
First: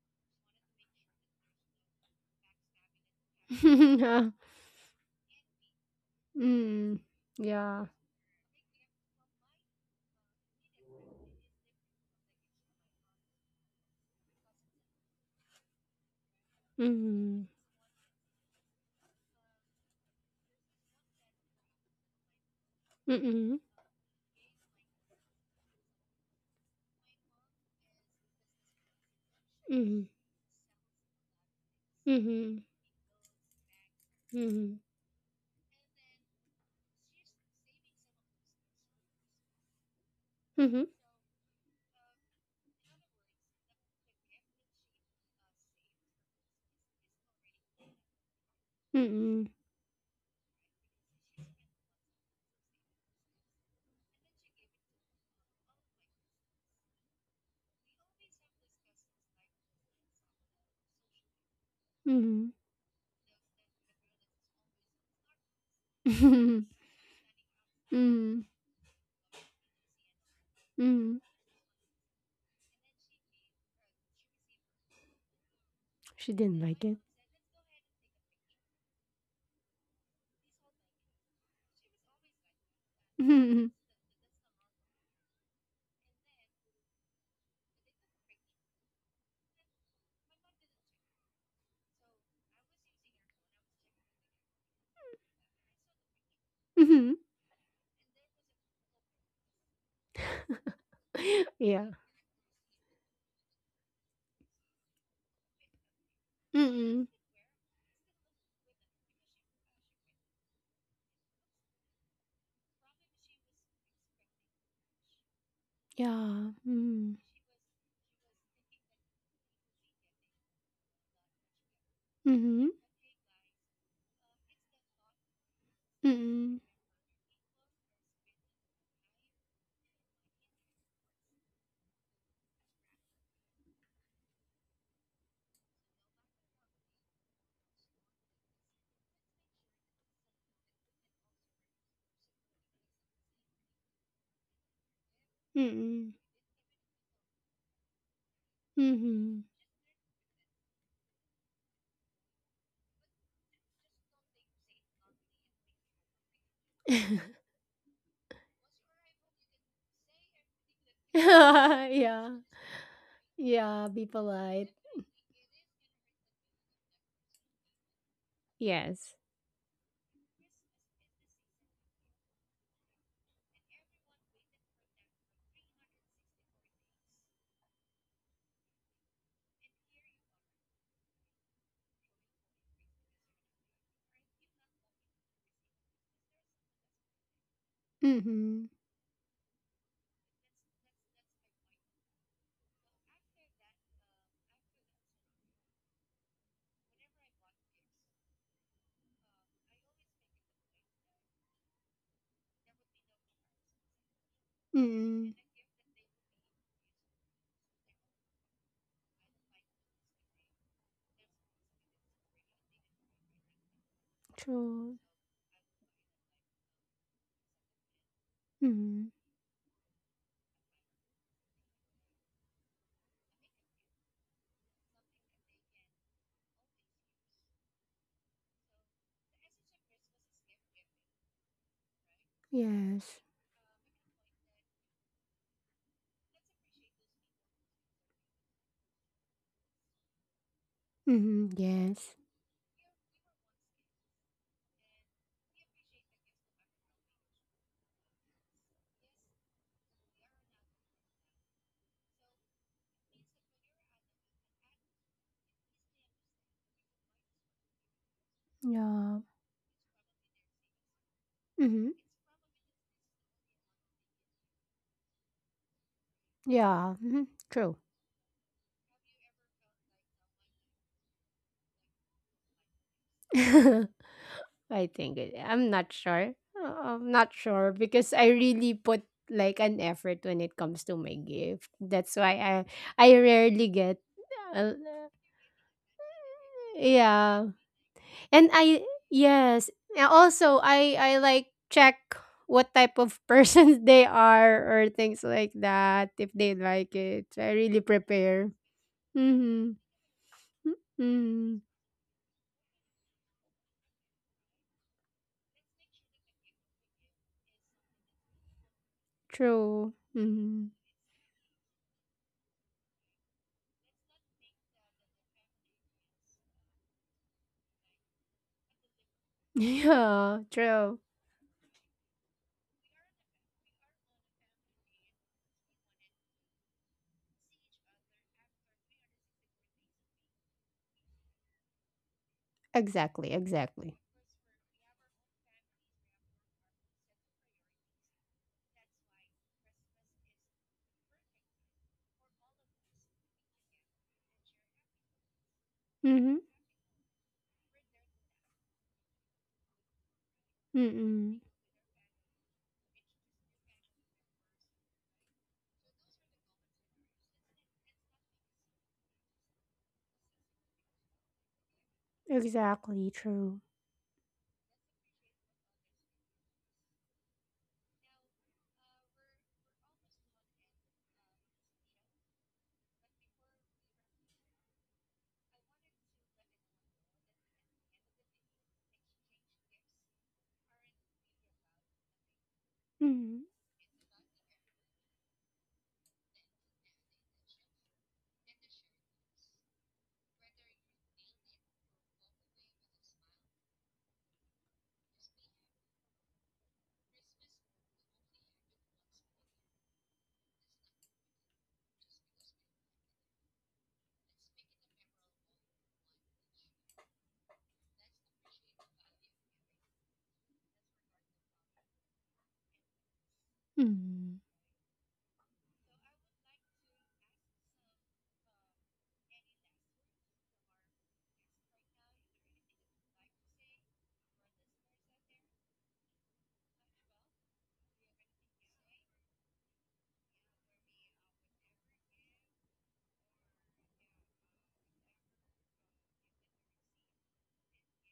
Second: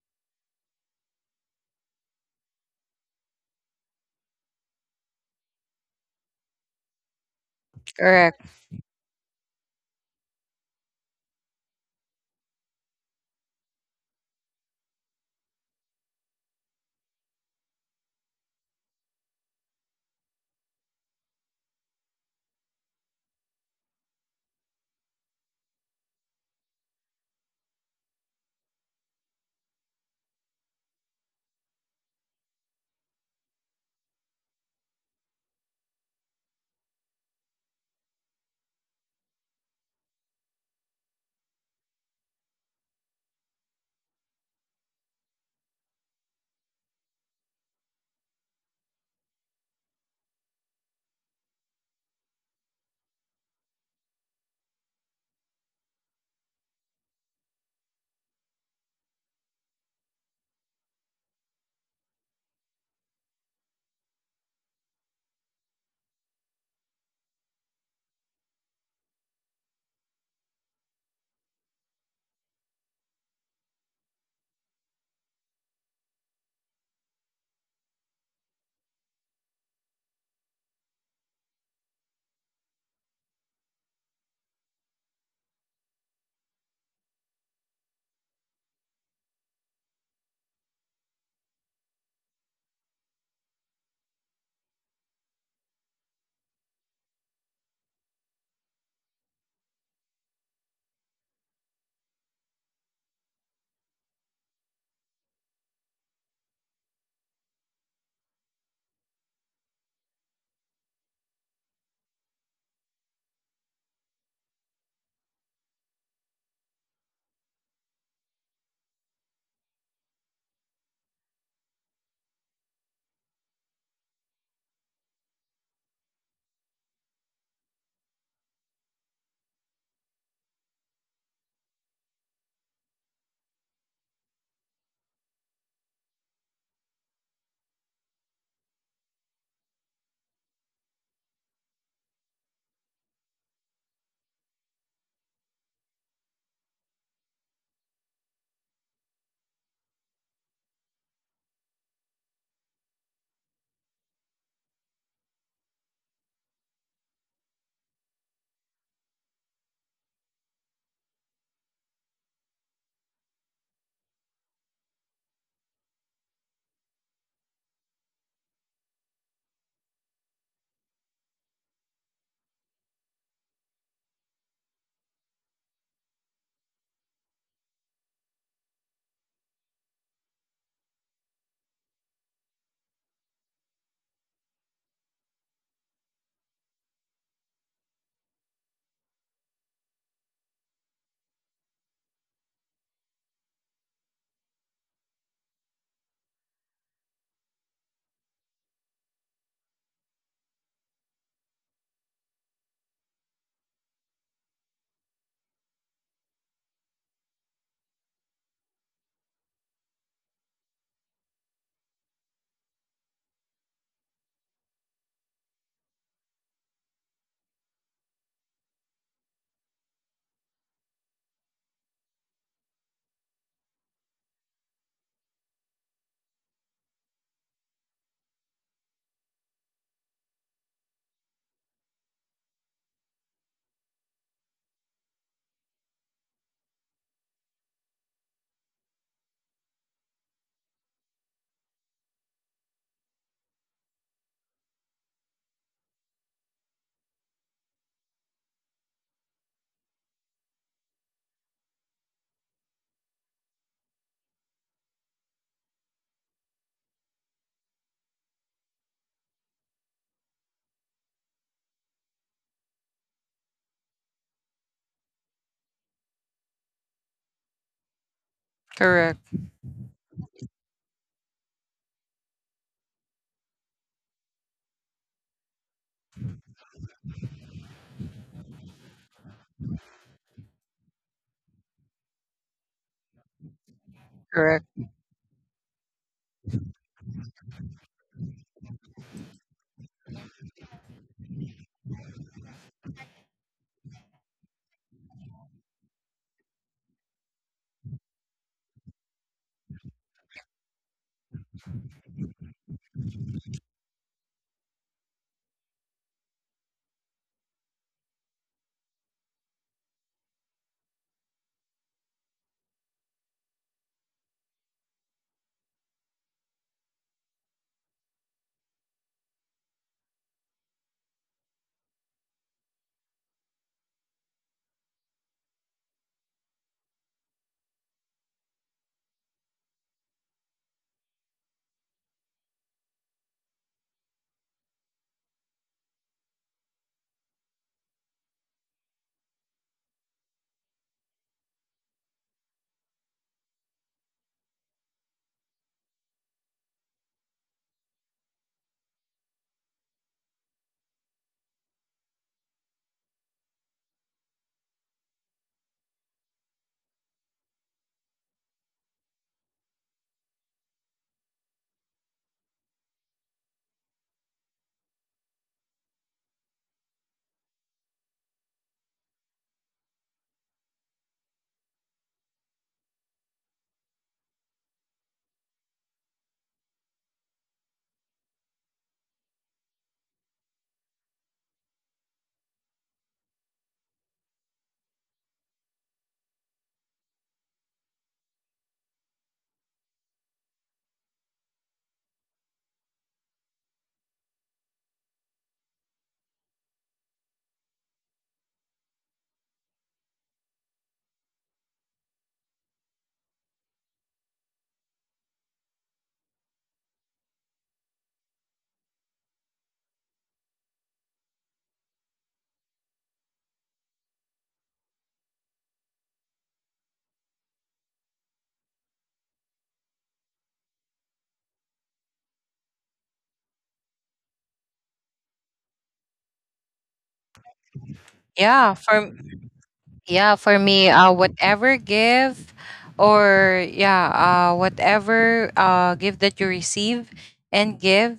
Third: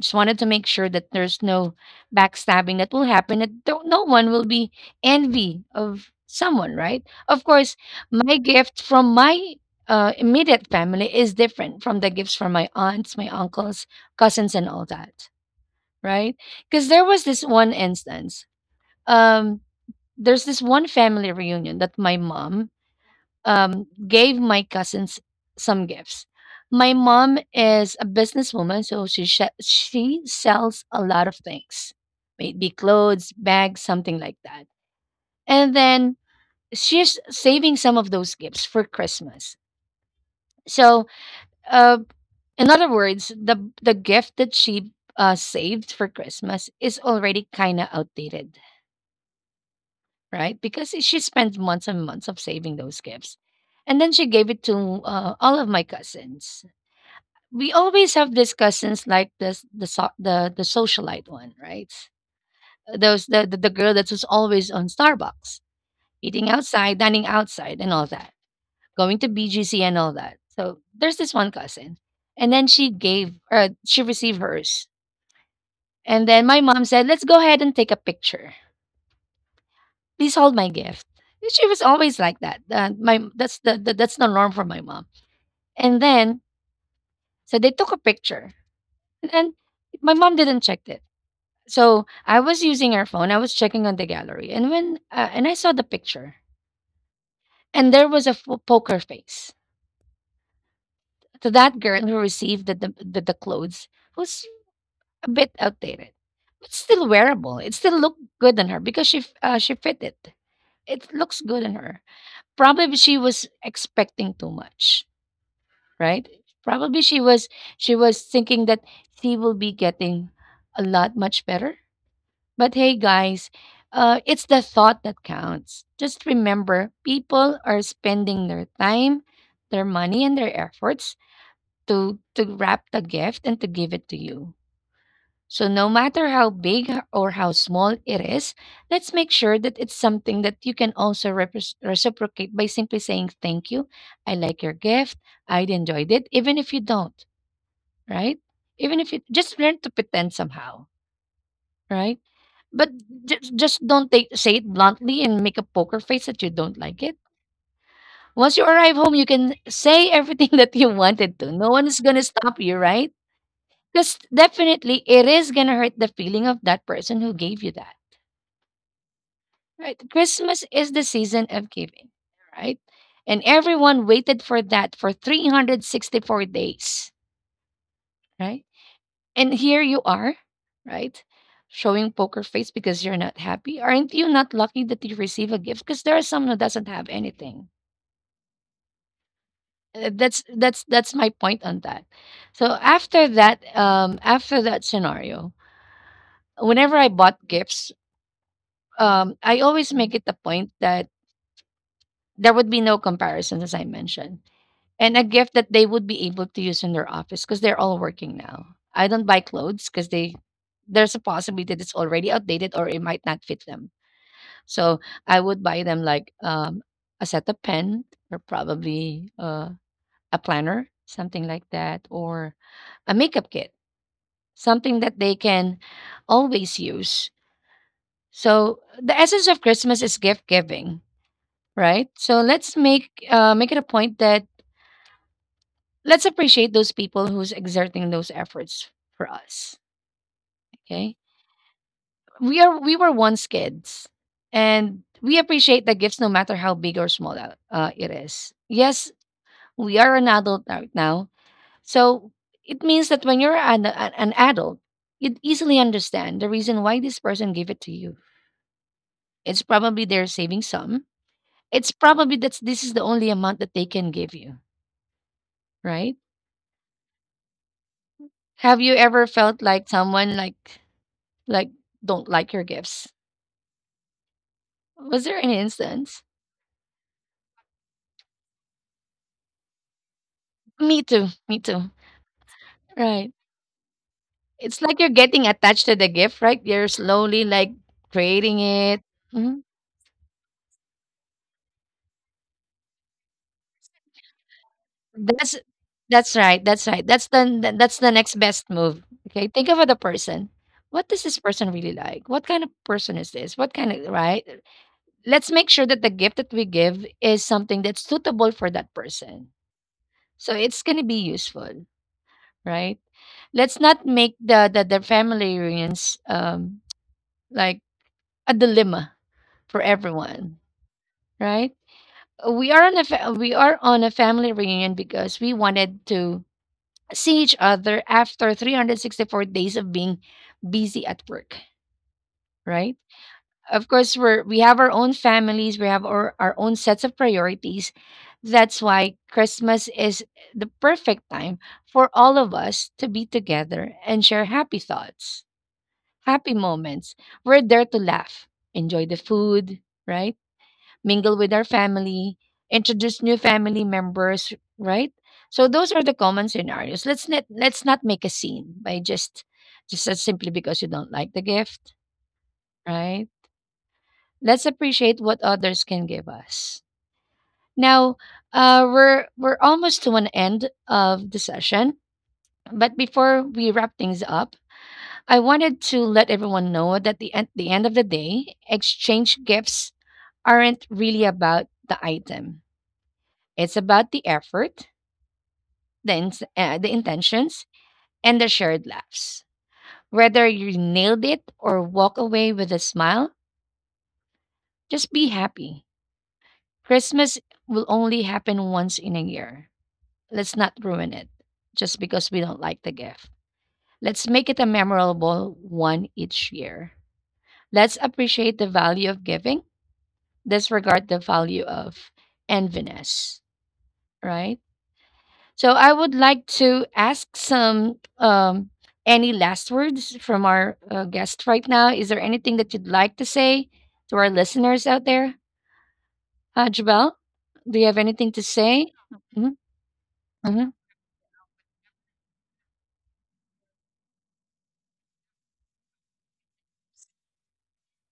S1: Just wanted to make sure that there's no backstabbing that will happen. That no
S3: (laughs)
S1: one
S3: yeah.
S1: will be envy of someone, right?
S3: Mm.
S1: Of course,
S3: Yeah.
S1: my
S2: Correct.
S1: gift from my immediate family is different from the gifts from my aunts, my uncles, cousins, and all that, right? Because there was this
S3: Mm.
S1: one instance. Um, there's this one family reunion that my mom
S3: Mm.
S1: gave my cousins some gifts. My mom is a businesswoman, so
S3: Mm.
S1: she sells a lot of things,
S3: Mm.
S1: maybe clothes, bags, something like that.
S3: Mm.
S1: And then she's saving some of those gifts for Christmas.
S3: Mm.
S1: So, uh, in other words, the gift that she saved for Christmas is already kind of outdated,
S3: Mm. Mm.
S1: right? Because she spent months and months of saving those gifts. And then she gave it to all of my cousins. We always have these cousins like this, the socialite one, right?
S3: Mm.
S1: Those the, the girl that was always on Starbucks, eating
S3: (laughs)
S1: outside, dining outside, and all that,
S3: Mm.
S1: going to BGC and all that. So there's
S3: Mm.
S1: this one cousin, and then she received hers, and
S3: She
S1: then my
S3: didn't
S1: mom
S3: like it.
S1: said, "Let's go ahead and take a picture. Please hold my gift." She was always like that. My
S3: (laughs)
S1: that's
S3: Mm.
S1: the That's the norm for my mom. And then so they took a picture, and then my mom didn't check it. So I was using her phone. I was checking on the gallery, and when and I saw the picture,
S3: Mm.
S1: and there was a poker face to
S3: (laughs)
S1: that
S3: Yeah.
S1: girl who received the the clothes was a bit outdated, but still
S3: Mm.
S1: wearable. It still looked good on her because she fit it. It looks good on her. Probably she was expecting too much, right?
S3: Yeah.
S1: Probably
S3: Mm.
S1: she was thinking that she will be getting a lot much better. But
S3: Mm.
S1: hey guys, it's the thought that counts. Just
S3: Mm.
S1: remember people are spending their time, their money and their efforts to wrap the gift and to give it to you. So no matter how big h- or how small it is, let's make sure that it's something that you can also repres reciprocate by simply saying thank you. I like your gift. I'd enjoyed
S3: Mm.
S1: it, even if you don't, right? Even if you
S3: Mm.
S1: just learn to pretend somehow, right? But just don't take say it bluntly and make a poker face that you don't like it. Once you arrive home, you can say everything (laughs) that you wanted to. No one
S3: (laughs)
S1: is gonna
S3: Yeah.
S1: stop you, right?
S3: Yeah. Be
S1: Because
S3: polite.
S1: definitely it is gonna hurt the feeling of that person who gave you that.
S3: Yes.
S1: Right? Christmas is the season of giving, right? And everyone waited for that for 364 days, right? And here you are, right? Showing poker face because you're not happy. Aren't you not lucky that you receive a gift? Because there are some who doesn't have anything.
S3: Mm.
S1: That's my point on that. So after that scenario, whenever I bought gifts, I always make it the point that there would be no comparison, as I mentioned, and a
S3: Mm.
S1: gift that they would be able to use in their office because they're all working now. I don't buy clothes because they there's a possibility that it's already outdated or it might not fit them.
S3: True.
S1: So I would buy them like a set of pen or
S3: Mm.
S1: probably a planner, something like that, or a makeup kit, something that they can always use. So the essence of Christmas is gift giving, right? So let's
S3: Yes.
S1: make it a point that let's appreciate those people who's exerting those efforts for us. Okay,
S3: Mhm, yes.
S1: we were once kids, and we appreciate the gifts no matter how big or small it is. Yes, we are an adult right now. So it means that when you're an adult, you'd easily understand the reason why this person gave it to you.
S3: Yeah.
S1: It's probably they're saving some. It's
S3: Mhm.
S1: probably that this is the only amount that they can give you, right?
S3: Yeah. Mhm. True.
S1: Have you ever
S2: Correct.
S1: felt like someone like don't like your gifts?
S3: (laughs) I think
S1: Was
S3: it,
S1: there any
S3: I'm not
S1: instance?
S3: sure. I'm not sure because I really put like an effort when it comes to
S1: Me
S3: my
S1: too. Me
S3: gift.
S1: too.
S3: That's why I I
S1: Right.
S3: rarely get,
S2: Correct.
S3: uh,
S1: It's like you're getting attached to the gift, right? You're slowly
S3: yeah.
S1: like
S3: And
S1: creating
S3: I,
S1: it. Mm-hmm.
S3: yes. And also I like check what type of persons (laughs) they are or things like
S1: That's
S3: that if
S1: that's
S3: they
S1: right, that's
S3: like
S1: right.
S3: it.
S1: That's
S3: I really
S1: that's the next
S3: prepare.
S1: best move. Okay, think
S3: Mhm.
S1: about the person. What does this
S3: Mhm.
S1: person really like? What kind of person is this? What kind of, right? Let's make sure that the gift that we give is something that's suitable for that person.
S3: True.
S1: So
S3: Mhm. (laughs)
S1: it's gonna be useful, right? Let's not make the family reunions like a dilemma for
S3: Yeah,
S1: everyone,
S3: true.
S1: right? We are on a family reunion because we wanted to see each other after 364 days of being busy at work, right?
S3: Exactly,
S1: Of
S3: exactly.
S1: course, we have our own families, our own sets of priorities. That's why Christmas is the perfect time for all of us to be together and share happy thoughts,
S3: Mhm.
S1: happy moments. We're there to laugh, enjoy the food, right? Mingle
S3: Mm.
S1: with our family, introduce new family members, right? So those are the common scenarios. Let's not make a scene by just as simply because you don't like the gift,
S3: Exactly,
S1: right?
S3: true.
S1: Let's appreciate what others can give us. Now, we're almost to an end of the session, but before we wrap things up, I wanted to let everyone know that the at the end of the day, exchange gifts aren't really about the item.
S3: Mhm.
S1: It's about the effort, the the intentions, and the shared laughs. Whether you nailed it or walk away with a smile, just be happy. Christmas will only happen once in a year. Let's not ruin it just because we don't like the gift. Let's make it a memorable one each year. Let's appreciate the value of giving, disregard the value of enviness,
S3: Mhm.
S1: right? So I would like to ask some any last words from our guest right now. Is there anything that you'd like to say to our listeners out there, Jabal? Do you have anything to
S2: Yeah,
S1: say?
S2: for,
S1: hmm
S2: yeah, for
S1: hmm
S2: me, uh, whatever give, or yeah, uh, whatever uh, give that you receive and give,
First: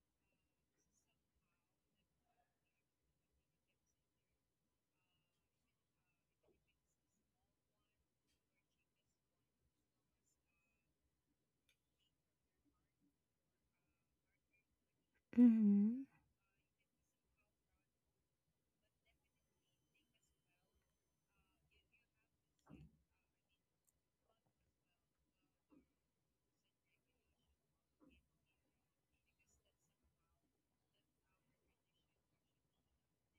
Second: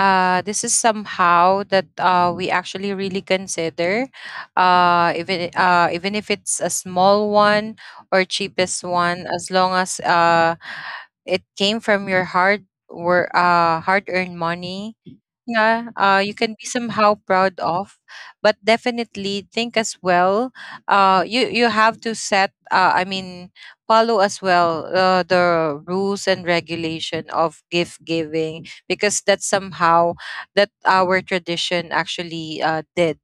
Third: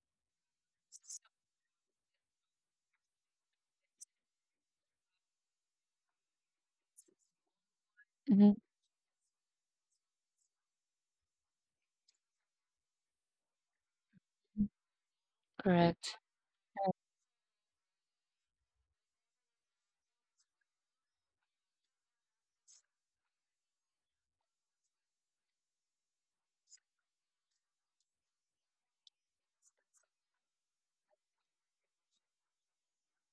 S2: this is somehow that we actually really consider, even, even if it's a small one or
S1: hmm
S2: cheapest one, as long as it came from your hard work, uh, hard earned money, yeah,
S3: Mhm.
S1: Correct.
S2: uh, you can be somehow proud of. But definitely think as well, uh, you have to set I mean, follow as well, the rules and regulation of gift giving, because that's somehow that our tradition actually did.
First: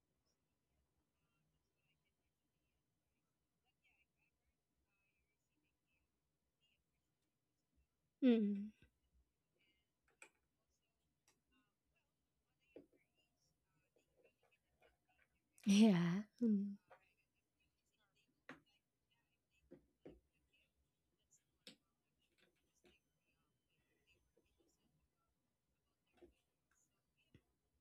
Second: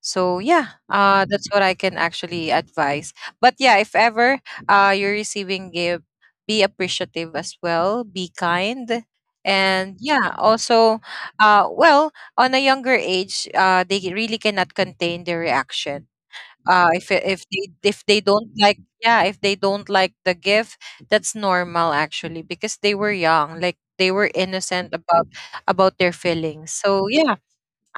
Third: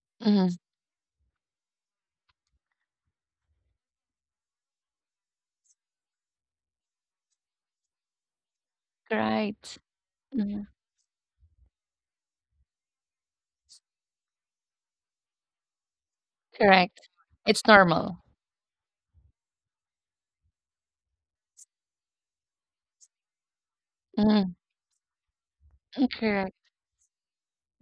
S2: So
S1: hmm
S2: yeah, that's what I can actually advise. But yeah, if ever, you're receiving gift, be appreciative as well. Be
S3: Mhm.
S2: kind,
S1: Correct.
S2: and yeah,
S1: hmm
S2: also, well, on a younger age, they really cannot contain their reaction.
S3: Yeah. Mhm.
S2: If
S1: Correct.
S2: if they,
S1: It's
S2: if they
S1: normal.
S2: don't like, yeah, if they don't like the gift, that's normal actually, because they were young, like they were
S1: hmm
S2: innocent about their
S1: Correct.
S2: feelings. So yeah,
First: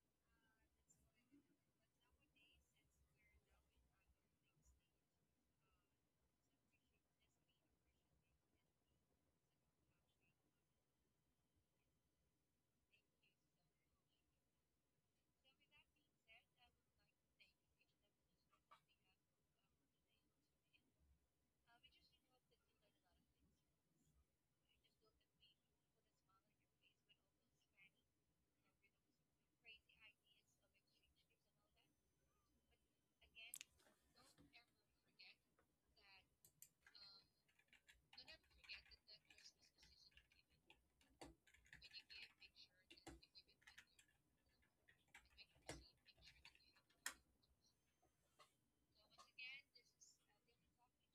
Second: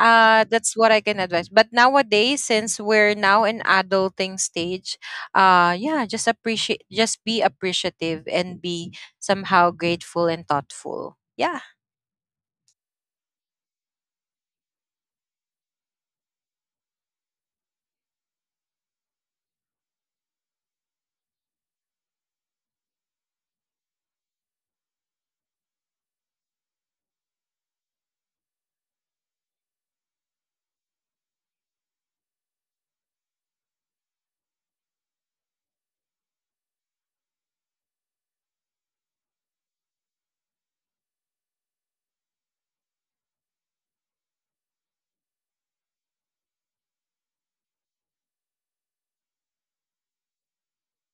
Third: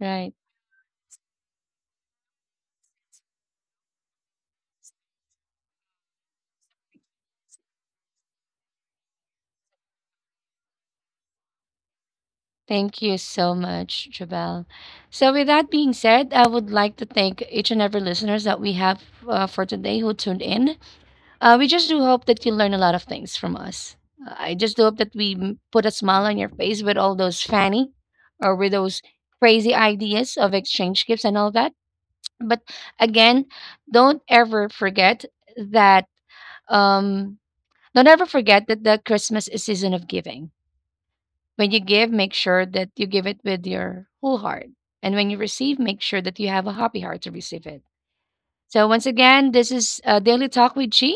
S1: Right.
S2: that's what I can advise. But nowadays, since we're now in adulting stage, uh, yeah, just appreciate, just be appreciative, and be somehow grateful and thoughtful. Yeah.
S1: Thank you so much, Jabal. So, with that being said, I would like to thank each and every listeners that we have for today who tuned in. We just do hope that you learn a lot of things from us. I just do hope that put a smile on your face with all those fanny or with those crazy ideas of exchange gifts and all that. But again, don't ever forget that um, don't ever forget that the Christmas is season of giving. When you give, make sure that you give it with your whole heart. And when you receive, make sure that you have a happy heart to receive it. So once again, this is Daily Talk with Chi,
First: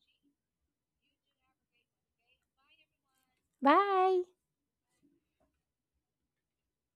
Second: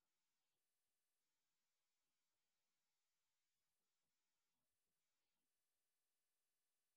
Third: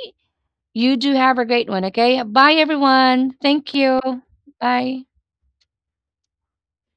S1: you do have a great one, okay? Bye, everyone. Thank you.
S3: Bye.
S1: Bye.